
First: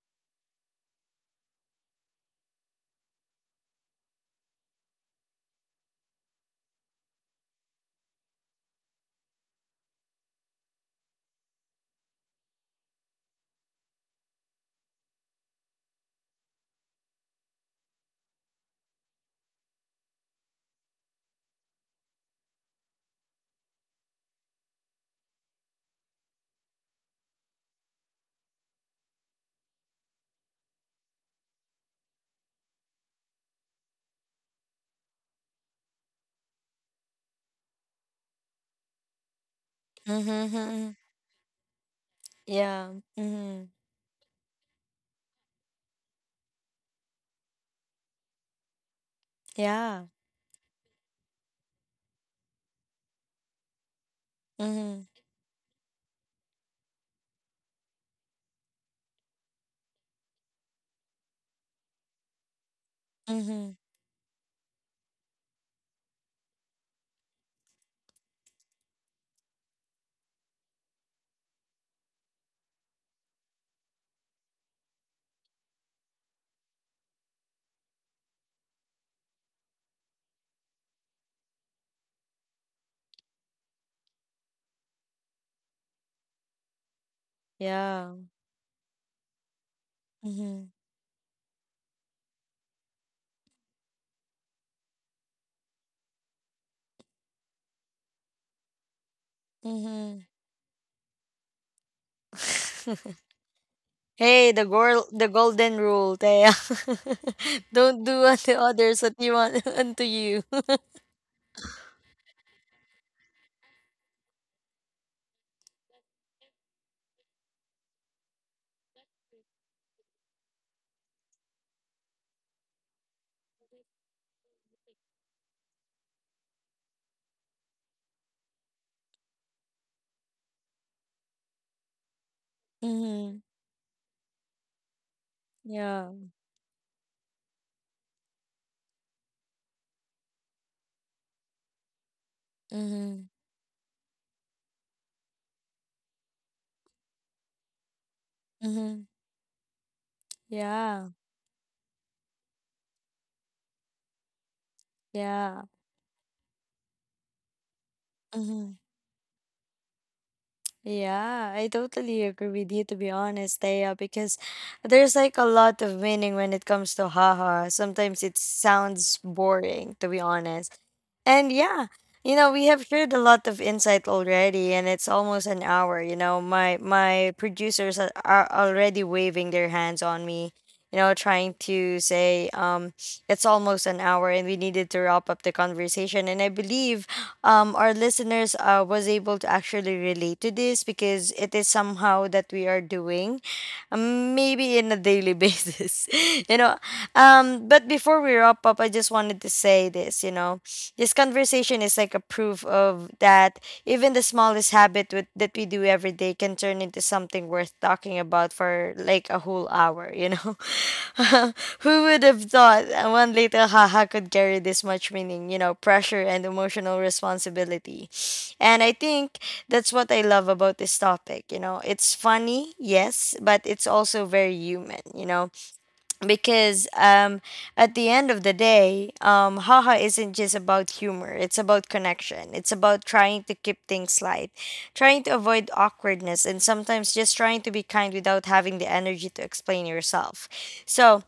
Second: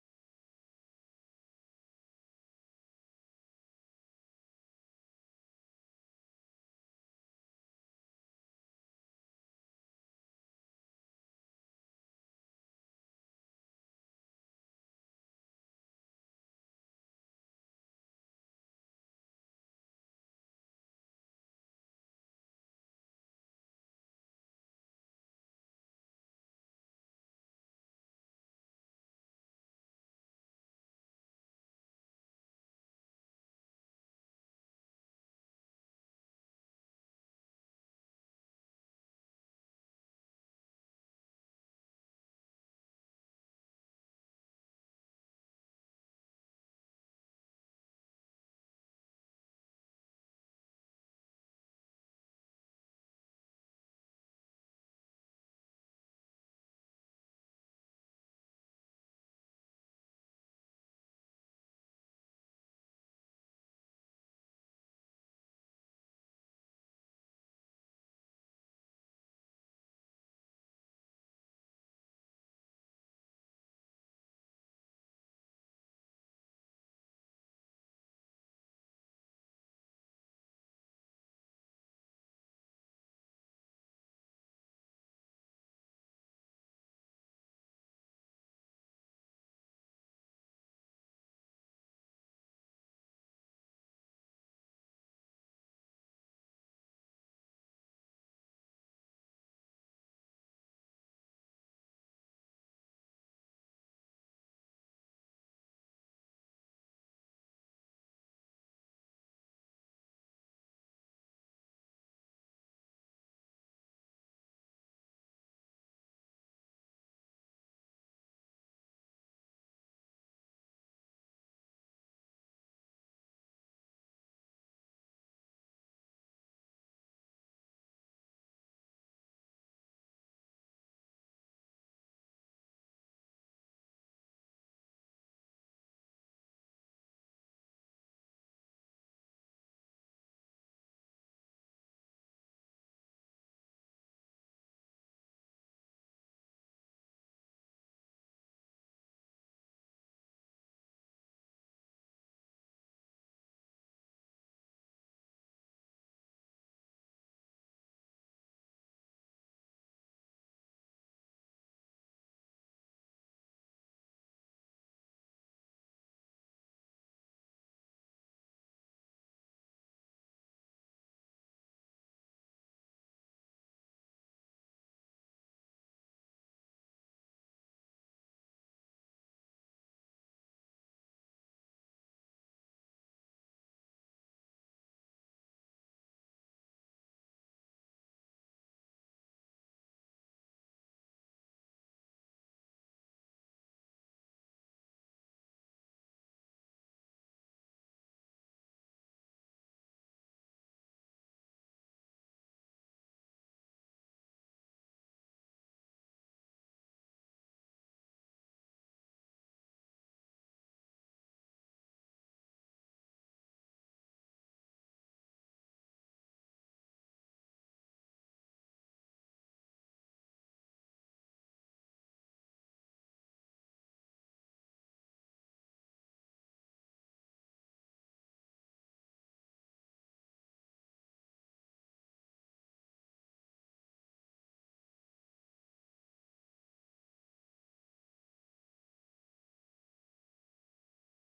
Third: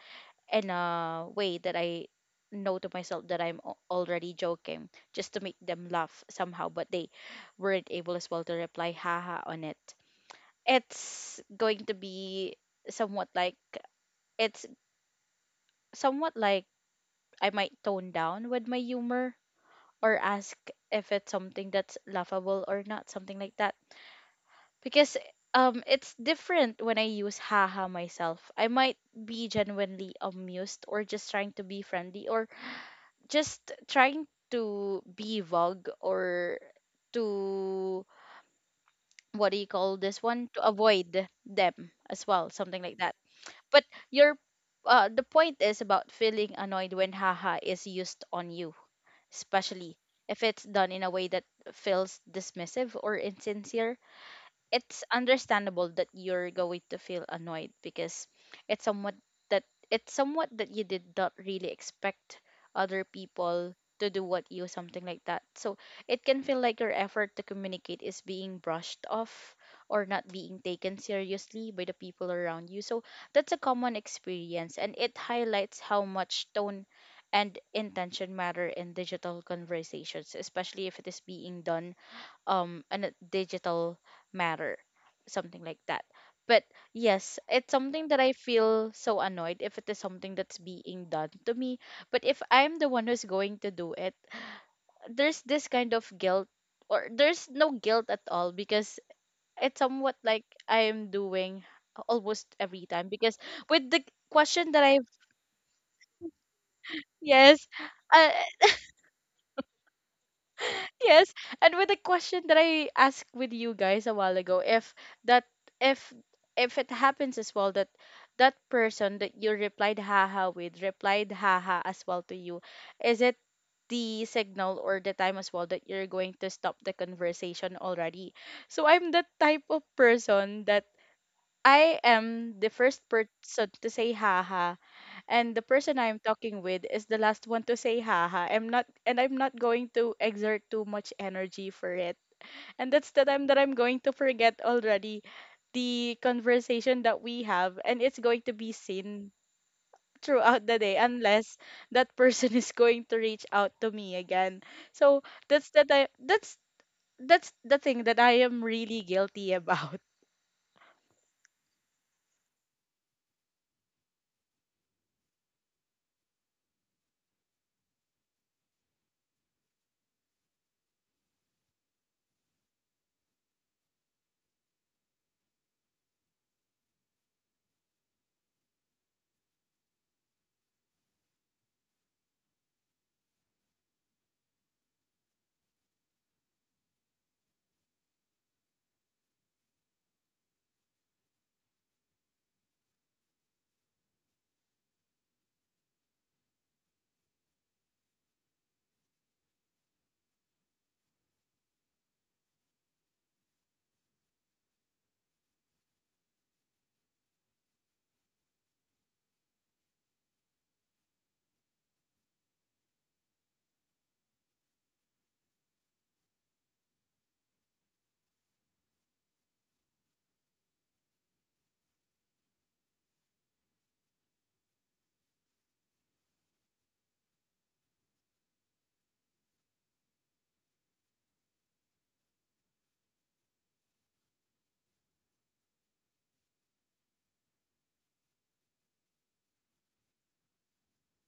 S2: in a way that I know to myself that already joking just to make them laugh somehow, but they weren't able as well to reply haha on it, it's going to be somewhat like it's somewhat like I might tone down with my humor or ask if it's something that's laughable or not, something like that. Because it's different when I use haha myself. I might be genuinely amused or just trying to be friendly or just trying to be vogue or to what do you call this one, to avoid them as well, something
S1: Yeah.
S2: like that.
S1: Mm-hmm.
S2: But your the point is about feeling annoyed when haha is used on you, especially
S1: Yeah.
S2: if it's done in a way that feels dismissive or insincere. It's
S1: Mm-hmm.
S2: understandable that you're going to feel annoyed because it's somewhat that it's somewhat that you did not really expect other people
S1: Mm-hmm.
S2: to do what you, something like that. So it can feel like your effort to communicate is being brushed off or not being taken seriously by the people around you. So that's a common experience, and it highlights how much tone and intention matter in digital conversations, especially if it is being done in a digital matter, something like that. But yes, it's
S1: Yeah.
S2: something that I feel so annoyed if it is something
S1: Mm-hmm.
S2: that's being done to me. But if I'm the one who's going to do it, there's this kind of guilt or there's no guilt at all because it's
S1: Mm-hmm.
S2: somewhat like I'm doing almost every
S1: *laughs*
S2: time because with the
S1: Hey, the
S2: question that
S1: girl, the
S2: I've
S1: golden rule, Thea. *laughs*
S2: yes
S1: Don't do
S2: uh,
S1: unto others what you want *laughs* unto you. *laughs*
S2: Yes, and with the question that I asked with you guys a while ago, if that if if it happens as well that that person that you replied haha with replied haha as well to you, is it the signal or the time as well that you're going to stop the conversation already? So I'm the type of person that I am the first
S1: Mm-hmm.
S2: person to say haha and the person
S1: Yeah.
S2: I'm talking with is the last one to say haha. I'm not going to exert too much energy for it. And that's the
S1: Mm-hmm.
S2: time that I'm going to forget already the conversation that we have, and it's going to be
S1: Mm-hmm.
S2: seen throughout the day
S1: Yeah.
S2: unless that person *laughs* is going to reach out to me again. So
S1: Yeah.
S2: that's the time that's the thing that I am
S1: Mm-hmm.
S2: really guilty *laughs* about.
S1: Yeah, I totally agree with you to be honest, Thea, because there's like a lot of meaning when it comes to haha. Sometimes it sounds boring to be honest. And yeah, you know, we have shared a lot of insight already, and it's almost an hour. You know, my producers are already waving their hands on me. You know, trying to say, it's almost an hour, and we needed to wrap up the conversation. And I believe, our listeners was able to actually relate to this because it is somehow that we are doing maybe in a daily basis. *laughs* You know, but before we wrap up, I just wanted to say this, you know. This conversation is like a proof of that. Even the smallest habit with, that we do every day can turn into something worth talking about for like a whole hour, you know? *laughs* Who would have thought that one little haha could carry this much meaning, you know, pressure and emotional responsibility? And I think that's what I love about this topic, you know? It's funny, yes, but it's also very human, you know? Because at the end of the day, haha isn't just about humor. It's about connection. It's about trying to keep things light, trying to avoid awkwardness, and sometimes just trying to be kind without having the energy to explain yourself. So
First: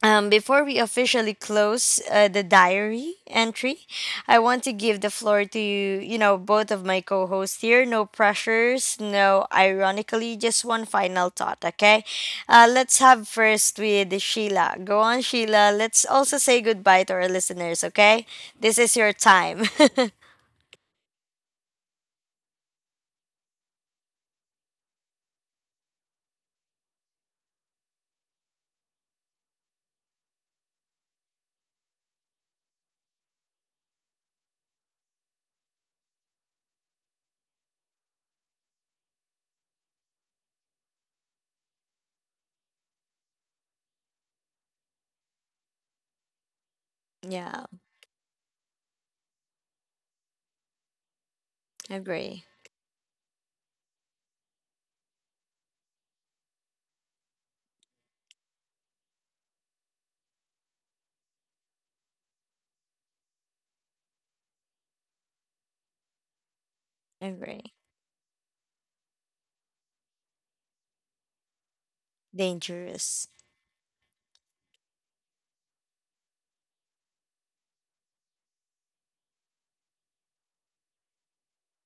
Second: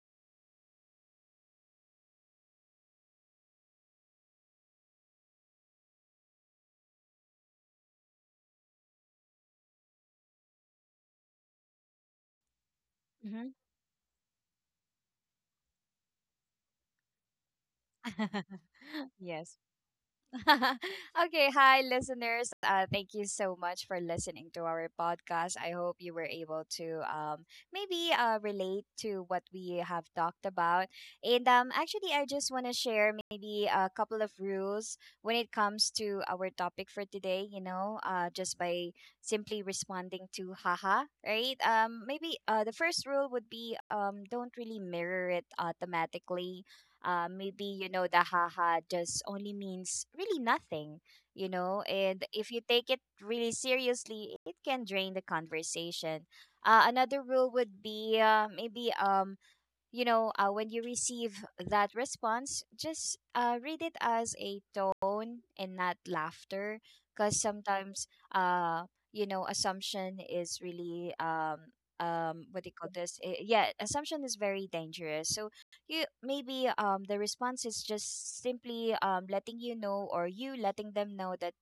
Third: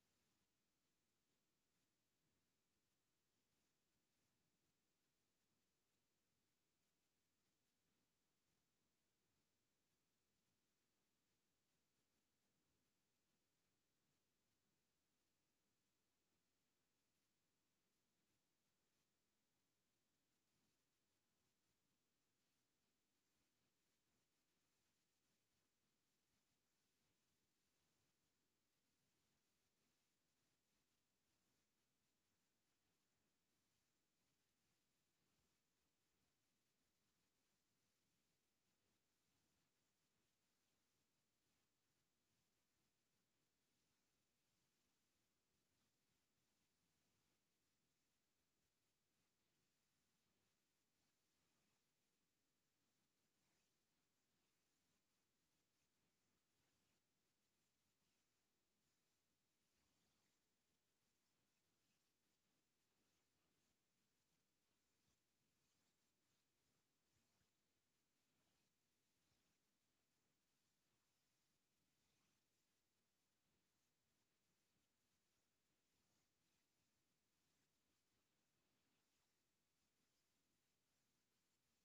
S1: before we officially close the diary entry, I want to give the floor to you, you know, both of my co hosts here. No pressures, no ironically, just one final thought, okay? Let's have
S3: Hmm.
S1: first with Sheila. Go on, Sheila. Let's also say goodbye to our listeners, okay? This is your
S3: *laughs* Yes.
S1: time.
S3: *laughs* Okay, hi listeners. Thank you so much for listening to our podcast. I hope you were able to maybe relate to what we have talked about. And actually, I just want to share maybe a couple of rules when it comes to our topic for today. You know, just by simply responding to haha, right? Maybe the first rule would be, don't really mirror it automatically. Maybe,
S1: *laughs* Yeah,
S3: you know, the haha just only means really nothing, you know, and if
S1: agree.
S3: you take it really seriously, it can drain the conversation. Another rule would be, maybe you know, when you receive that response, just read it as a tone and not laughter, because
S1: Agree.
S3: sometimes, uh, you know, assumption is really what do you call this?
S1: Dangerous.
S3: Eh, yeah, assumption is very dangerous. So, you, maybe the response is just simply, letting you know, or you letting them know, that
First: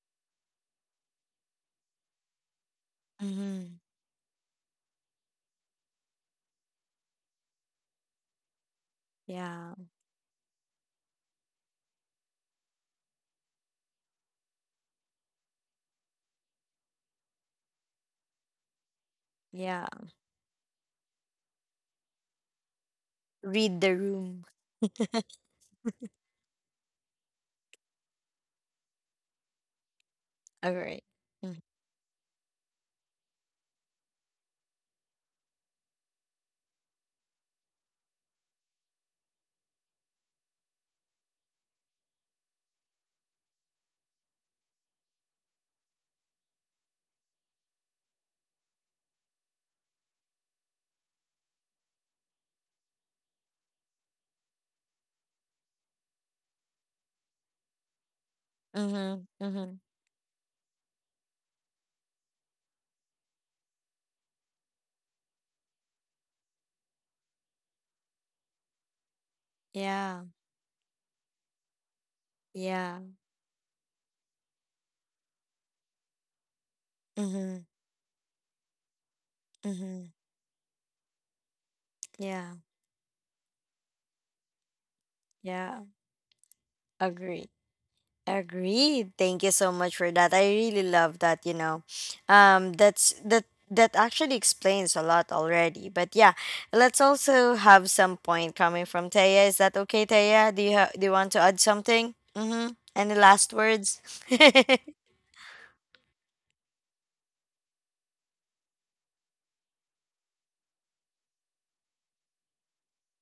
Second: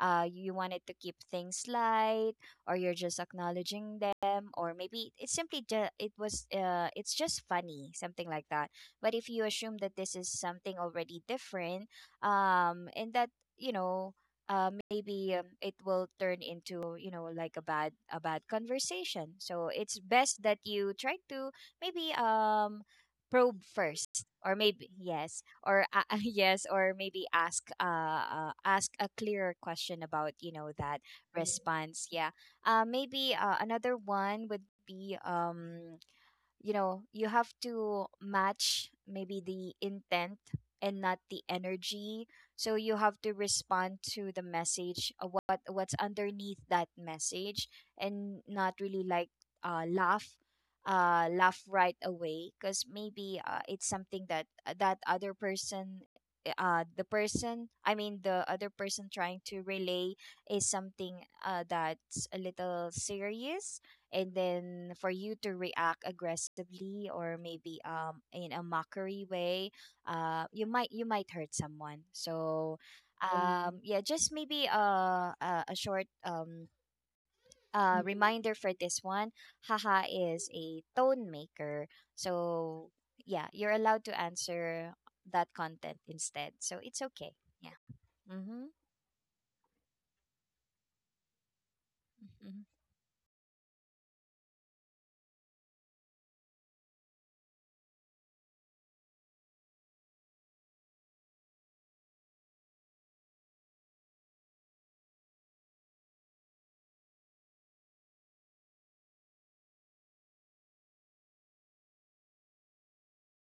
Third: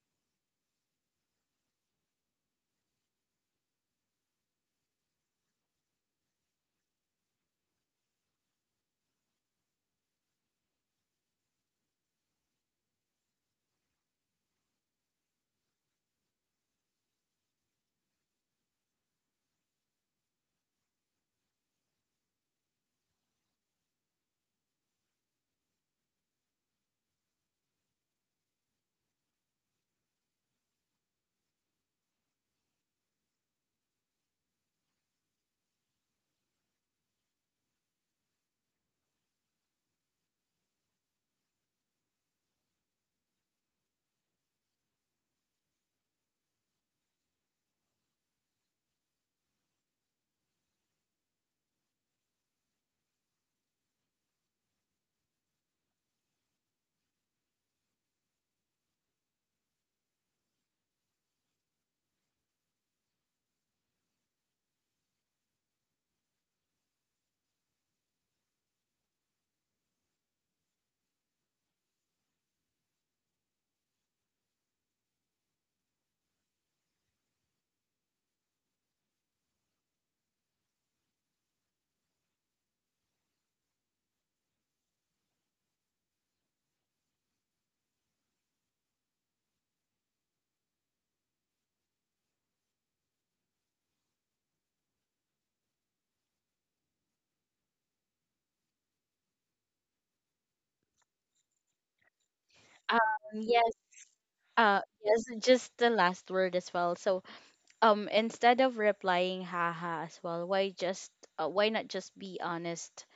S3: you wanted to keep things light, or you're just
S1: Hmm.
S3: acknowledging them, or maybe it's simply it was, it's just funny, something like that. But if you
S1: Yeah,
S3: assume that this is something already different, and that, you know, maybe it will turn into, you know, like a bad, conversation. So it's
S1: yeah.
S3: best that you try to maybe probe
S1: Read the
S3: first, or
S1: room.
S3: maybe yes,
S1: *laughs*
S3: or *laughs* yes, or maybe ask, ask a clearer question about, you know, that
S1: Agree. Mm-hmm.
S3: response, yeah. Maybe Another one would be, you know, you have to match maybe the intent and not the energy. So you have to respond to the message, what, what's underneath that message, and not really like uh, laugh laugh right away, because maybe it's something that, that other person, the other person, trying to
S1: Mm-hmm.
S3: relay is something that's a little serious, and then for you to react aggressively, or maybe in a mockery way,
S1: Yeah,
S3: you might, you might hurt someone. So
S1: yeah.
S3: yeah, just maybe a short
S1: Mhm.
S3: Mm-hmm. Reminder for this one: haha
S1: Mhm.
S3: is a tone maker.
S1: Yeah.
S3: So yeah, you're allowed to answer that content
S1: Yeah.
S3: instead, so it's okay.
S1: Agree.
S3: Yeah. Mm-hmm.
S1: Agreed. Thank you so much for that. I really love that, you know.
S3: Mm-hmm.
S1: That's that that actually explains a lot already. But yeah, let's also have some point coming from Taya. Is that okay, Taya? Do you want to add something? Mhm.
S2: Um
S1: Any last
S2: Yes.
S1: words? *laughs*
S2: Yes, just the last word as well. So instead of replying haha as well, why just why not just be honest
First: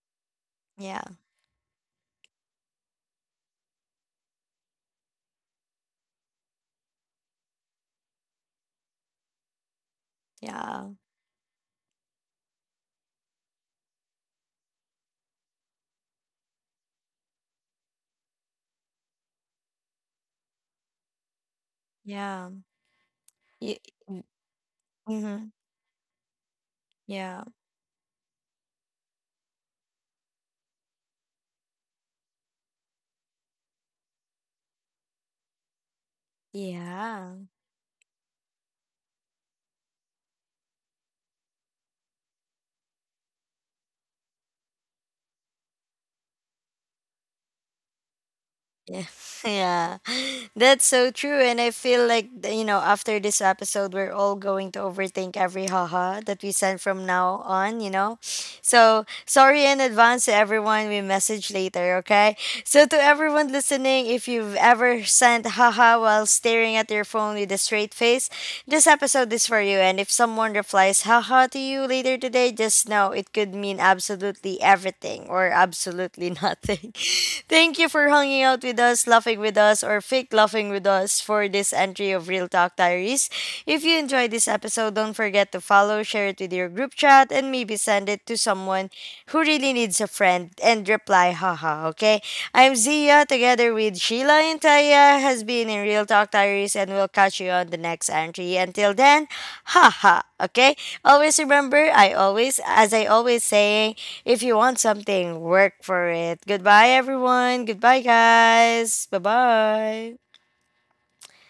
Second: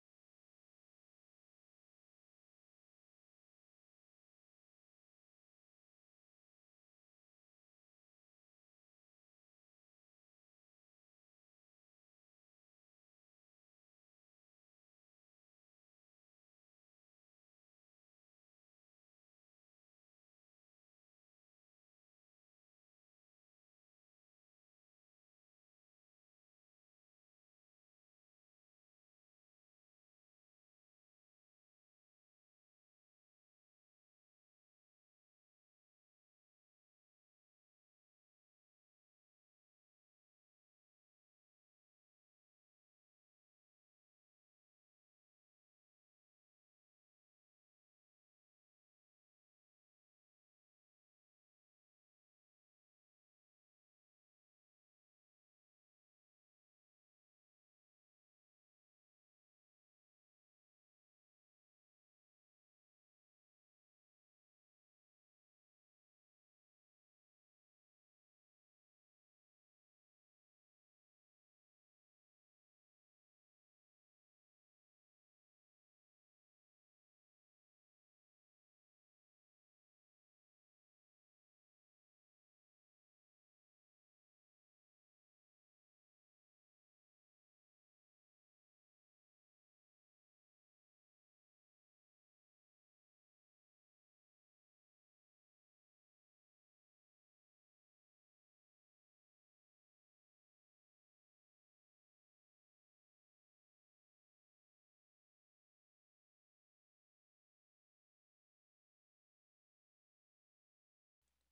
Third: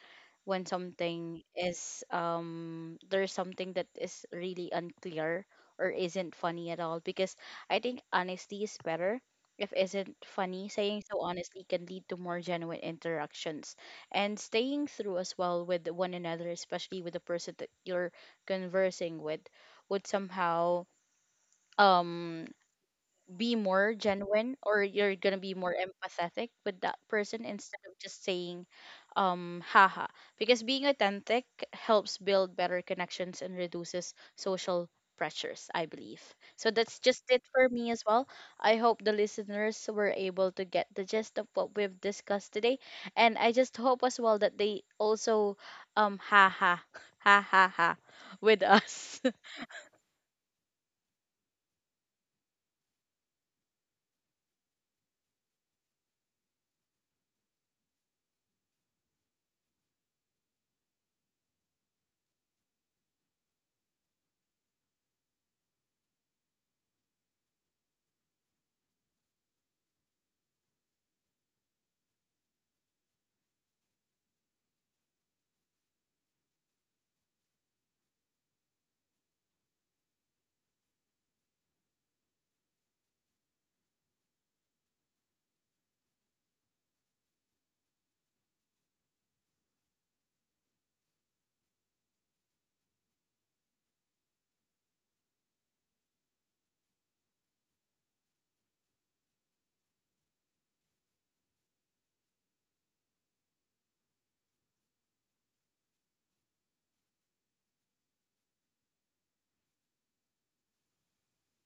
S2: when
S1: Yeah.
S2: something is there's something that is really unclear or isn't funny at all, because I think honesty is better. If isn't funny,
S1: Yeah.
S2: saying so honestly can lead to more genuine interactions and staying through as well with one another, especially with the person that you're conversing with. Would somehow um
S1: Yeah.
S2: be
S1: Y-
S2: more genuine, or you're gonna be
S1: mhm.
S2: more empathetic with that person
S1: Yeah.
S2: instead of just saying haha, because being authentic helps build better connections and reduces social pressures, I believe. So that's just it
S1: Yeah.
S2: for me as well. I hope the listeners were able to get the gist of what we've discussed today, and I just hope as well that they also haha *laughs* ha ha ha ha with *laughs*
S1: Yeah,
S2: us.
S1: *laughs* yeah, that's so true. And I feel like, you know, after this episode, we're all going to overthink every haha that we send from now on, you know? So, sorry in advance to everyone. We message later, okay? So, to everyone listening, if you've ever sent haha while staring at your phone with a straight face, this episode is for you. And if someone replies haha to you later today, just know it could mean absolutely everything or absolutely nothing. *laughs* Thank you for hanging out with us, laughing with us, or fake laughing with us for this entry of Real Talk Diaries. If you enjoyed this episode, don't forget to follow, share it with your group chat, and maybe send it to someone who really needs a friend and reply, haha, okay? I'm Zia, together with Sheila and Taya, has been in Real Talk Diaries, and we'll catch you on the next entry. Until then, haha, okay? Always remember, I always, as I always say. If you want something, work for it. Goodbye, everyone. Goodbye, guys. Bye bye.